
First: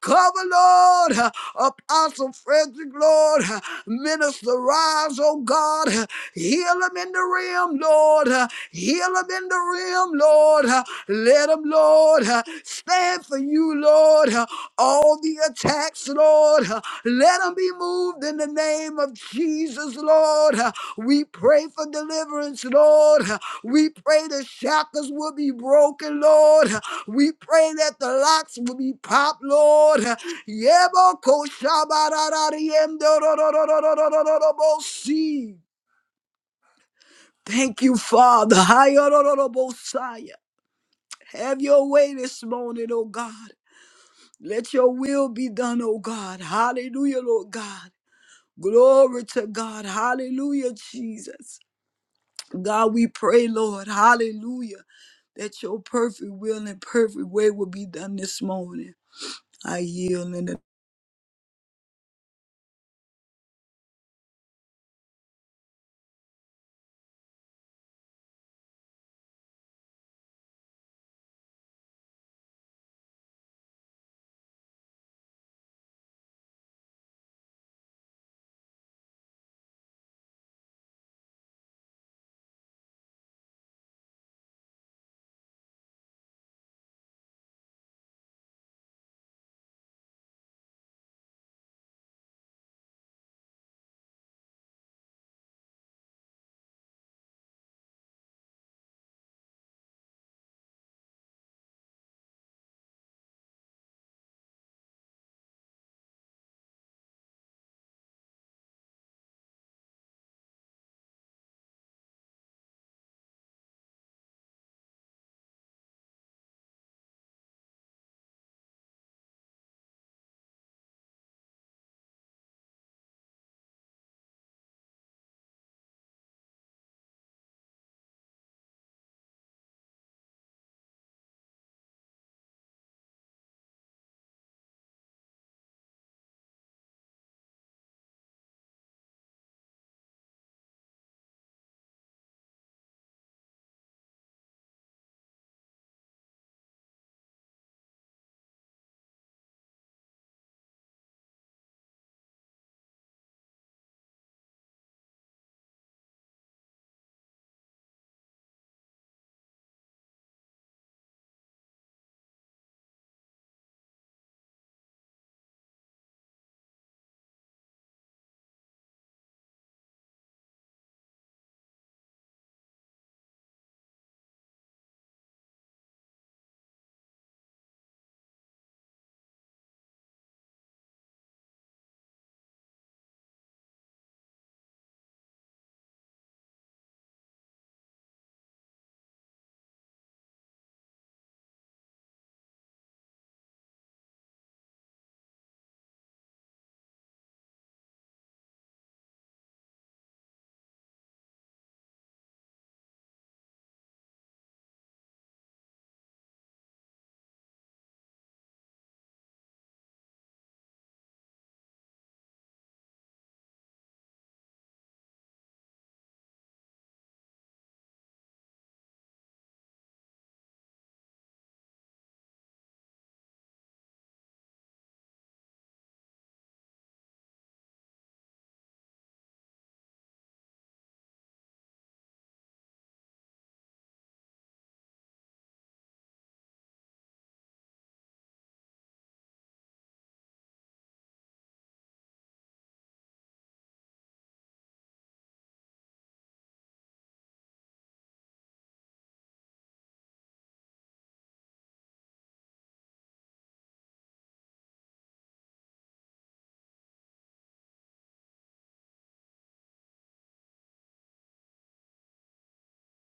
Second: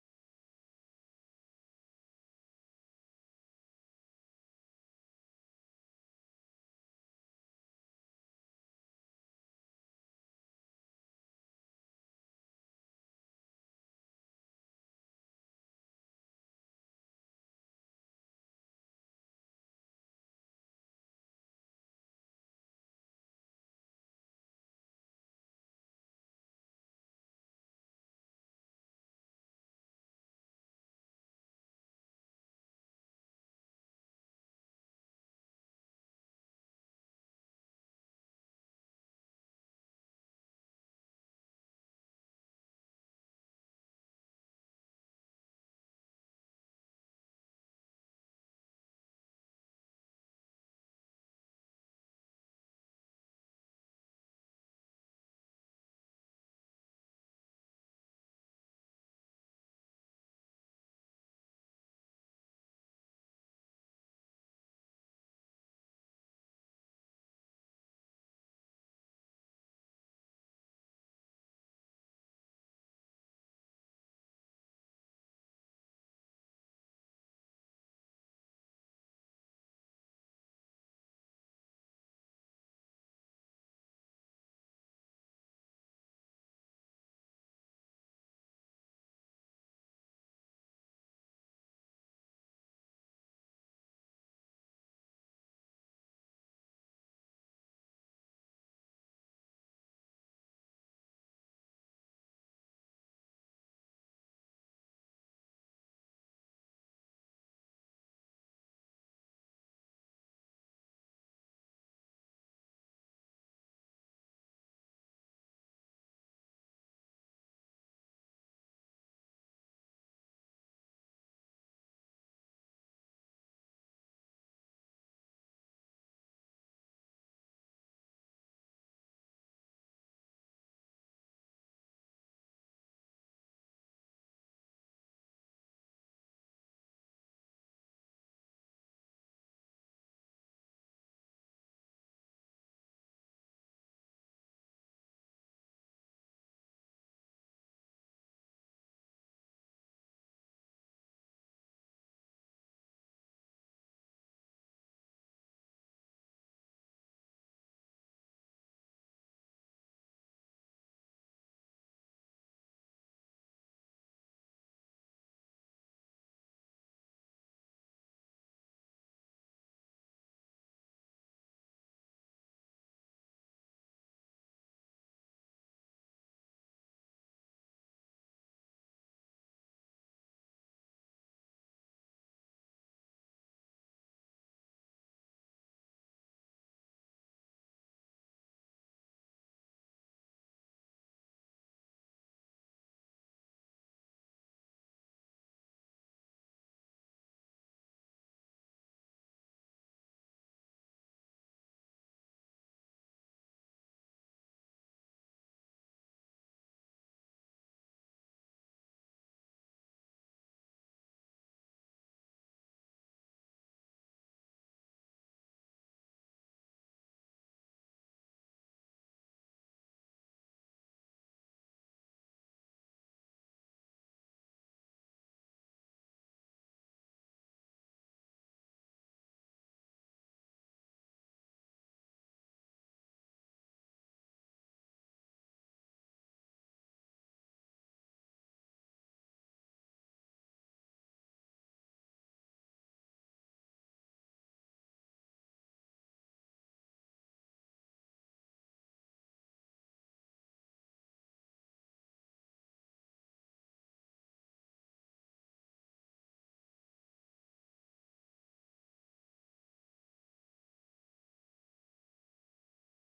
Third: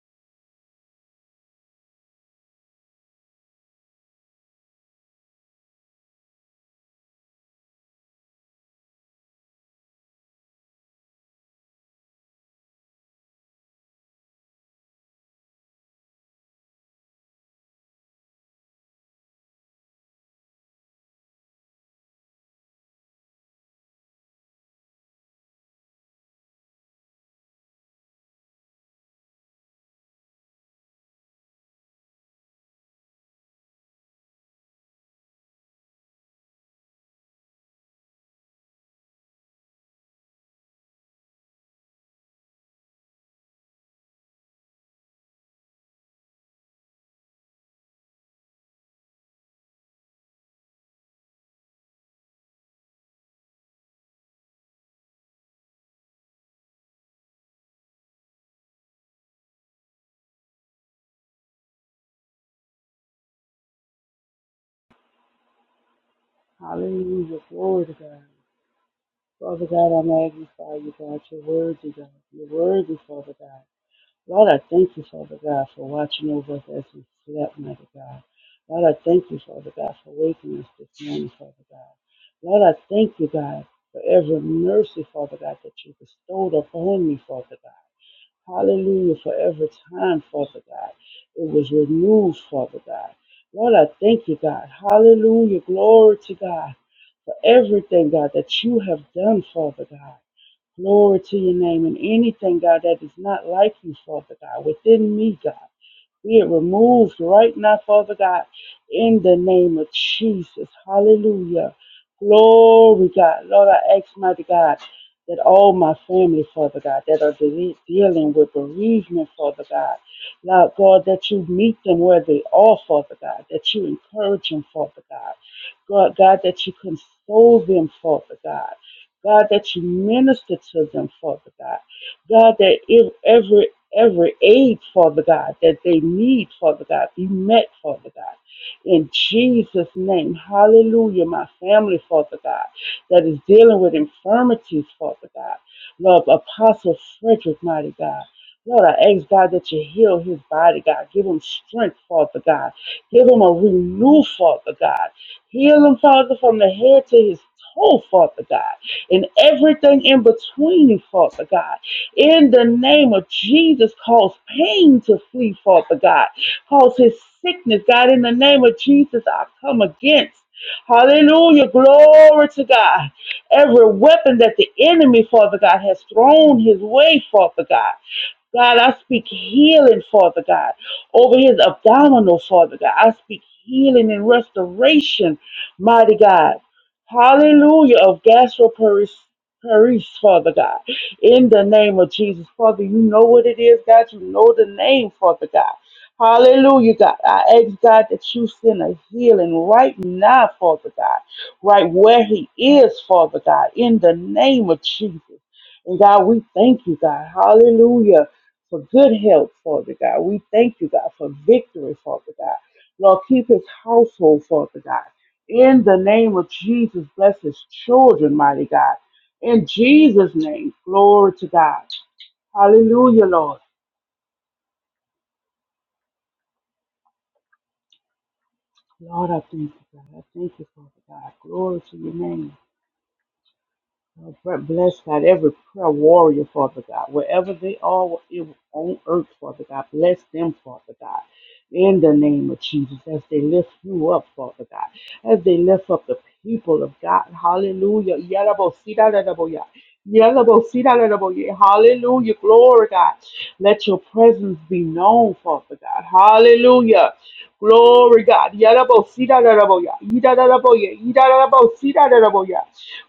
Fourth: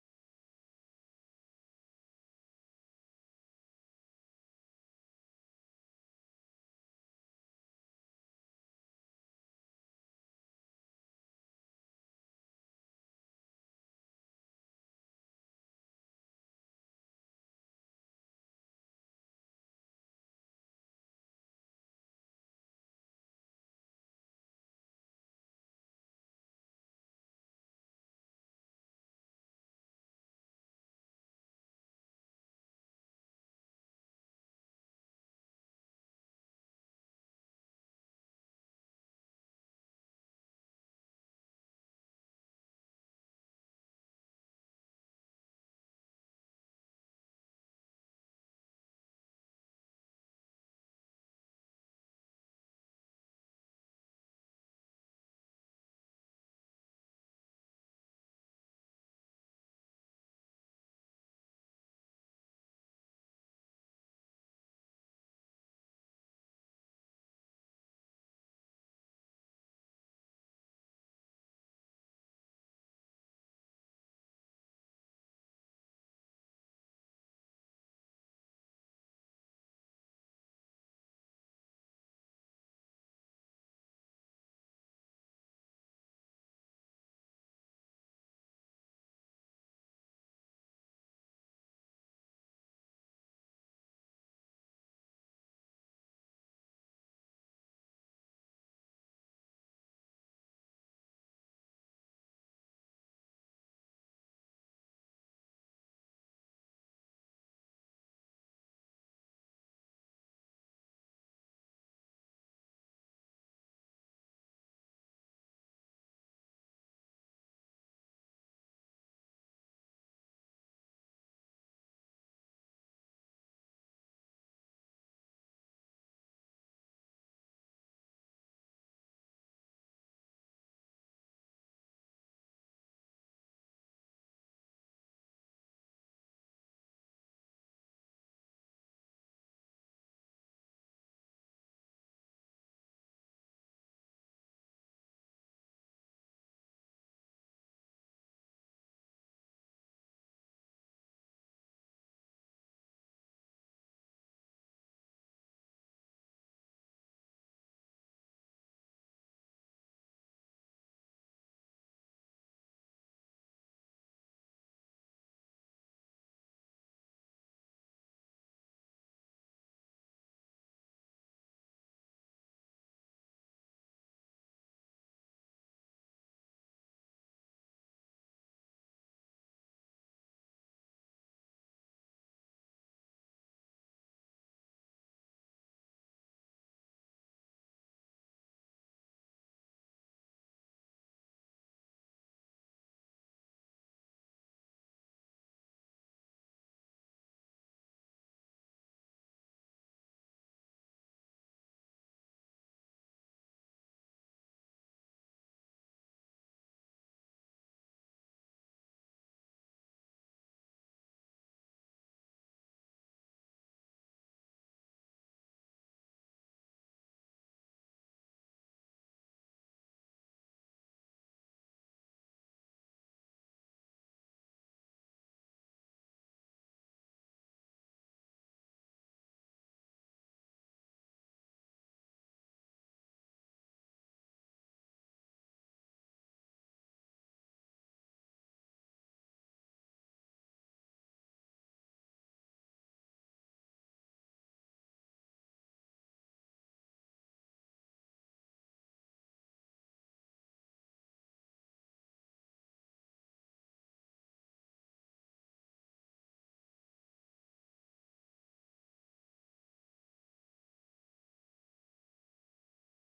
[SPEAKER 2] Cover, Lord. Apostle Frederick, Lord. Minister Rise, oh God. Heal them in the realm, Lord. Heal them in the realm, Lord. Let them, Lord, stand for you, Lord. All the attacks, Lord, let them be moved in the name of Jesus, Lord. We pray for deliverance, Lord. We pray the shackles will be broken, Lord. We pray that the locks will be popped, Lord. Yebokoshabararariemdororororororobosi. Thank you, Father. Hayororobosaya. Have your way this morning, oh God. Let your will be done, oh God. Hallelujah, Lord God. Glory to God. Hallelujah, Jesus. God, we pray, Lord. Hallelujah. That your perfect will and perfect way will be done this morning. I yield in the
[SPEAKER 3] Hallelujah. Glory to God. Father God, I magnify you, God. You're worthy, God. You're worthy, Father God. Lord, I thank you, Father God, for watching over us as we slept, mighty God. Lord, I thank you, Father God, for waking us this morning, Father God. Lord, I thank you, God, for every mercy, Father God, that you bestowed upon me, Father God. Hallelujah. For every time, Father God. It was renewed, Father God. Lord, I thank you, God. Hallelujah. Glory to God. For everything, God, that you have done, Father God. Glory to your name. And anything, God, that is not like you, Father God, within me, God. Be it removed right now, Father God, in the name of Jesus. Hallelujah. Glory, God. Lord, I ask, mighty God, that all my family, Father God, that are de- dealing with bereavement, Father God, Lord God, that you meet them where they are, Father God, that you encourage them, Father God. God, God, that you console them, Father God. God, that you minister to them, Father God. God, that if every every aid, Father God, that they need, Father God, be met, Father God. In Jesus' name, hallelujah, my family, Father God, that is dealing with infirmities, Father God. Lord, Apostle Frederick, mighty God. Lord, I ask God that you heal his body, God. Give him strength, Father God. Give him a renew, Father God. Heal him, Father, from the head to his toe, Father God. And everything in between, Father God. In the name of Jesus, cause pain to flee, Father God. Cause his sickness, God, in the name of Jesus, I come against. Hallelujah. Glory to God. Every weapon that the enemy, Father God, has thrown his way, Father God. God, I speak healing, Father God, over his abdominal, Father God. I speak healing and restoration, mighty God. Hallelujah of gastroparesis, Father God. In the name of Jesus, Father, you know what it is, God. You know the name, Father God. Hallelujah, God. I ask God that you send a healing right now, Father God, right where he is, Father God, in the name of Jesus. And God, we thank you, God. Hallelujah for good health, Father God. We thank you, God, for victory, Father God. Lord, keep his household, Father God. In the name of Jesus, bless his children, mighty God. In Jesus' name, glory to God. Hallelujah, Lord. Lord, I thank you, God. I thank you, Father God. Glory to your name. Lord, b- bless God, every prayer warrior, Father God, wherever they are on earth, Father God, bless them, Father God. in the name of Jesus as they lift you up, Father God, as they lift up the people of God. Hallelujah. Yarabosidaraboya. Yarabosidaraboya. Hallelujah. Glory, God. Let your presence be known, Father God. Hallelujah. Glory, God. Yarabosidaraboya. Yidaraboya. Yidarabosidaraboya.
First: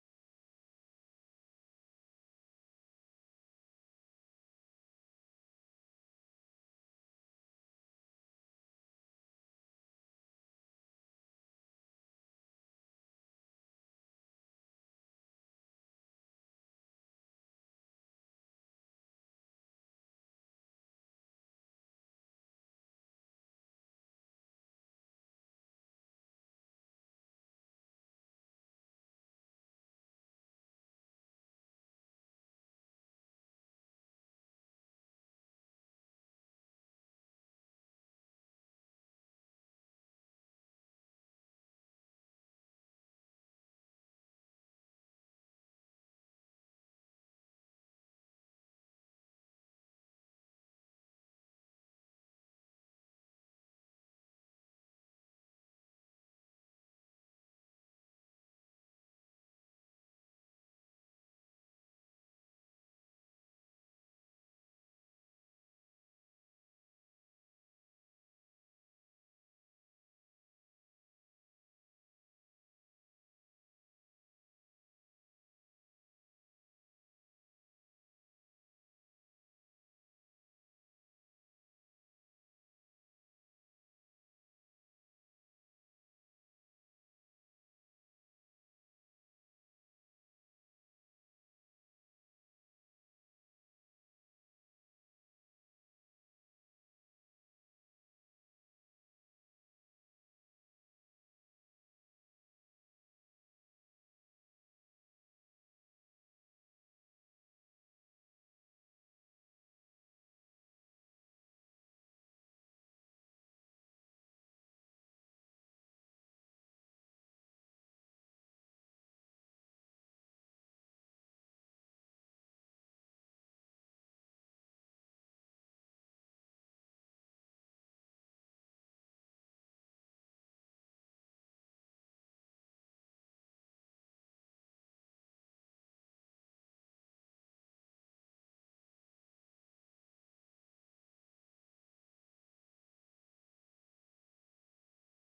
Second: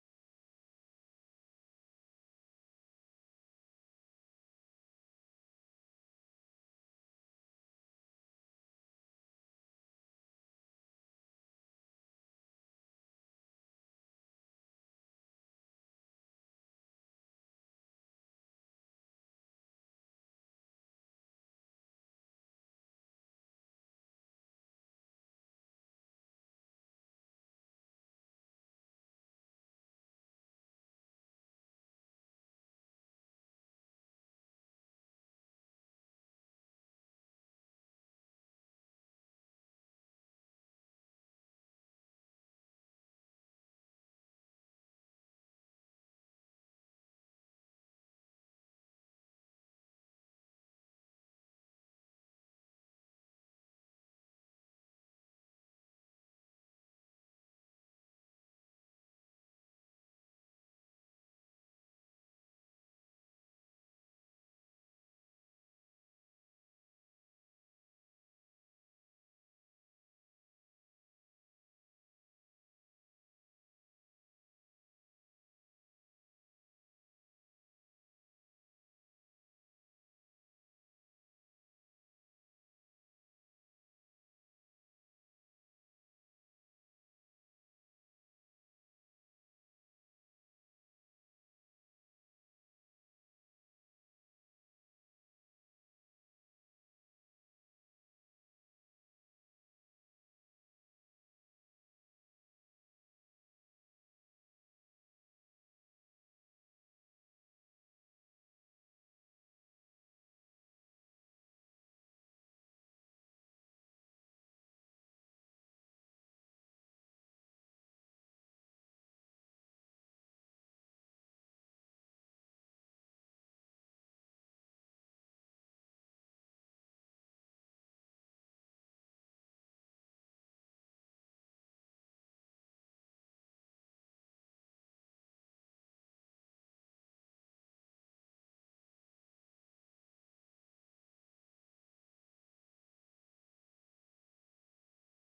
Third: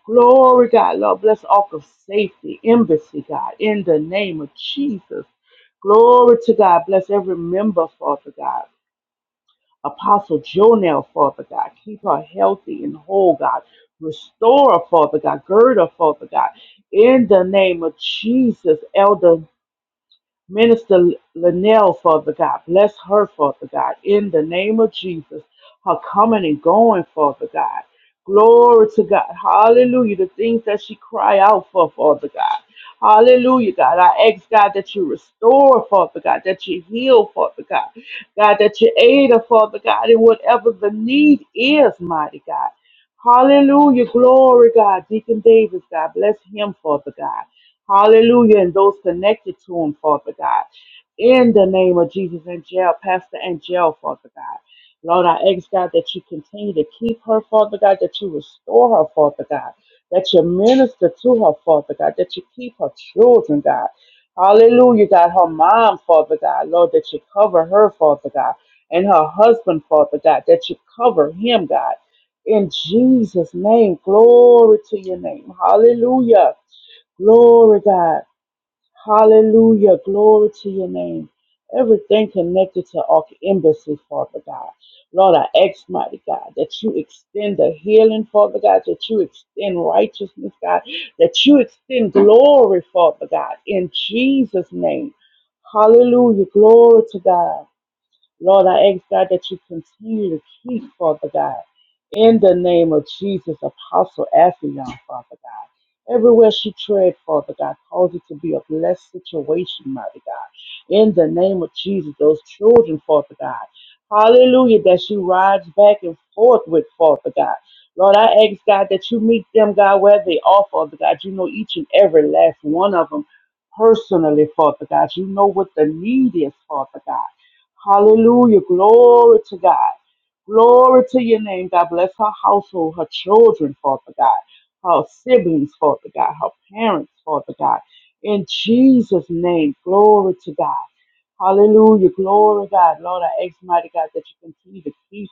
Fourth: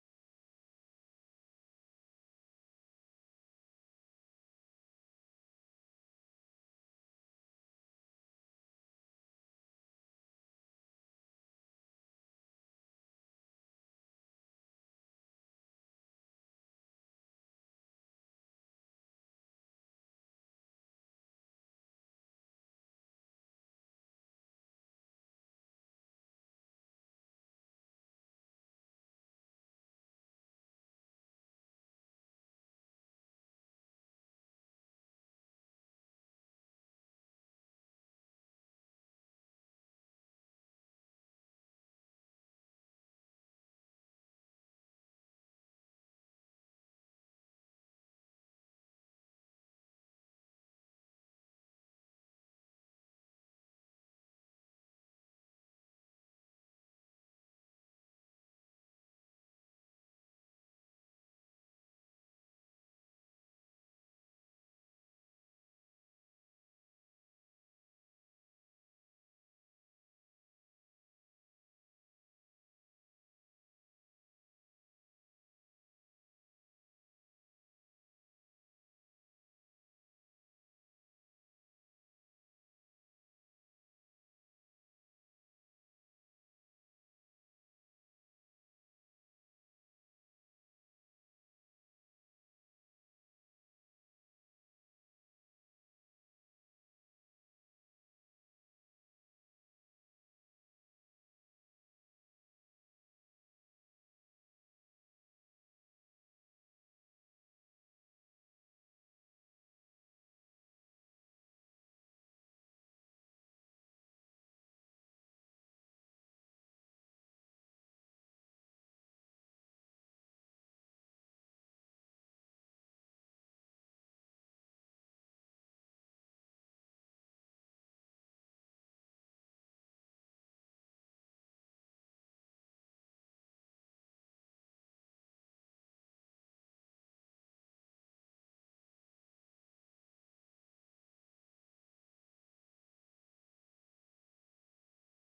[SPEAKER 3] Glory, God. Lord, bless Ark of Safety, Embassy, God, in the name of Jesus. Glory to God. Bless every member, Father God. Apostle Jonell, Father God. Keep her healthy and whole, God. Restore her, Father God. Gird her, Father God. In the name of Jesus, Elder Minister Linnell, Father God. Bless her, Father God. In the name of Jesus, her coming and going, Father God. Glory to God. Hallelujah. The things that she cry out for, Father God. Hallelujah, God. I ask, God, that you restore, Father God, that you heal, Father God. God, that you aid her, Father God, in whatever the need is, mighty God. Hallelujah. Glory, God. Deacon Davis, God. Bless him, Father God. Hallelujah. And those connected to him, Father God. In the name of Jesus and jail, Pastor and jail, Father God. Lord, I ask God that you continue to keep her, Father God, that you restore her, Father God, that you minister to her, Father God, that you keep her children, God. Hallelujah, God, her mom, Father God, Lord, that you cover her, Father God, and her husband, Father God, that you cover him, God. In Jesus' name, glory to your name. Hallelujah. Glory, God. Hallelujah. Glory to your name. Everything connected to our embassy, Father God. Lord, I ask, mighty God, that you extend the healing, Father God, that you extend righteousness, God, that you extend glory, Father God, in Jesus' name. Hallelujah. Glory to God. Lord, I ask God that you continue to keep, Father God, in the name of Jesus, Apostle Afion, Father God. Everywhere she tread, Father God, cause it to be a blessed situation, mighty God. In the name of Jesus, those children, Father God. Hallelujah, that she rides back and forth with, Father God. Lord, I ask God that you meet them, God, where they are, Father God. You know each and every last one of them personally, Father God. You know what the need is, Father God. Hallelujah. Glory to God. Glory to your name, God. Bless her household, her children, Father God, her siblings, Father God, her parents, Father God. In Jesus' name, glory to God. Hallelujah. Glory, God. Lord, I ask, mighty God, that you continue to keep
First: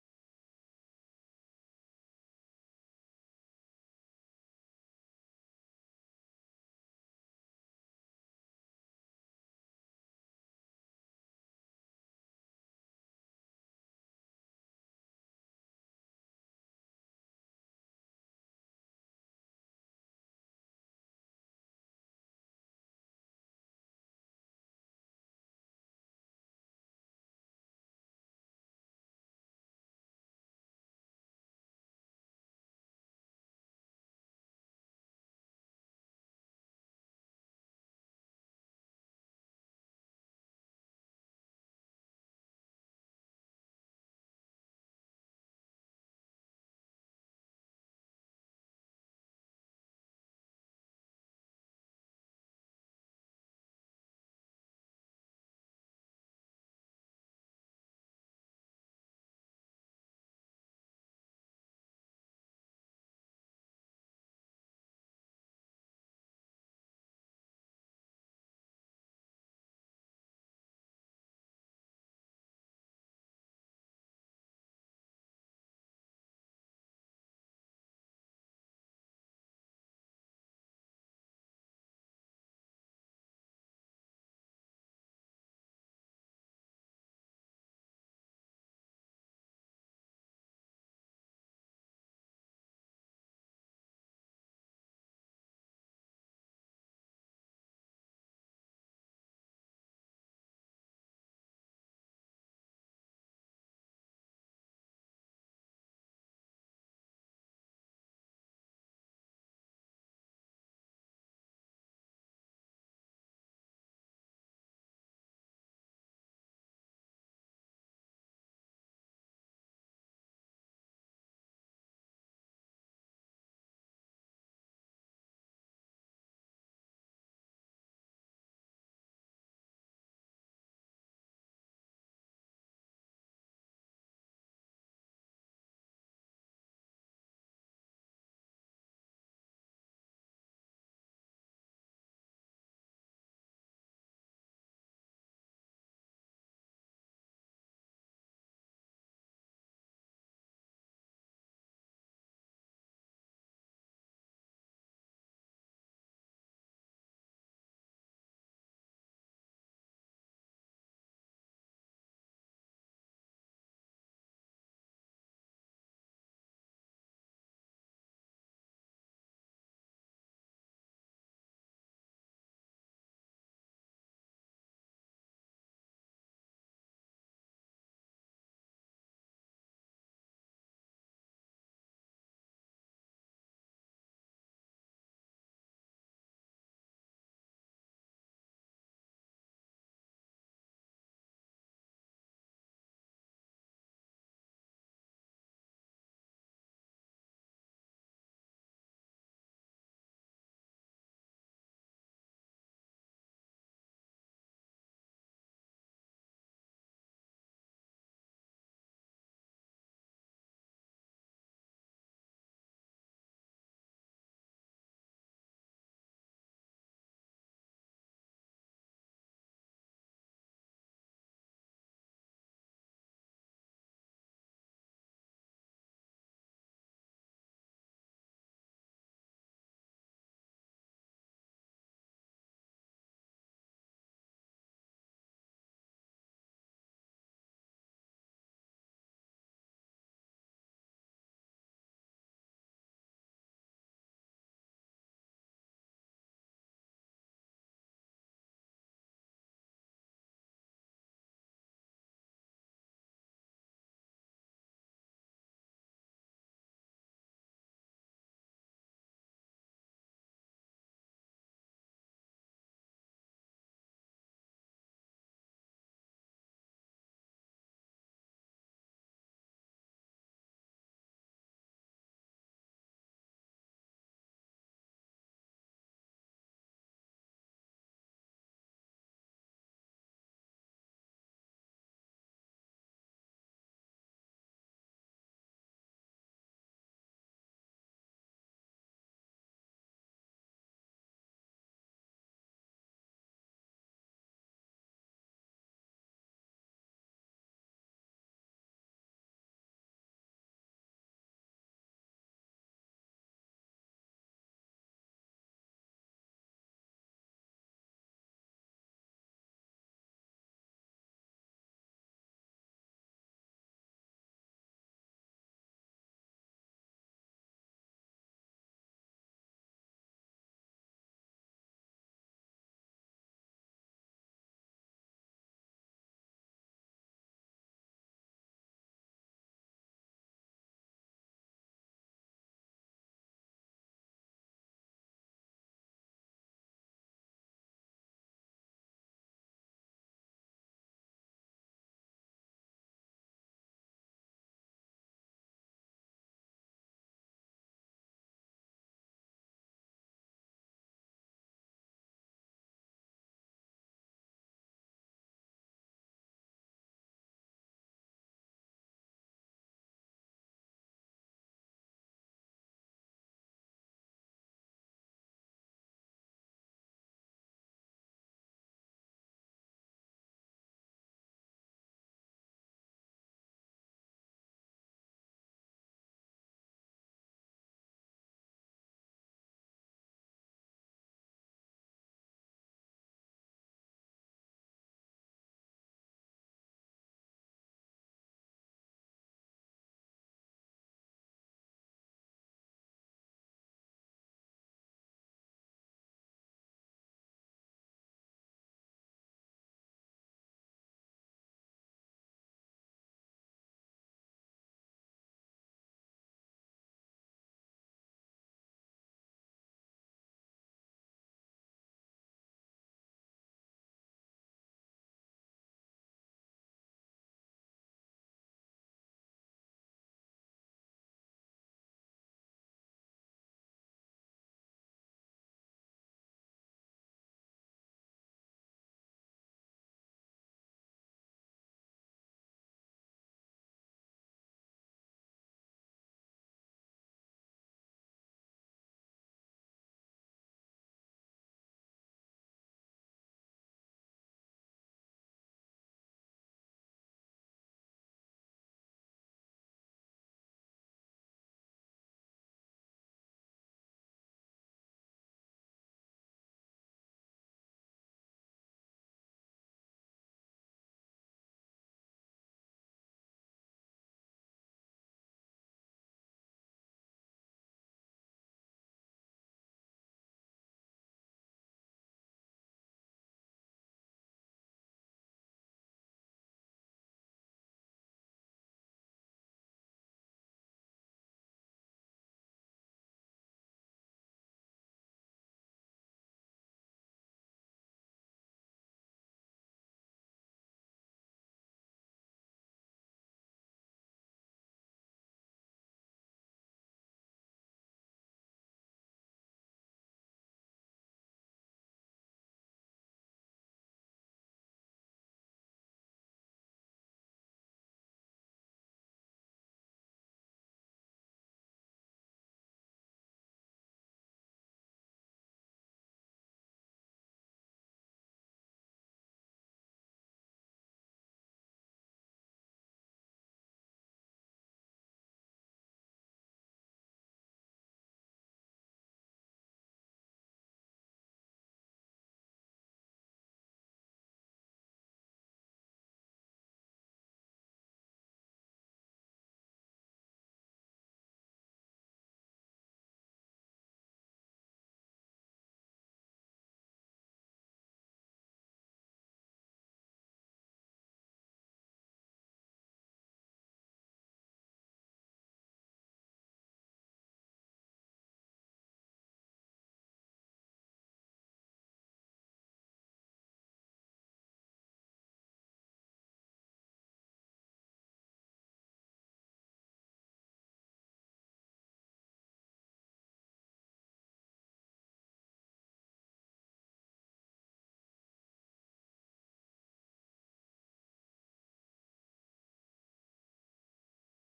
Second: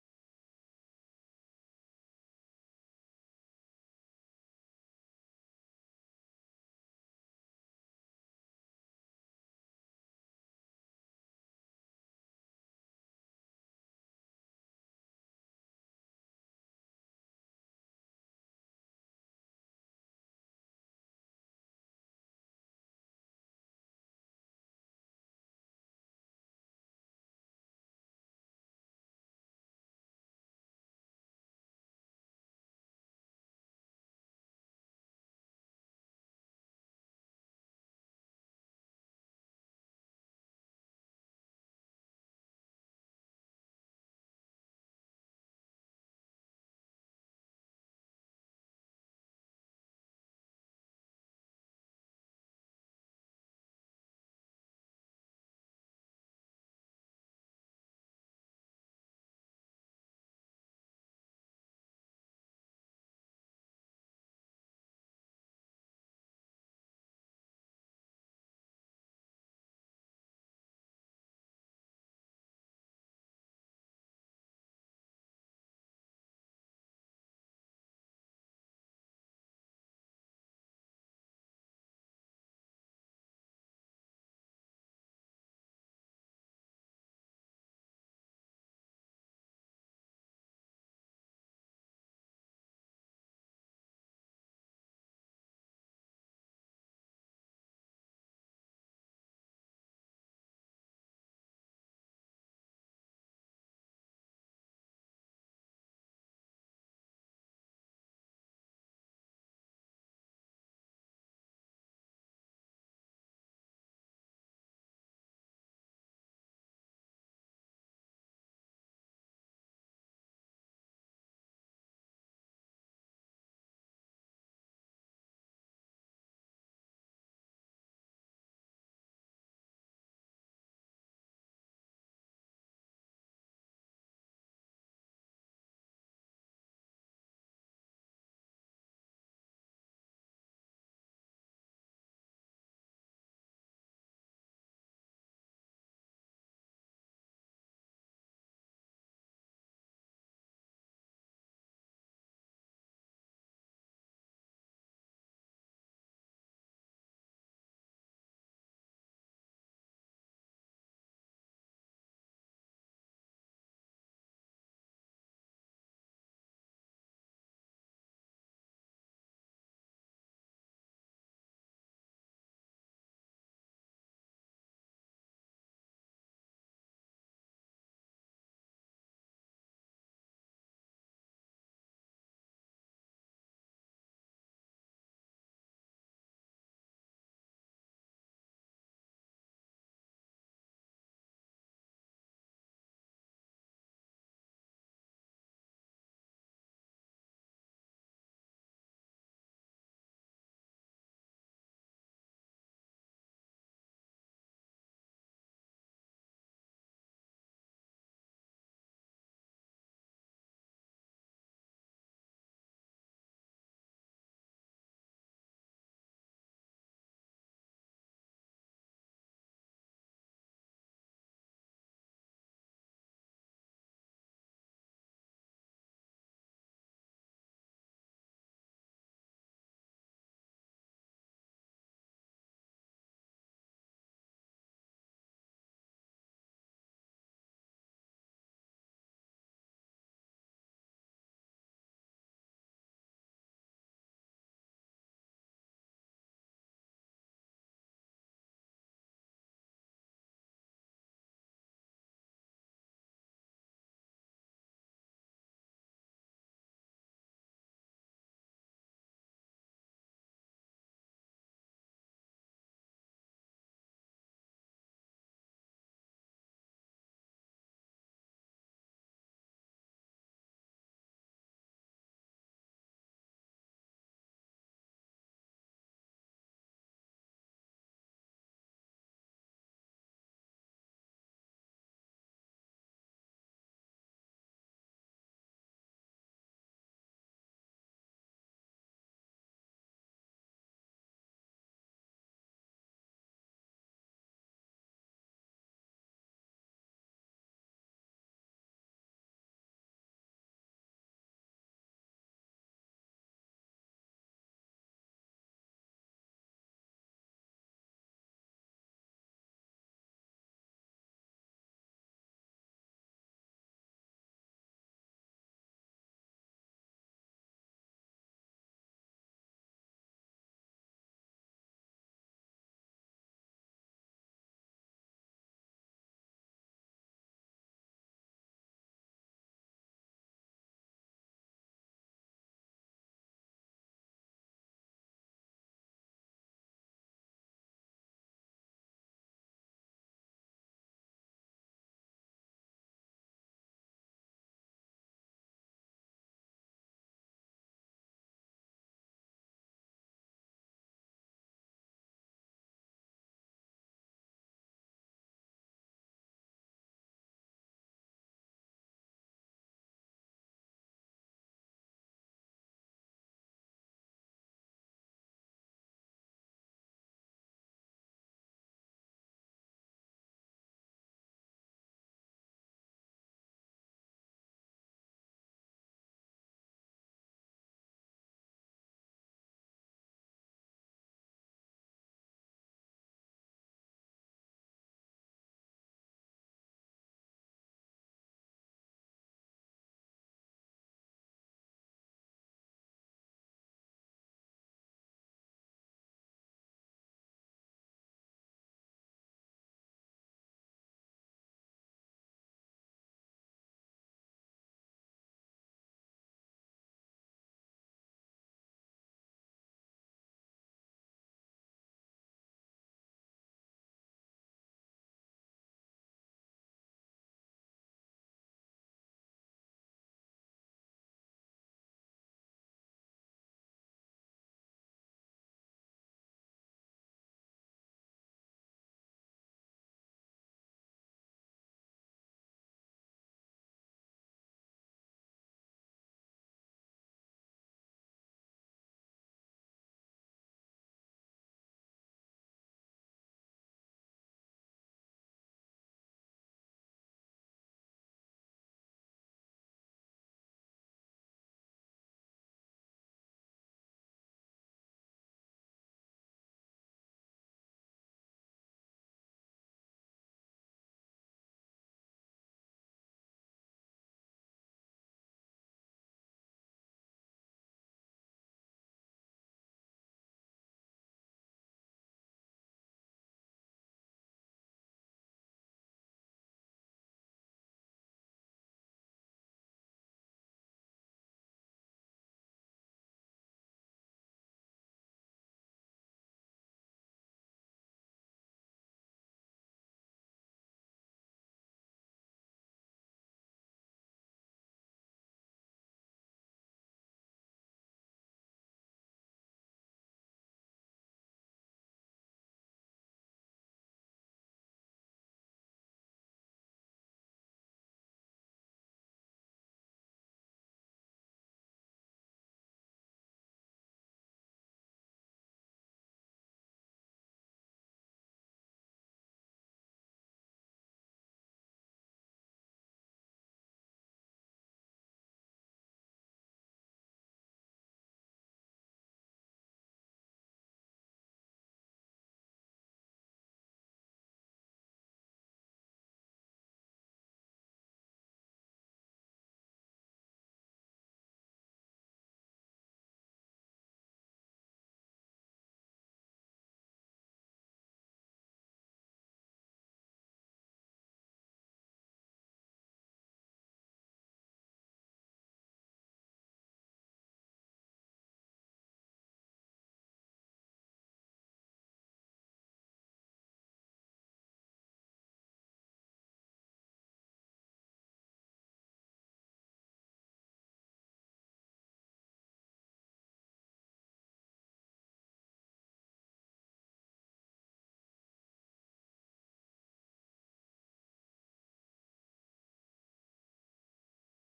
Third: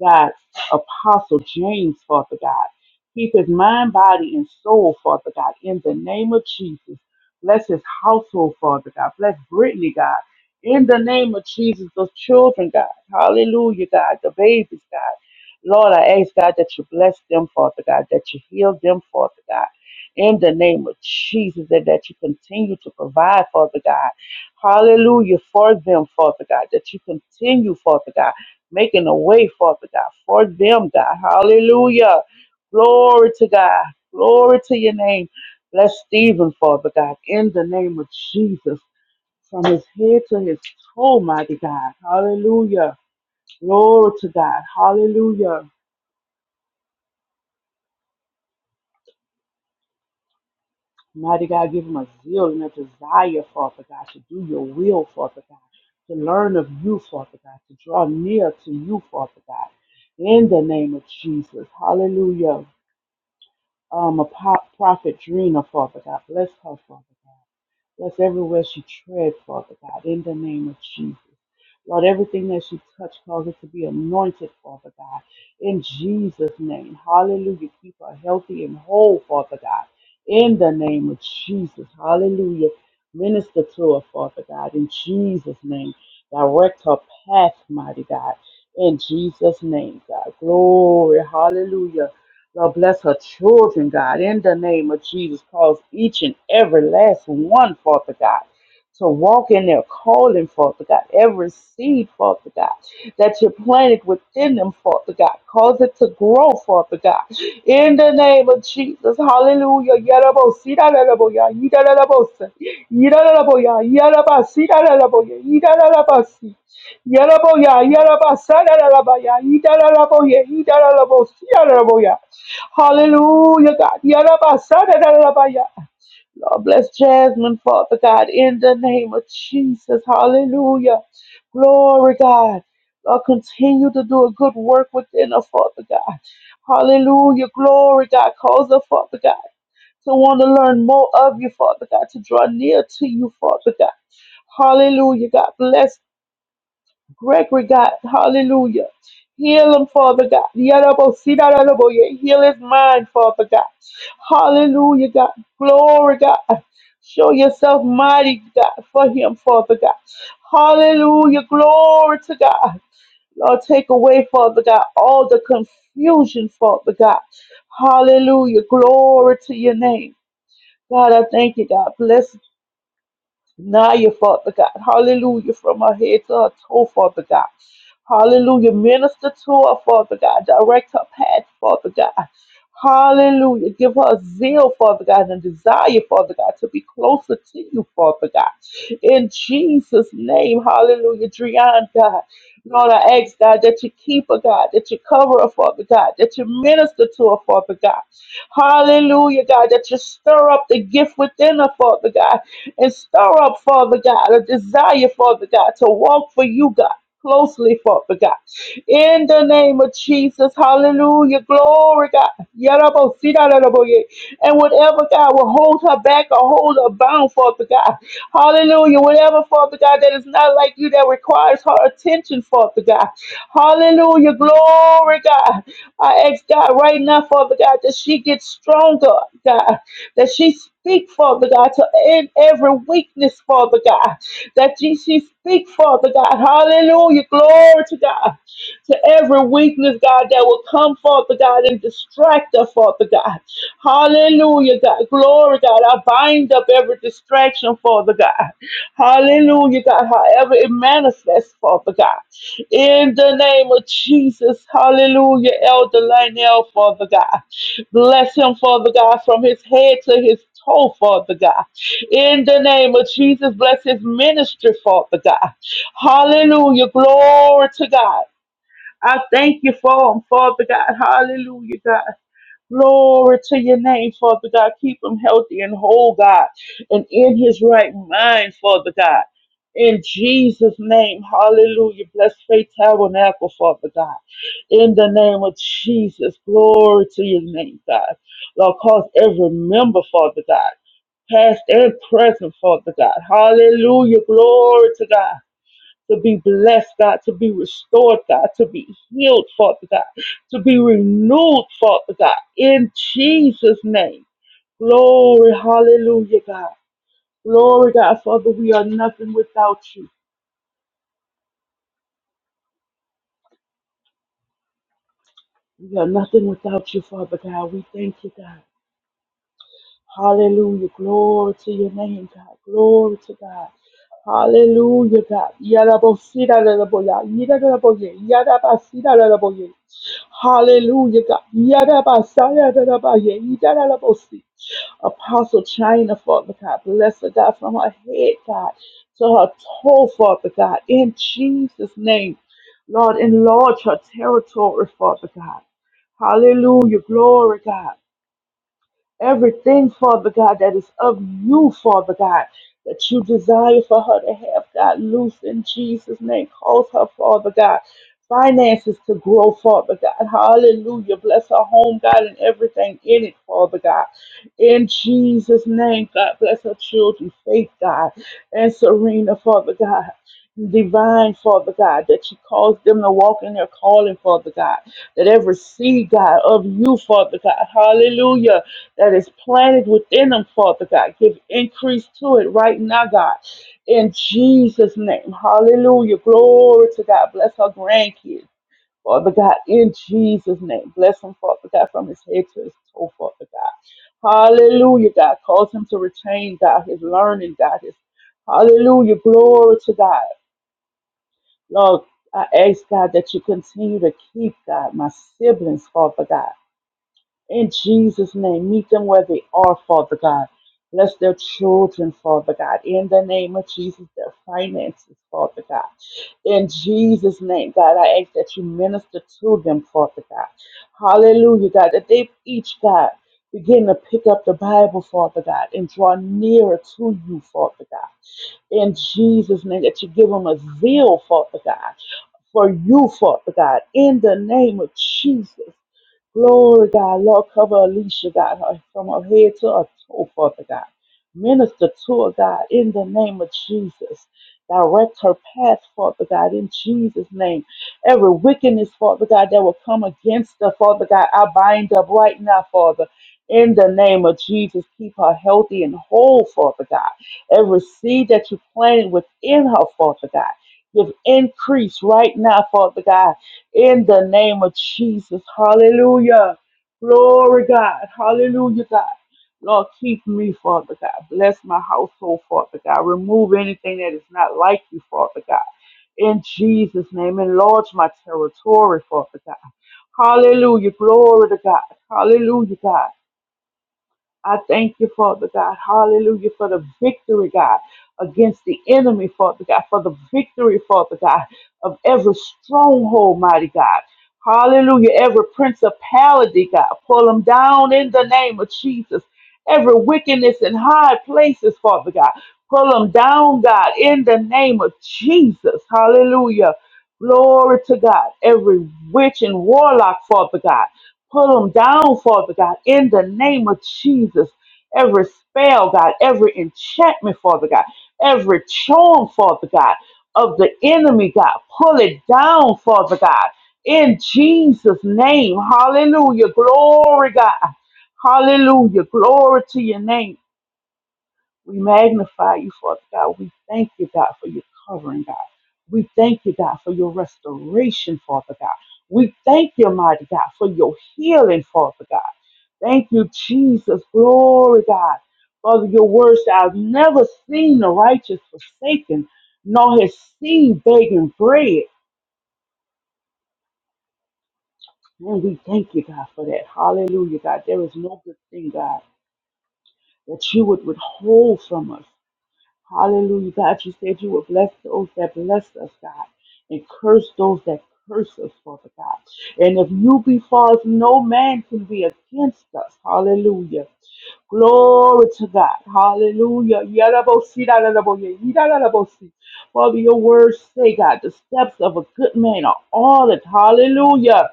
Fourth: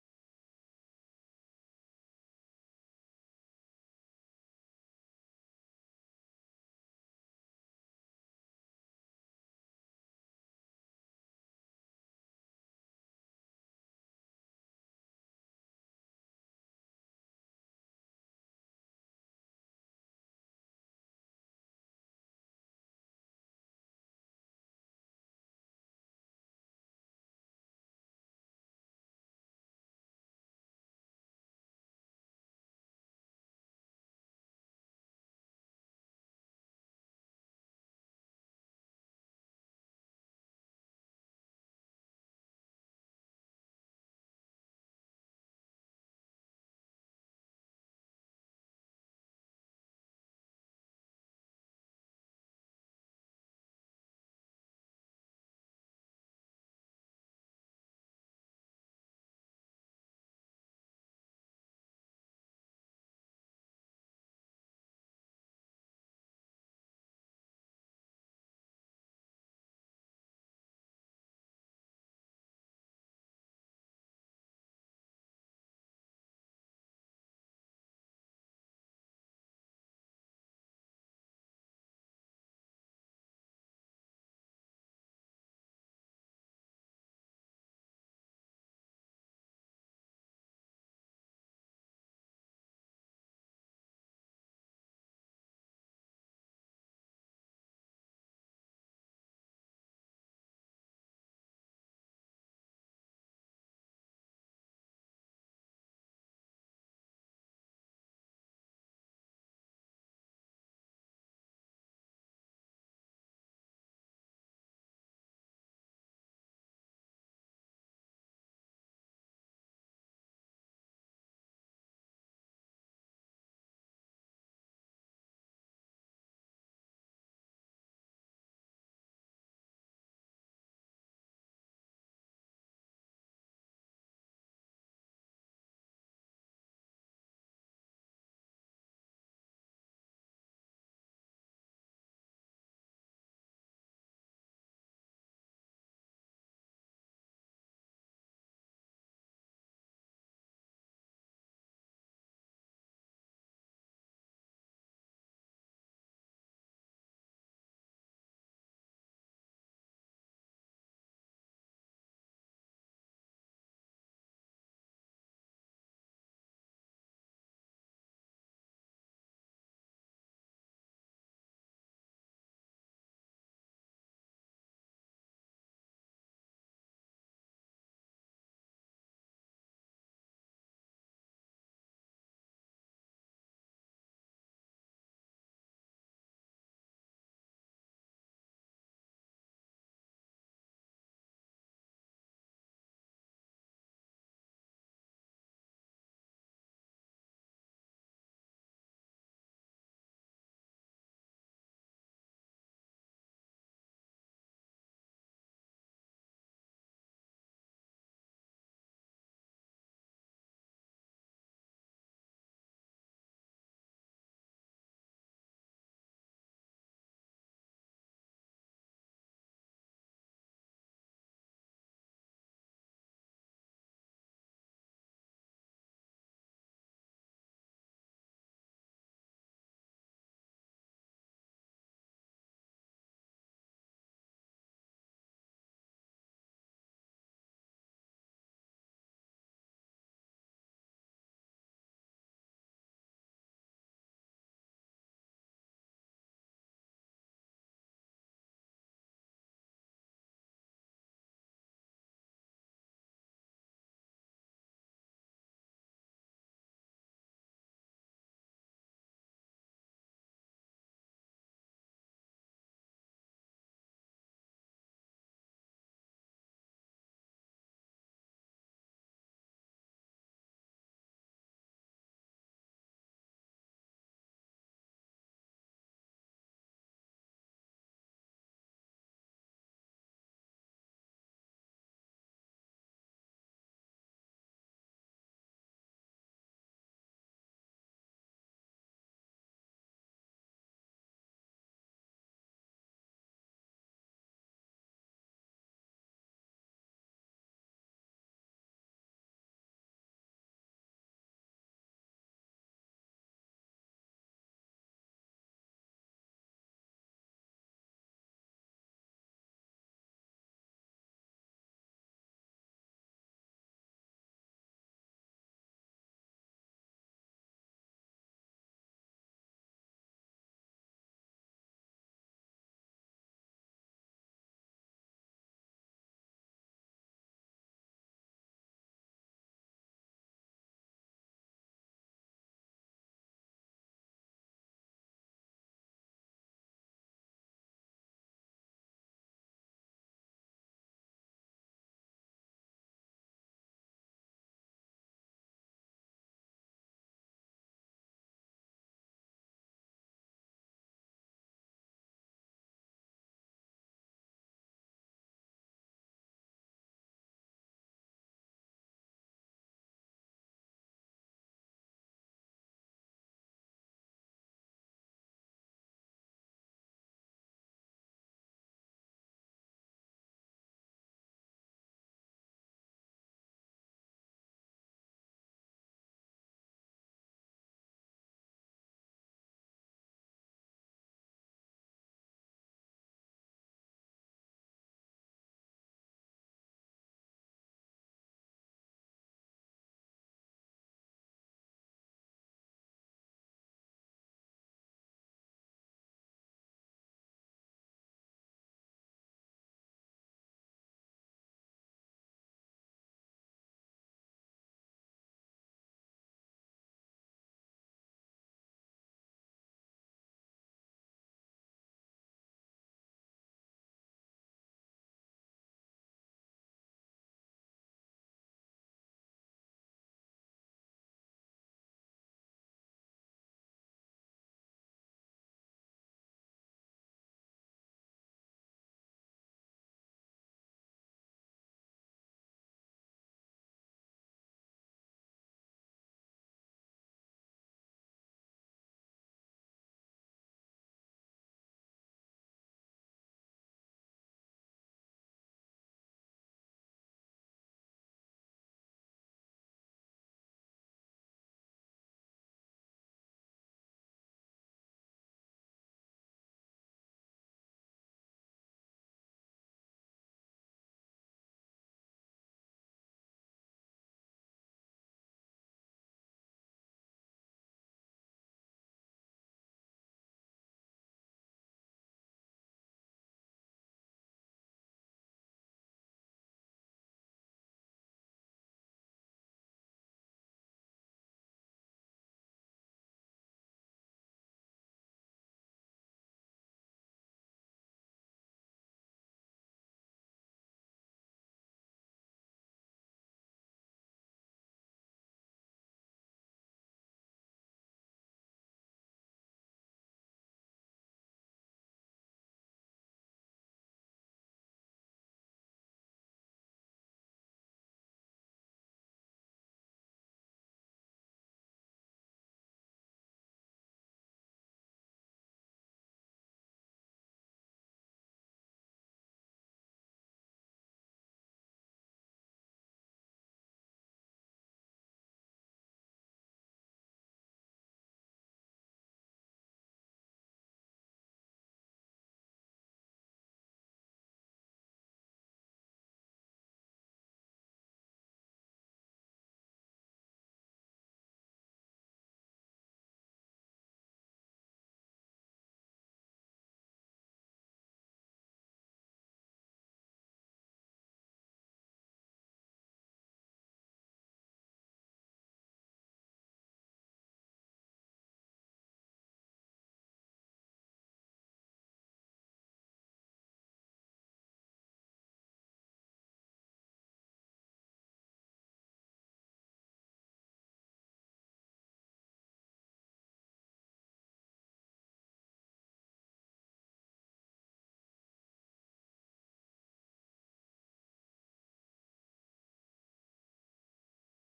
[SPEAKER 3] God, Apostle James, Father God. Keep his mind, body, and soul, Father God, in the name of Jesus. Bless his household, Father God. Bless Brittany, God. In the name of Jesus, those children, God. Hallelujah, God. The babies, God. Lord, I ask, God, that you bless them, Father God, that you heal them, Father God. In the name of Jesus, and that you continue to provide, Father God. Hallelujah for them, Father God, that you continue, Father God, making a way, Father God, for them, God. Hallelujah. Glory to God. Glory to your name. Bless Stephen, Father God, in the name of Jesus from his head to his toe, mighty God. Hallelujah. Glory to God. Hallelujah. Mighty God, give him a zeal and a desire, Father God, to do your will, Father God, to learn of you, Father God, to draw near to you, Father God. In the name of Jesus. Hallelujah. Um, a pop, prophet Drina, Father God. Bless her, Father Bless everywhere she tread, Father God, in the name of Jesus. Lord, everything that she touched, cause it to be anointed, Father God, in Jesus' name. Hallelujah. Keep her healthy and whole, Father God, in the name of Jesus. Hallelujah. Minister to her, Father God, in Jesus' name. Direct her path, mighty God, in Jesus' name, God. Glory. Hallelujah. Lord, bless her children, God, in the name of Jesus. Cause each and every last one, Father God, to walk in their calling, Father God. Every seed, Father God, that you planted within them, Father God. Cause it to grow, Father God. In the name of Jesus. Hallelujah. Yarabosia, yaraboya, yidarabosa, yidaraboya, yarabasi, yaraboya, yidarabasi. Yaraboya, yarabasa, yarabaya, yidaraboya, yidarabosia, yaraboya. Hallelujah, God. Yarabasadadadabaya. Lord, bless Jasmine, Father God, in the name of Jesus. Hallelujah. Glory, God. Lord, continue to do a good work within us, Father God. Hallelujah. Glory, God. Cause us, Father God, to want to learn more of you, Father God, to draw near to you, Father God. Hallelujah. God bless Gregory, God. Hallelujah. Heal him, Father God. Yadabo, sidadadabo, yeah. Heal his mind, Father God. Hallelujah, God. Glory, God. Show yourself mighty, God, for him, Father God. Hallelujah. Glory to God. Lord, take away, Father God, all the confusion, Father God. Hallelujah. Glory to your name. God, I thank you, God. Bless now you, Father God. Hallelujah. From her head to her toe, Father God. Hallelujah. Minister to her, Father God. Direct her path, Father God. Hallelujah. Give her zeal, Father God, and desire, Father God, to be closer to you, Father God. In Jesus' name, hallelujah. Drian, God. Lord, I ask, God, that you keep her, God, that you cover her, Father God, that you minister to her, Father God. Hallelujah, God, that you stir up the gift within her, Father God and stir up, Father God, a desire, Father God, to walk for you, God. Closely, Father God. In the name of Jesus, hallelujah, glory, God. Yarabo, sidarabo, yeah. And whatever, God, will hold her back or hold her bound, Father God. Hallelujah, whatever, Father God, that is not like you that requires her attention, Father Father God. Hallelujah. Glory, God. I ask God right now, Father God, that she gets stronger, God. That she speak, Father God, to end every weakness, Father God. That she, she speak, Father God. Hallelujah. Glory to God. To every weakness, God, that will come, Father God, and distract her, Father God. Hallelujah, God. Glory, God. I bind up every distraction, Father God. Hallelujah, God. However it manifests, Father God. In the name of Jesus, hallelujah, Elder Lionel, Father God. Bless him, Father God, from his head to his toe, Father God. In the name of Jesus, bless his ministry, Father God. Hallelujah, glory to God. I thank you for him, Father God. Hallelujah, God. Glory to your name, Father God. Keep him healthy and whole, God, and in his right mind, Father God. In Jesus' name, hallelujah. Bless Faith Tabernacle, Father God. In the name of Jesus, glory to your name, God. Lord, cause every member, Father God, past and present, Father God. Hallelujah, glory to God to be blessed, God, to be restored, God, to be healed, Father God, to be renewed, Father God, in Jesus' name. Glory, hallelujah, God. Glory, God, Father, we are nothing without you. We are nothing without you, Father God. We thank you, God. Hallelujah. Glory to your name, God. Glory to God. Hallelujah, God. Yadabosira lalaboya. Yadadaboye. Yadabasira lalaboye. Hallelujah, God. Yadabasaya lalabaye. Yadadabosi. Apostle China, Father God. Bless her, God, from her head, God, to her toe, Father God. In Jesus' name, Lord, enlarge her territory, Father God. Hallelujah. Glory, God. Everything, Father God, that is of you, Father God, that you desire for her to have, God, loose in Jesus' name. Cause her, Father God, finances to grow, Father God. Hallelujah. Bless her home, God, and everything in it, Father God. In Jesus' name, God, bless her children, faith, God, and Serena, Father God. Divine, Father God, that you cause them to walk in their calling, Father God that every seed, God, of you, Father God, hallelujah, that is planted within them, Father God, give increase to it right now, God, in Jesus' name, hallelujah, glory to God, bless our grandkids, Father God, in Jesus' name, bless them, Father God, from his head to his toe, Father God, hallelujah, God, cause him to retain, God, his learning, God, his Hallelujah. Glory to God. Lord, I ask God that you continue to keep God, my siblings, Father God. In Jesus' name, meet them where they are, Father God. Bless their children, Father God. In the name of Jesus, their finances, Father God. In Jesus' name, God, I ask that you minister to them, Father God. Hallelujah, God, that they each, God, begin to pick up the Bible, Father God, and draw nearer to you, Father God in Jesus' name, that you give them a zeal, Father God, for you, Father God, in the name of Jesus. Glory, God. Lord, cover Alicia, God, her- from her head to her toe, Father God. Minister to her, God, in the name of Jesus. Direct her path, Father God, in Jesus' name. Every wickedness, Father God, that will come against her, Father God, I bind up right now, Father. In the name of Jesus, keep her healthy and whole, Father God. Every seed that you planted within her, Father God, give increase right now, Father God in the name of Jesus. Hallelujah. Glory, God. Hallelujah, God. Lord, keep me, Father God. Bless my household, Father God. Remove anything that is not like you, Father God. In Jesus' name, enlarge my territory, Father God. Hallelujah. Glory to God. Hallelujah, God. I thank you, Father God. Hallelujah for the victory, God, against the enemy, Father God, for the victory, Father God, of every stronghold, mighty God. Hallelujah. Every principality, God, pull them down in the name of Jesus. Every wickedness in high places, Father God, pull them down, God, in the name of Jesus. Hallelujah. Glory to God. Every witch and warlock, Father God. Pull them down, Father God, in the name of Jesus. Every spell, God, every enchantment, Father God, every charm, Father God, of the enemy, God, pull it down, Father God, in Jesus' name. Hallelujah. Glory, God. Hallelujah. Glory to your name. We magnify you, Father God. We thank you, God, for your covering, God. We thank you, God, for your restoration, Father God. We thank you, mighty God, for your healing, Father God. Thank you, Jesus. Glory, God. Father, your words, I've never seen the righteous forsaken, nor his seen begging bread. And we thank you, God, for that. Hallelujah, God. There is no good thing, God, that you would withhold from us. Hallelujah. God, you said you would bless those that bless us, God, and curse those that curse us, Father God. And if you be for us, no man can be against us. Hallelujah. Glory to God. Hallelujah. Yarabosi, dararaboye, yidarabosi. Father, your words say, God, the steps of a good man are ordered. Hallelujah.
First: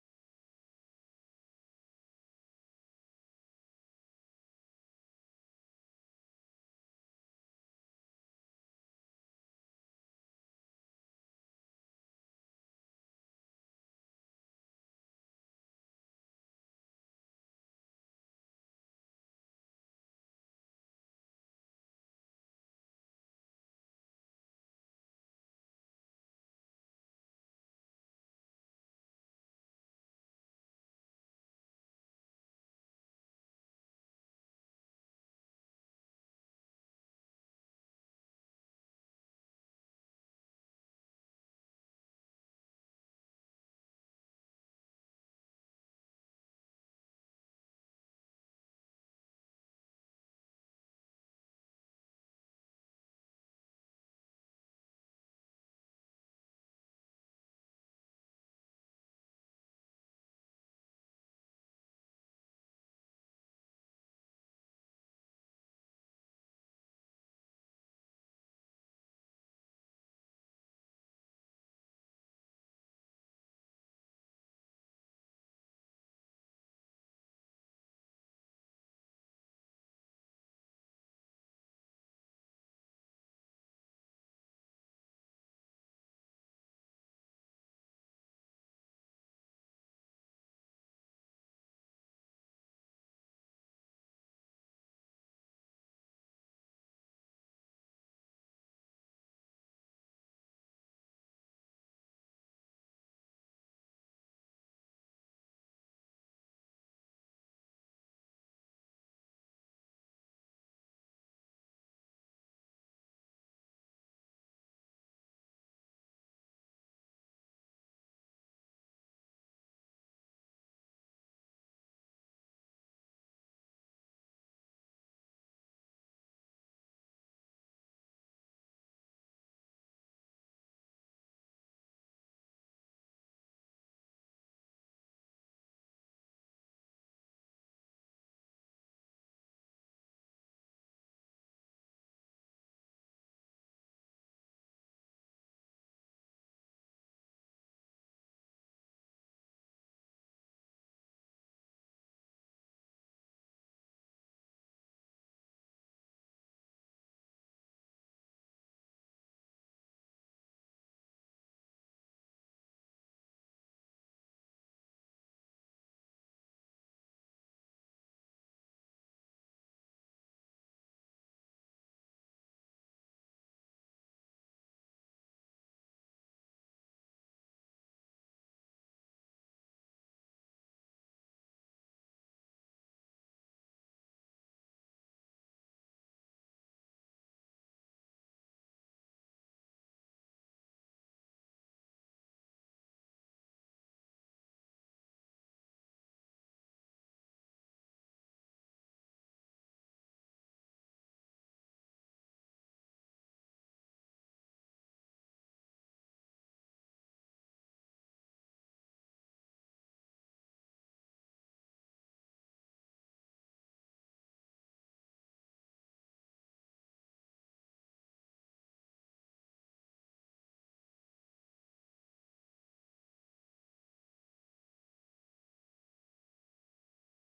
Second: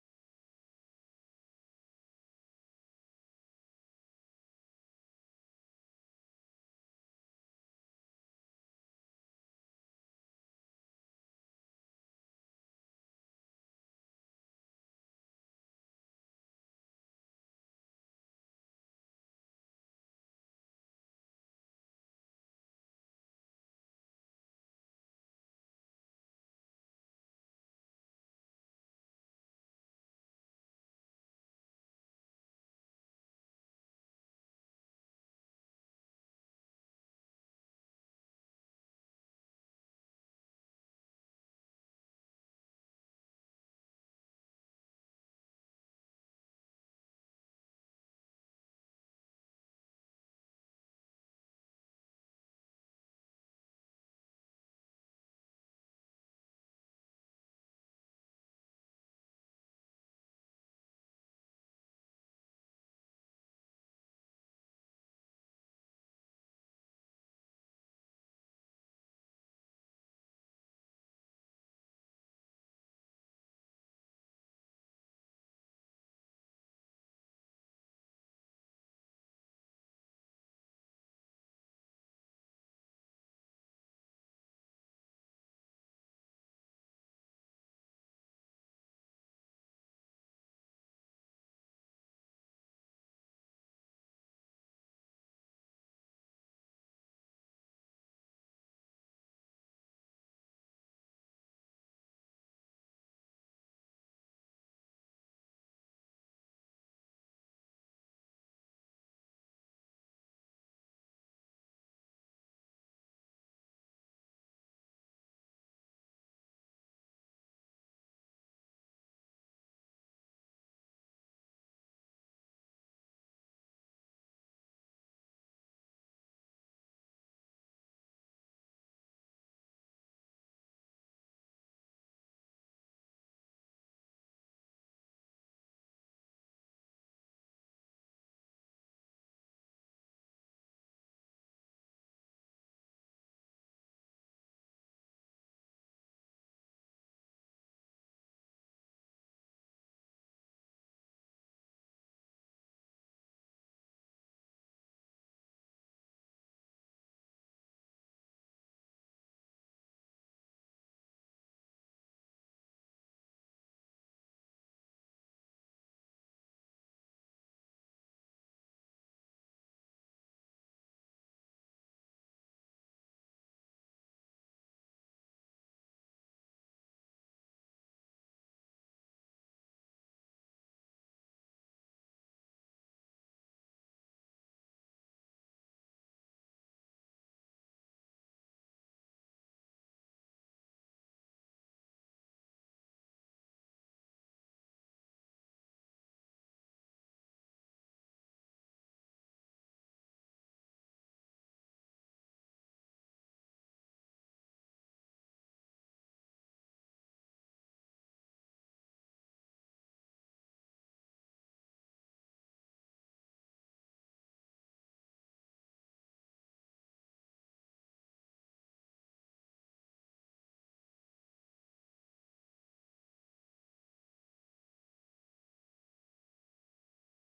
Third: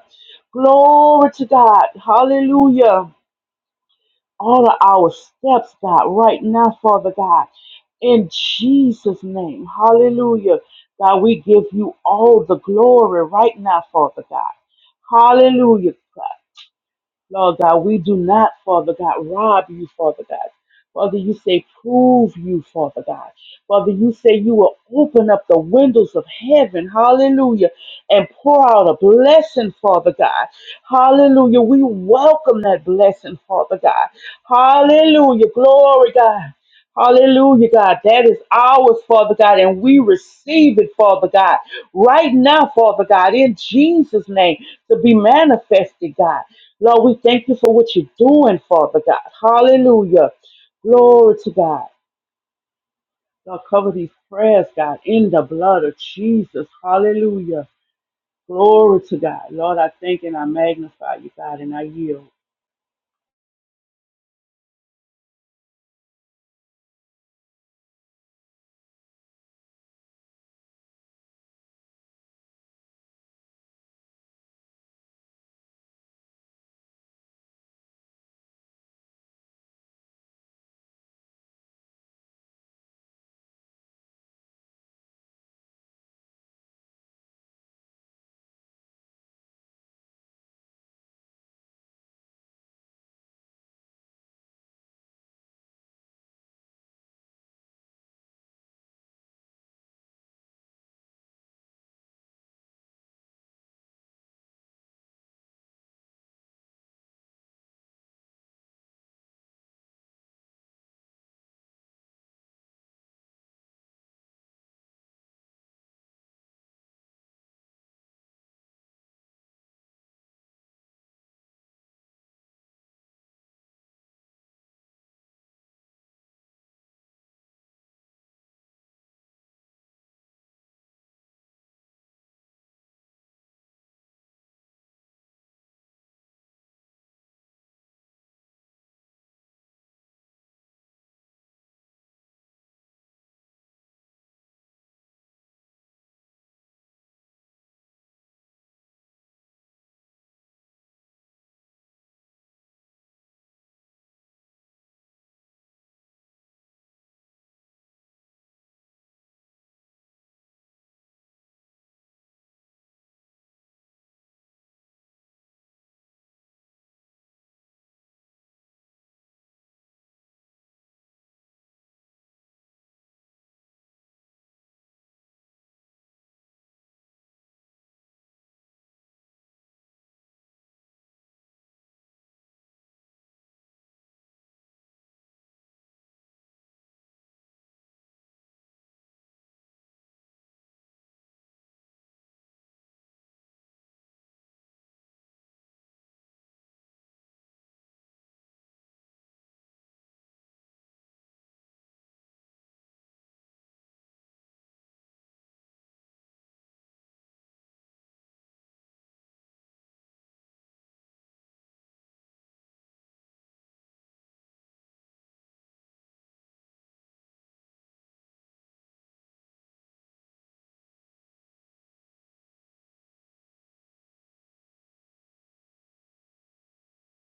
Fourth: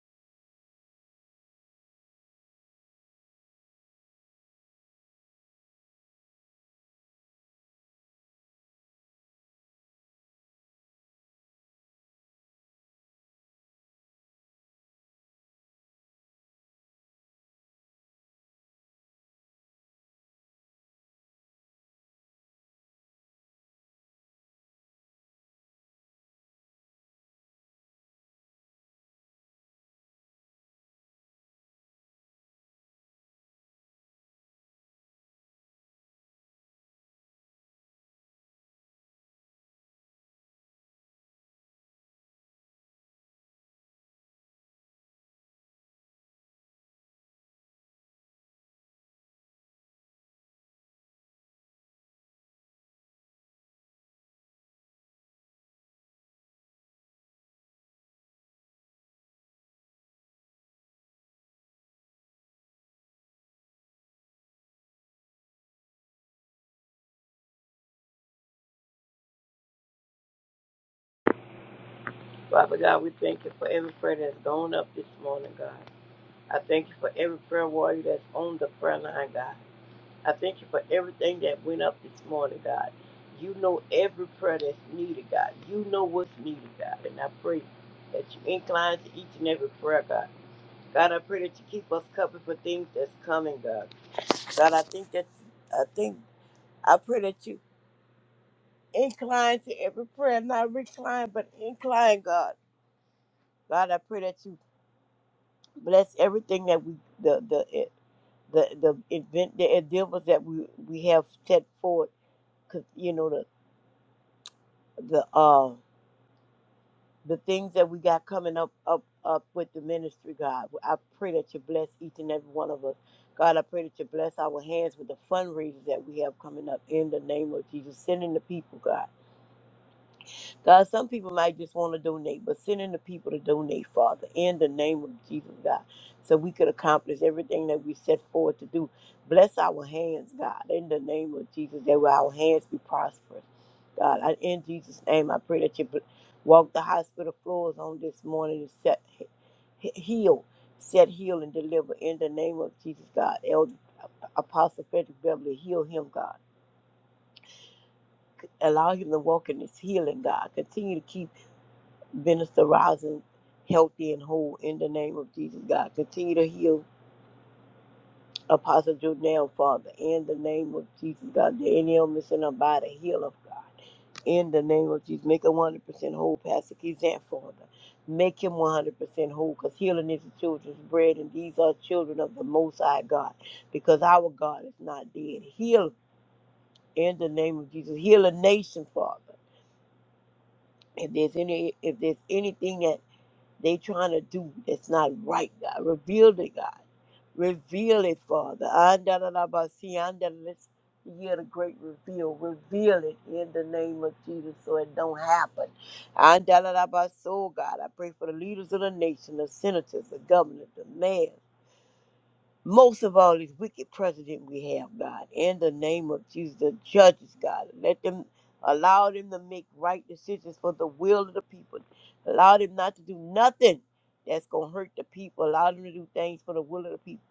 [SPEAKER 3] Glory to God. Hallelujah. Order our steps, God, right now, Father God. In Jesus' name. Hallelujah. God, we give you all the glory right now, Father God. Hallelujah. God. Lord God, we do not, Father God, rob you, Father God. Father, you say, prove you, Father God. Father, you say you will open up the windows of heaven, hallelujah, and pour out a blessing, Father God. Hallelujah. We welcome that blessing, Father God. Hallelujah. Glory, God. Hallelujah, God. That is ours, Father God, and we receive it, Father God, right now, Father God, in Jesus' name, to be manifested, God. Lord, we thank you for what you're doing, Father God. Hallelujah. Glory to God. Lord, cover these prayers, God, in the blood of Jesus. Hallelujah. Glory to God. Lord, I thank and I magnify you, God, and I yield.
[SPEAKER 4] Father God, we thank you for every prayer that's gone up this morning, God. I thank you for every prayer warrior that's on the prayer line, God. I thank you for everything that went up this morning, God. You know every prayer that's needed, God. You know what's needed, God. And I pray that you incline to each and every prayer, God. God, I pray that you keep us covered for things that's coming, God. God, I think that I think I pray that you incline to every prayer, not recline, but incline, God. God, I pray that you Bless everything that we the the eh, the the event the endeavors that we we have set forth. 'Cause you know the the uh the things that we got coming up up up with the ministry, God. I pray that you bless each and every one of us. God, I pray that you bless our hands with the fundraisers that we have coming up in the name of Jesus. Sending the people, God. God, some people might just want to donate, but sending the people to donate, Father, in the name of Jesus, God, so we could accomplish everything that we set forward to do. Bless our hands, God, in the name of Jesus, that our hands be prosperous. God, I, in Jesus' name, I pray that you bl- walk the hospital floors on this morning and set he- heal, set heal and deliver in the name of Jesus, God. Elder Apostle Frederick Beverly, heal him, God. Allow him to walk in his healing, God. Continue to keep Minister Rising healthy and whole in the name of Jesus, God. Continue to heal Apostle Jordan, Father, in the name of Jesus, God. The any illness in her body, heal of God. In the name of Jesus, make her 100% whole, Pastor Kizan, Father. Make him 100% whole because healing is the children's bread, and these are children of the Most High God because our God is not dead. Heal in the name of Jesus. Heal a nation, Father. If there's any, if there's anything that they trying to do that's not right, God. Reveal it, God. Reveal it, Father. Andalabasi, andala- Let's hear the great reveal. Reveal it in the name of Jesus so it don't happen. Andalabaso, God. I pray for the leaders of the nation, the senators, the governors, the mayors most of all this wicked president we have, God, in the name of Jesus, the judges, God. Let them allow them to make right decisions for the will of the people. Allow them not to do nothing that's gonna hurt the people. Allow them to do things for the will of the people.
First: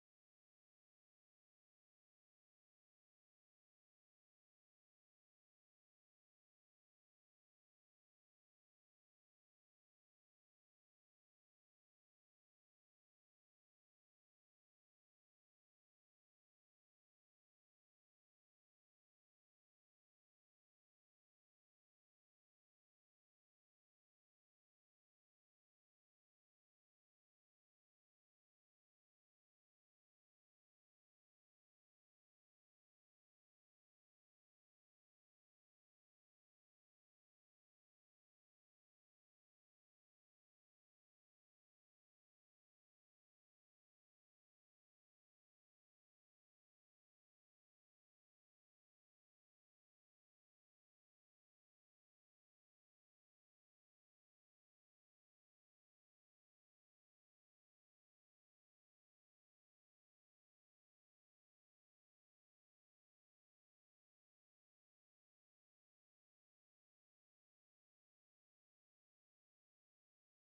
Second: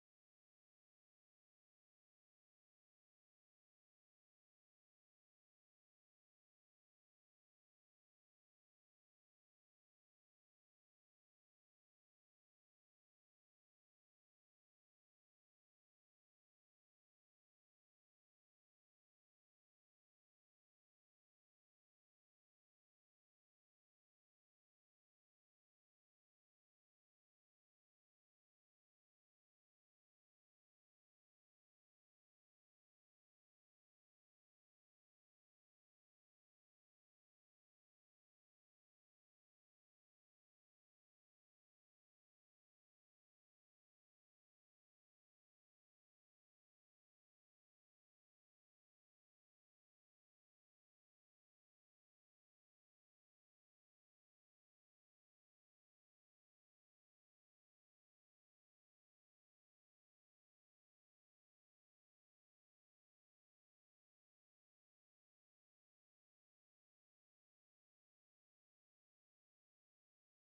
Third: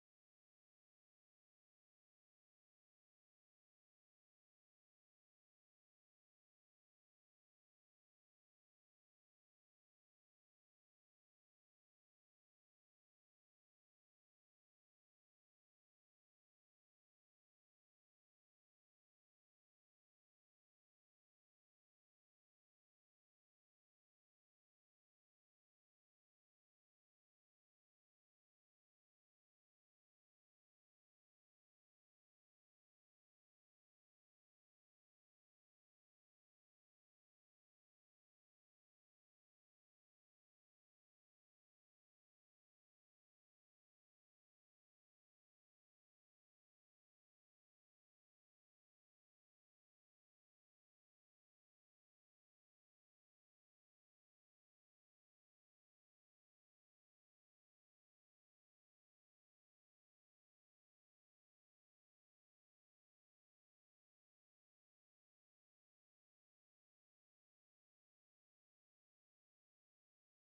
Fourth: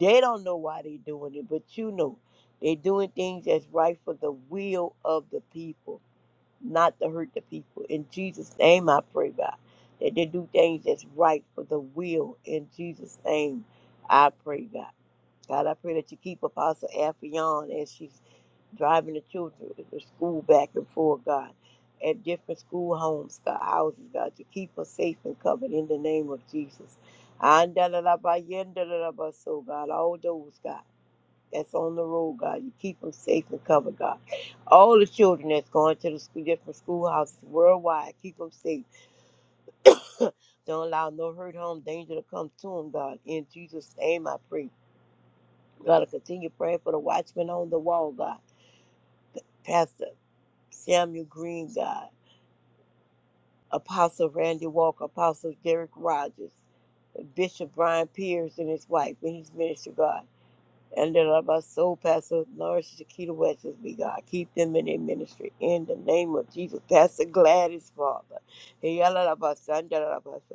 [SPEAKER 4] They don't know why they're doing it, but you know. They're doing things that's right for the will of the people, not to hurt the people. In Jesus' name I pray, God. That they do things that's right for the will. In Jesus' name I pray, God. God, I pray that you keep Apostle Affion as she's driving the children to school back and forth, God, at different school homes, God, houses, God, to keep her safe and covered in the name of Jesus. So, God, all those, God, that's on the road, God, you keep them safe and covered, God. All the children that's going to the school, different schoolhouses worldwide, keep them safe. Don't allow no hurt, harm, danger to come to them, God. In Jesus' name, I pray. God, to continue praying for the watchman on the wall, God. Pastor Samuel Green, God. Apostle Randy Walker, Apostle Derek Rogers, Bishop Brian Pierce and his wife and his ministry, God. And then of our soul, Pastor Norris Shakita West, as we God. Keep them in their ministry. In the name of Jesus, Pastor Gladys, Father. Hey, yalla la ba sa, nda la la ba sa.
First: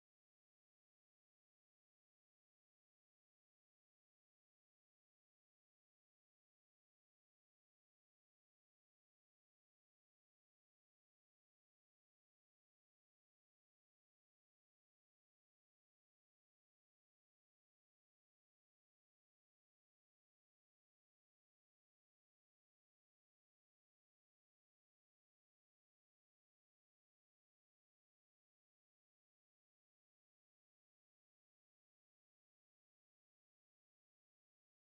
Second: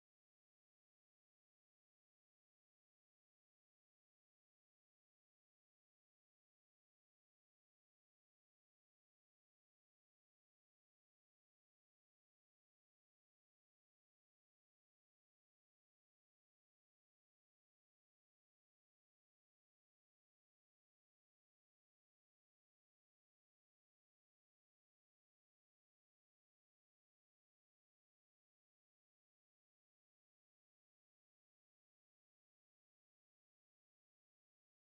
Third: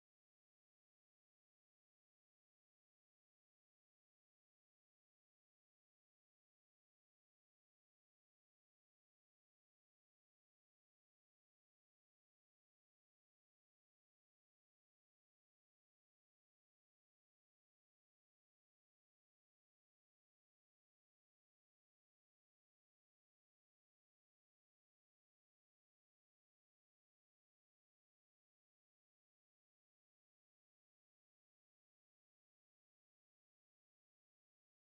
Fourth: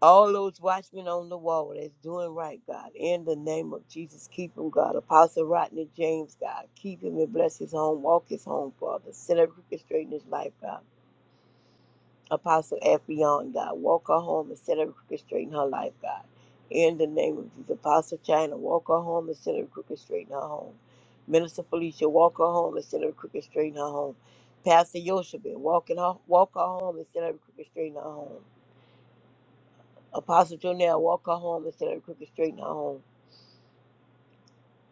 [SPEAKER 4] all those watchmen on the wall that's doing right, God, in the name of Jesus, keep him, God. Apostle Rodney James, God, keep him and bless his home, walk his home, Father. Set up crooked straight in his life, God. Apostle Affion, God, walk her home and set up crooked straight in her life, God. In the name of Jesus, Apostle China, walk her home and set up crooked straight in her home. Minister Felicia, walk her home and set up crooked straight in her home. Pastor Yoshibin, walk, in her, walk her home and set up crooked straight in her home. Apostle Jonell, walk her home instead of crooked straight in her home.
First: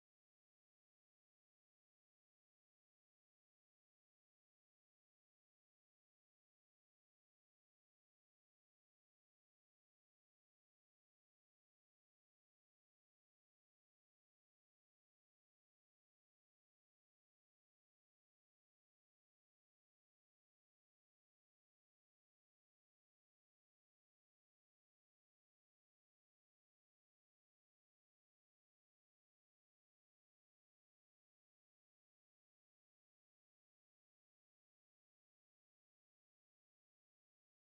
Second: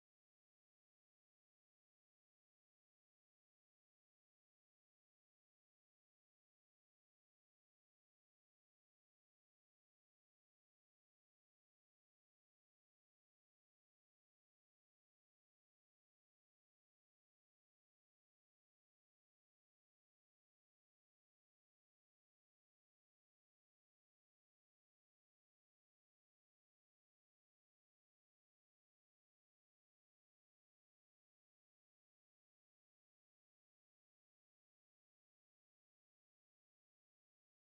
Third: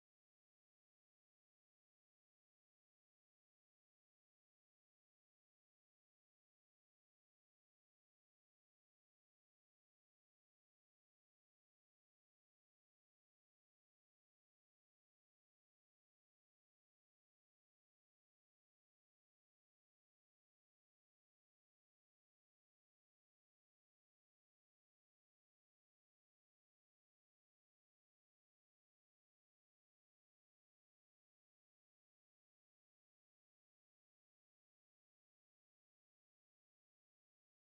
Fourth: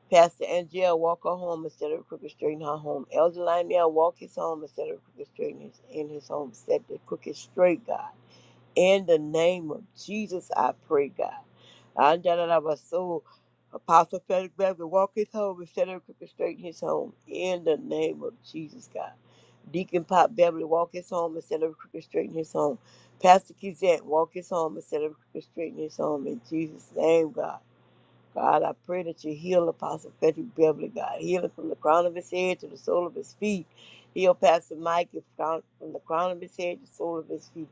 [SPEAKER 4] Pastor Angel, walk her home instead of crooked straight in her home. Elder Lionel, walk his home instead of crooked straight in his, in his home. Set the crooked straight, God. In the name of Jesus, I pray, God. I my soul. Apostle Frederick Beverly, walk his home instead of crooked straight in his home. In the name of Jesus, God. Deacon Pop Beverly, walk his home instead of crooked straight in his home. Pastor Kizant, walk his home instead of crooked straight in his home. In Jesus' name, God. God, I pray that you heal Apostle Frederick Beverly, God. Heal him from the crown of his head to the sole of his feet. Heal Pastor Mike from from the crown of his head to the sole of his feet.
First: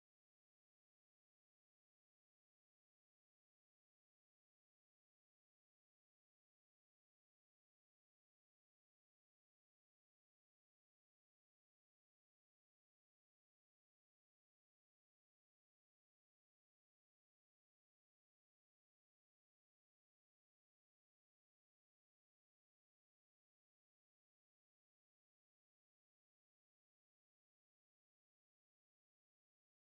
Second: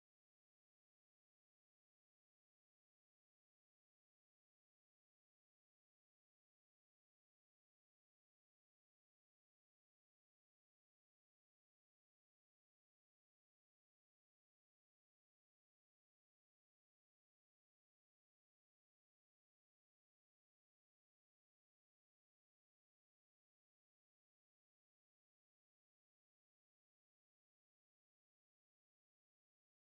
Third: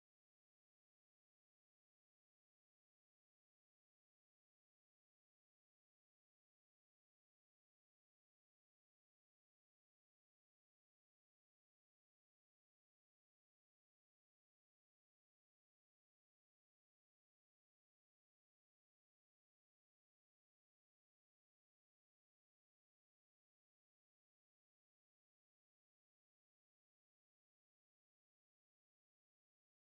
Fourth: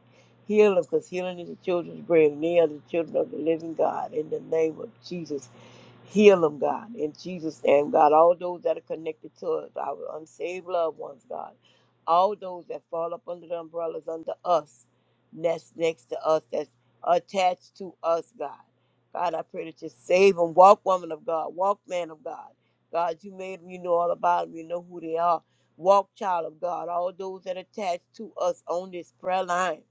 [SPEAKER 4] Heal him because healing is the children's bread, and they are the children of the living God. In the name of Jesus, heal them, God. In Jesus' name, God, all those that are connected to us, our unsaved loved ones, God. All those that fall up under the umbrellas under us, that's next to us, that's attached to us, God. God, I pray that you save them. Walk, woman of God. Walk, man of God. God, you made them. You know all about them. You know who they are. Walk, child of God. All those that attach to us on this prayer line.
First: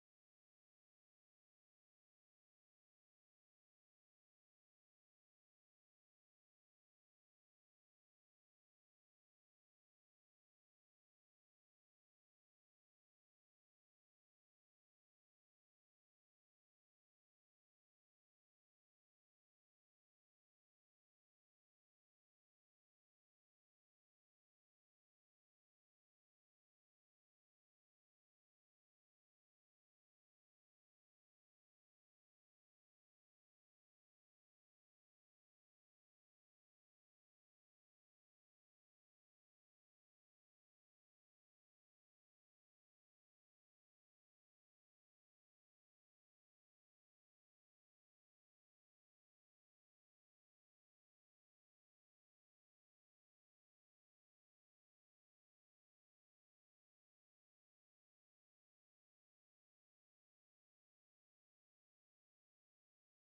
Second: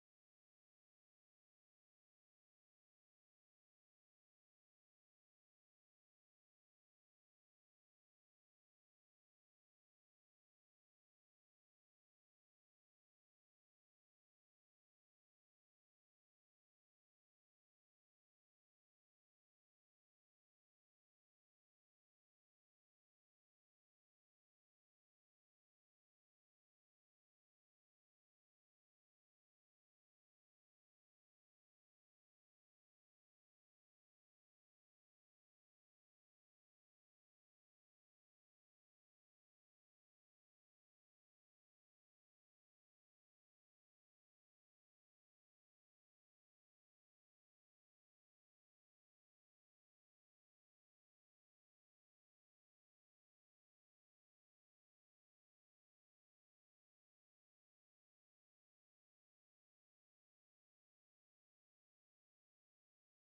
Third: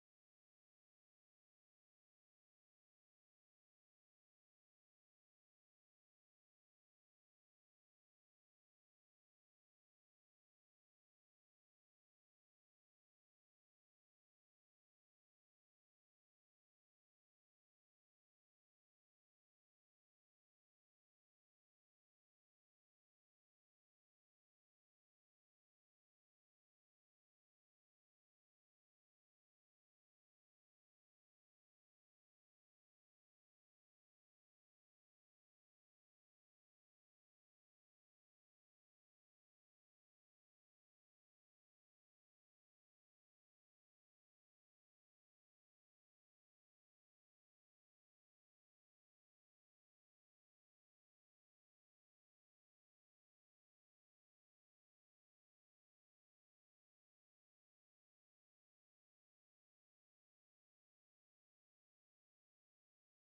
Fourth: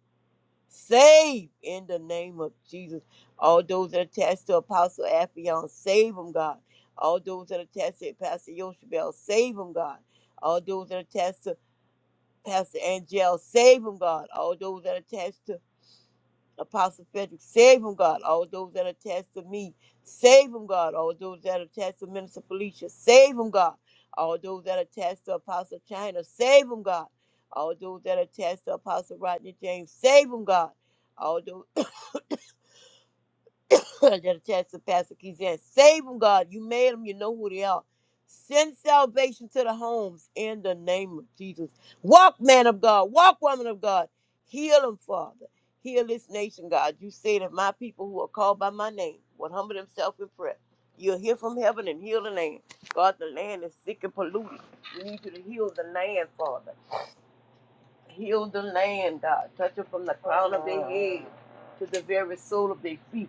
[SPEAKER 4] Save in the name of Jesus. All those that attach to Apostle Affion. Save them, God. All those that attach to Pastor Yoshibel. Save them, God. All those that attach to Pastor Angel. Save them, God. All those that attach to Apostle Frederick, save him, God. All those that are attached to me, save him, God. All those that are attached to Minister Felicia, save him, God. All those that are attached to Apostle China, save him, God. All those that are attached to Apostle Rodney James, save him, God. that attached to Pastor Keith said, Save them, God. You made them. You know who they are. Send salvation to the homes in the name of Jesus. Walk, man of God. Walk, woman of God. Heal them, Father. Heal this nation, God. You say that my people who are called by my name will humble themselves in prayer. You'll hear from heaven and heal the land. God, the land is sick and polluted. We need you to heal the land, Father. Heal the land, God. Touch them from the crown of their head to the very sole of their feet.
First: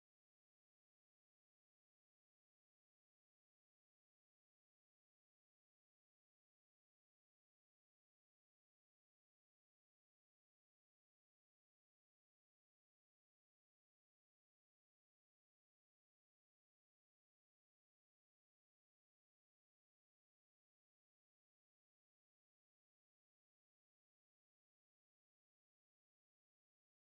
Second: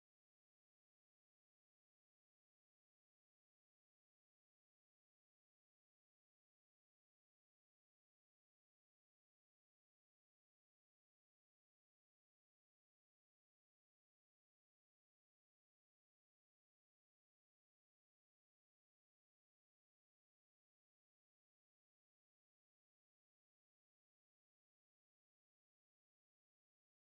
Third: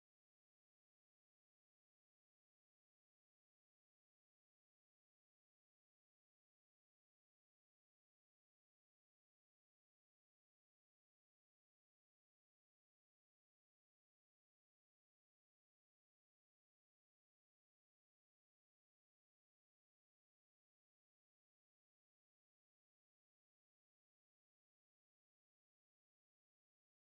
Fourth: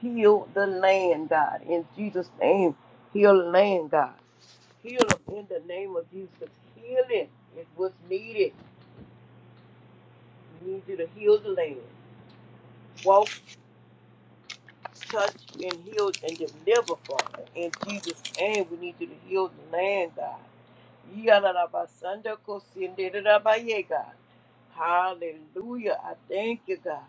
[SPEAKER 4] Heal the land, God. In Jesus' name, heal the land, God. Heal them in the name of Jesus. Healing is what's needed. We need you to heal the land. Walk, touch, and heal and deliver, Father. In Jesus' name, we need you to heal the land, God. Yalalabasanda kosinderabaye, God. Hallelujah. I thank you, God.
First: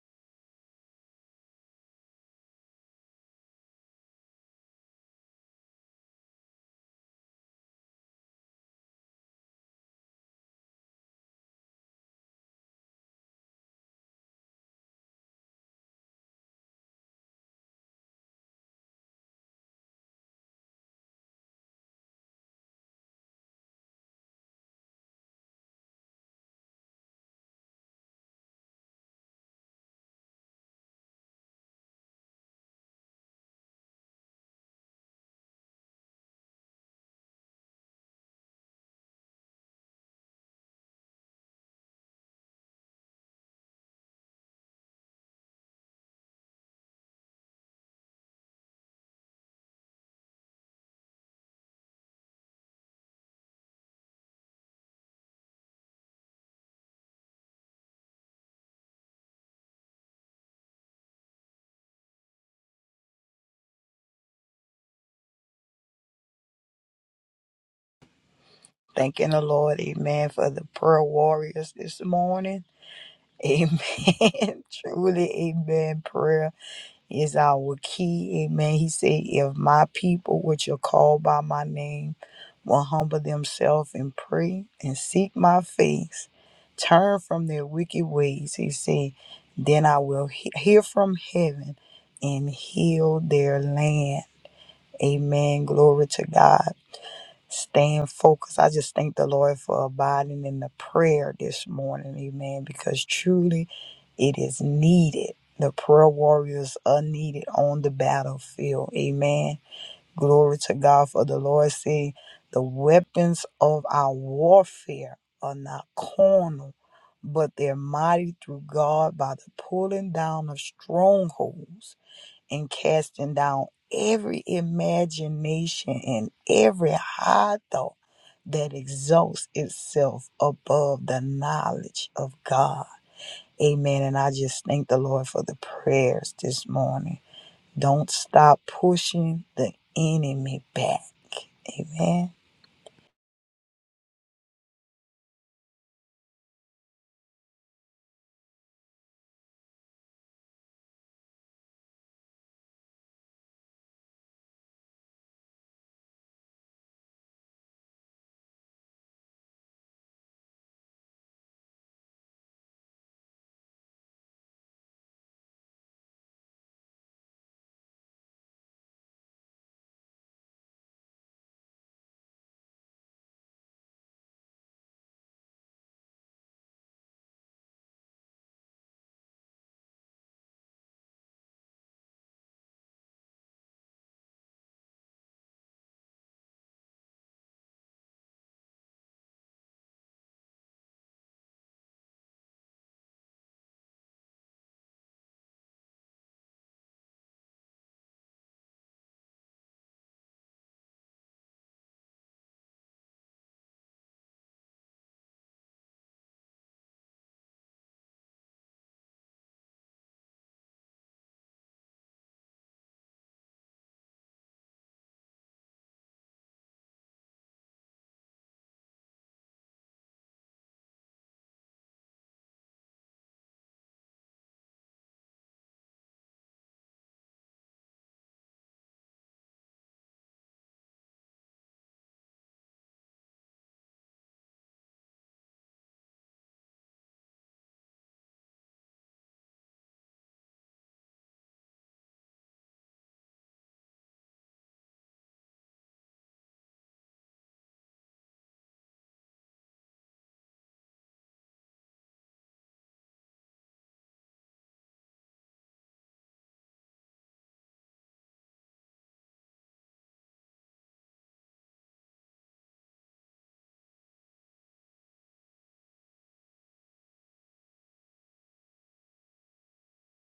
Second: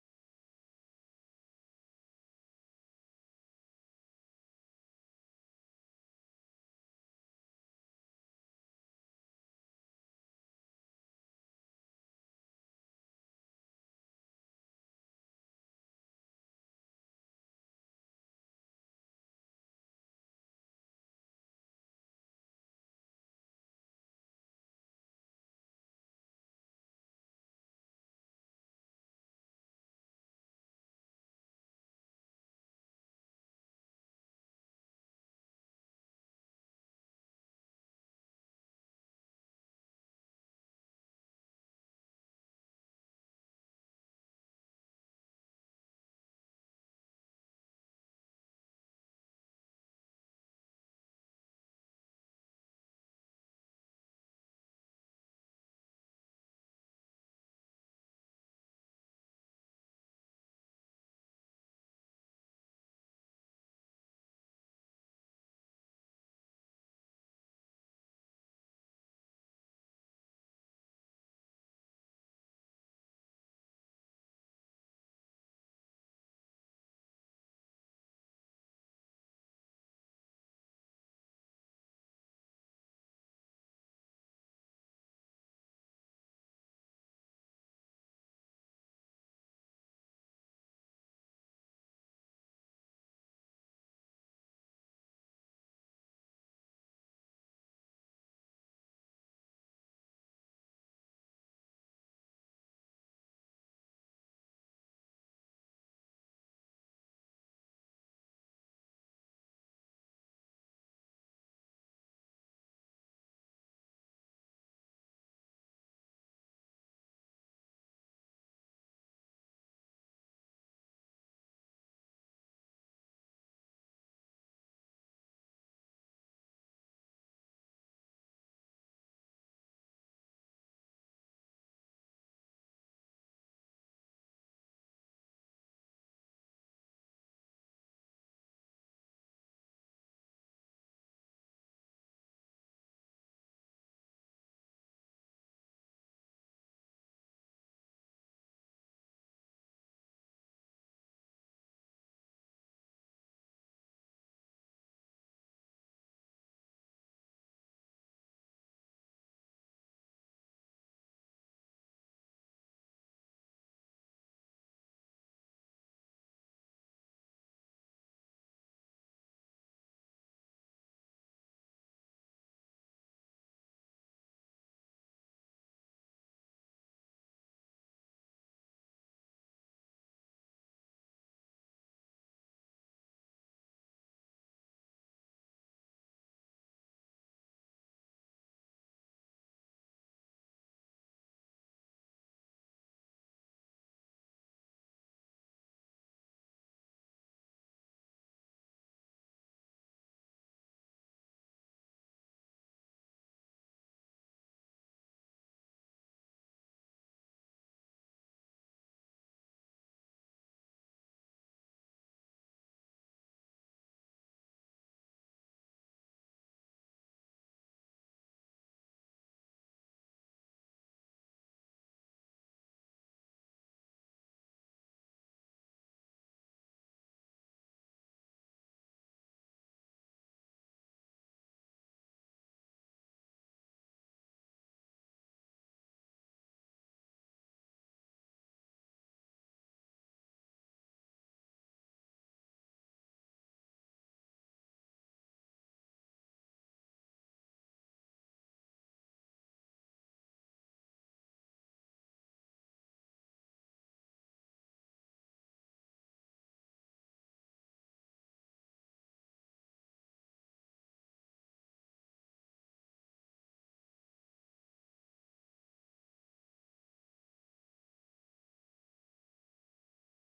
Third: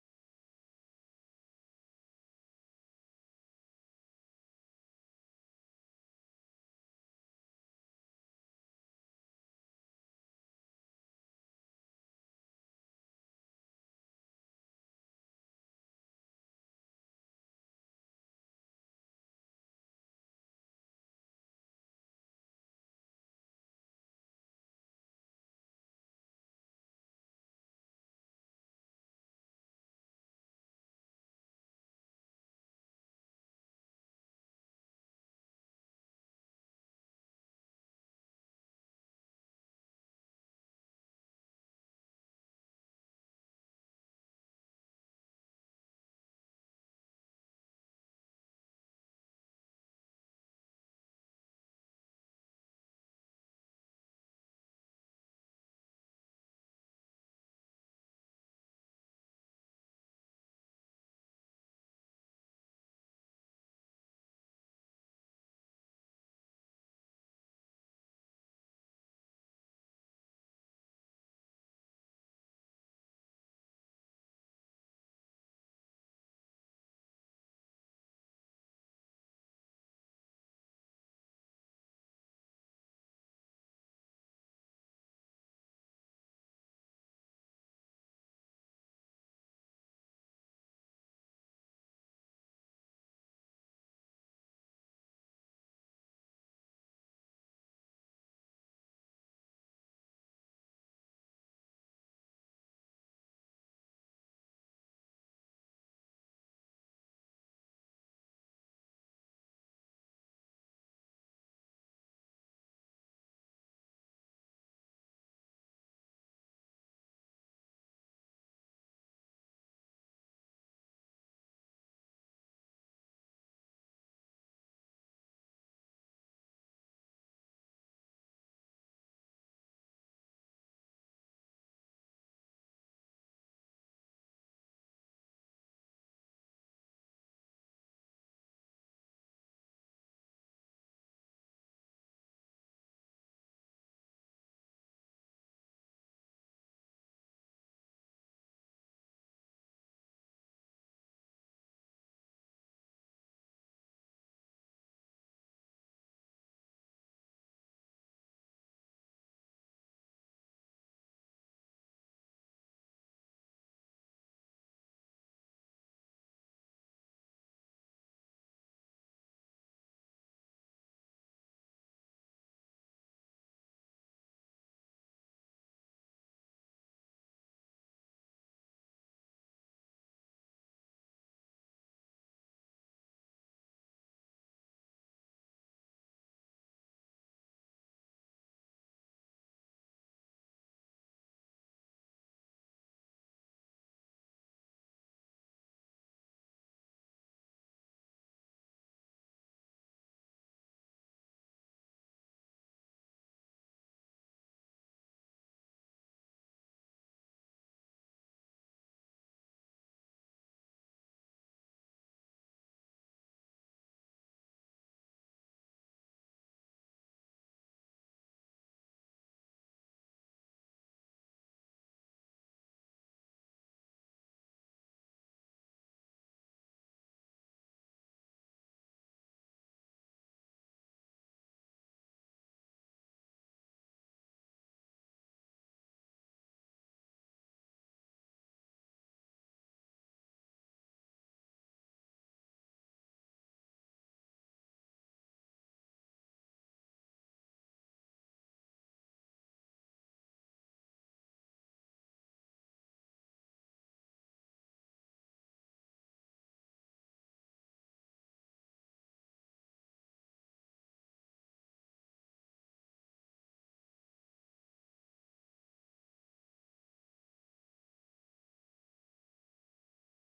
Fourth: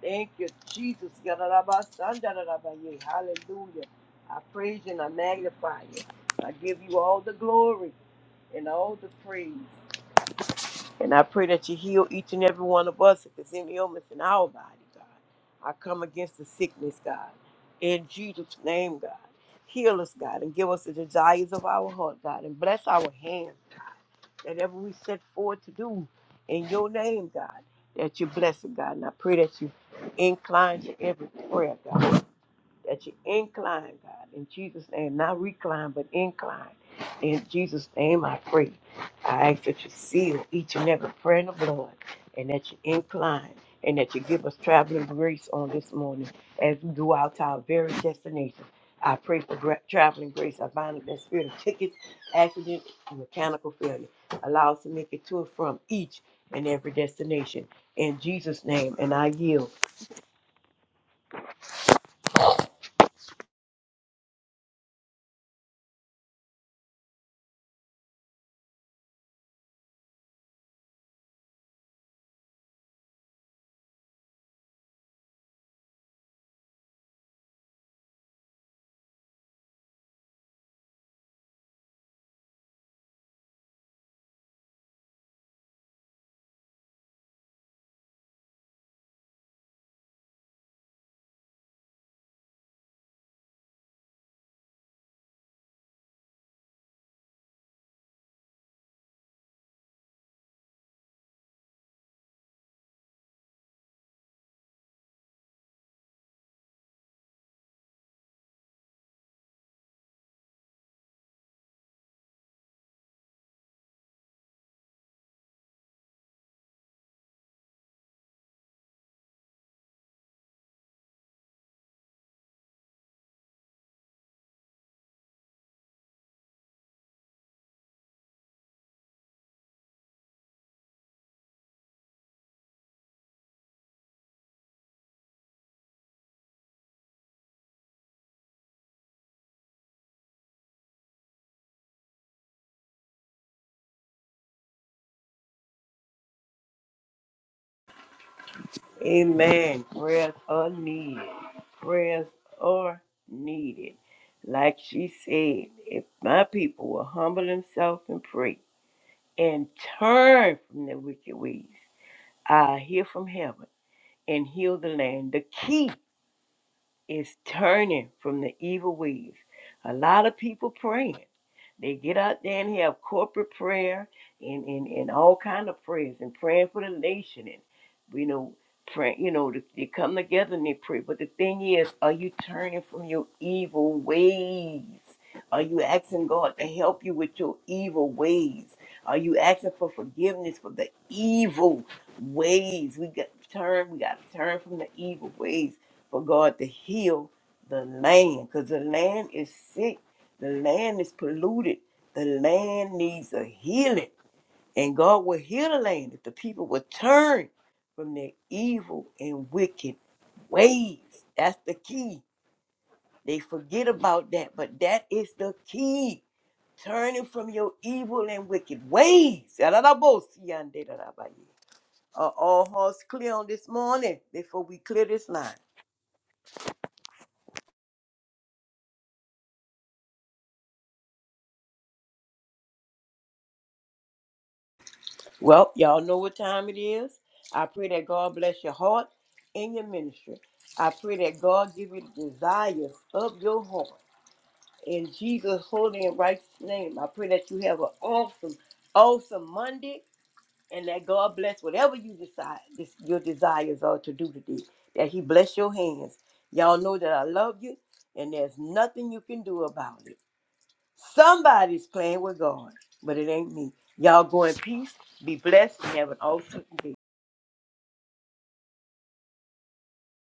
[SPEAKER 4] Thank you, Jesus. Yadarabasandarabaye. Hallelujah. I praise you and I magnify you. I give you all the glory and all the praise. And I pray that you heal each and every one of us if there's any illness in our body, God. I come against the sickness, God. In Jesus' name, God. Heal us, God, and give us the desires of our heart, God. And bless our hands, God. That ever we set forward to do in your name, God, that you bless it, God. And I pray that you incline to every prayer, God that you incline, God, in Jesus' name, not recline, but incline. In Jesus' name, I pray. I ask that you seal each and every prayer in the blood, and that you incline, and that you give us traveling grace on this morning as we go out to our very destination. I pray for gra- traveling grace. I bind up that spirit of tickets, accidents, and mechanical failure. Allow us to make it to and from each and every destination. In Jesus' name, and I yield.
[SPEAKER 2] Thanking the Lord, amen, for the prayer warriors this morning. Amen. Truly, amen. Prayer is our key. Amen. He said, If my people, which are called by my name, will humble themselves and pray and seek my face, turn from their wicked ways, he said, then I will he- hear from heaven and heal their land. Amen. Glory to God staying focused. I just thank the Lord for abiding in the prayer this morning, amen, because truly it is needed. The prayer warriors are needed on the battlefield, amen. Glory to God for the Lord saying the weapons of our warfare are not carnal, but they're mighty through God by the pulling down of strongholds and casting down every imagination and every high thought that exalts itself above the knowledge of God. Amen. And I just thank the Lord for the prayers this morning. Don't stop pushing the enemy back. Amen.
[SPEAKER 4] Amen. Prayers are needed. Prayers are needed. Like she said, if my people will humble themselves and pray and turn from their wicked ways, I hear from heaven and heal the land. The key is turning from the evil ways. A lot of people praying. They get out there and have corporate prayer and, and, and all kind of prayers and praying for the nation and you know pray you know they, they come together and they pray. But the thing is, are you turning from your evil ways? Are you asking God to help you with your evil ways? Are you asking for forgiveness for the evil ways? We got to turn, we got to turn from the evil ways for God to heal the land because the land is sick, the land is polluted, the land needs a healing, and God will heal the land if the people will turn from their evil and wicked ways. That's the key. They forget about that, but that is the key. Turning from your evil and wicked ways. Are all hearts clear on this morning before we clear this line? Well, y'all know what time it is. I pray that God bless your heart and your ministry. I pray that God give you the desires of your heart. In Jesus' holy and righteous name, I pray that you have an awesome, awesome Monday and that God bless whatever you decide this, your desires are to do today. That He bless your hands. Y'all know that I love you and there's nothing you can do about it. Somebody's playing with God, but it ain't me. Y'all go in peace, be blessed, and have an awesome day.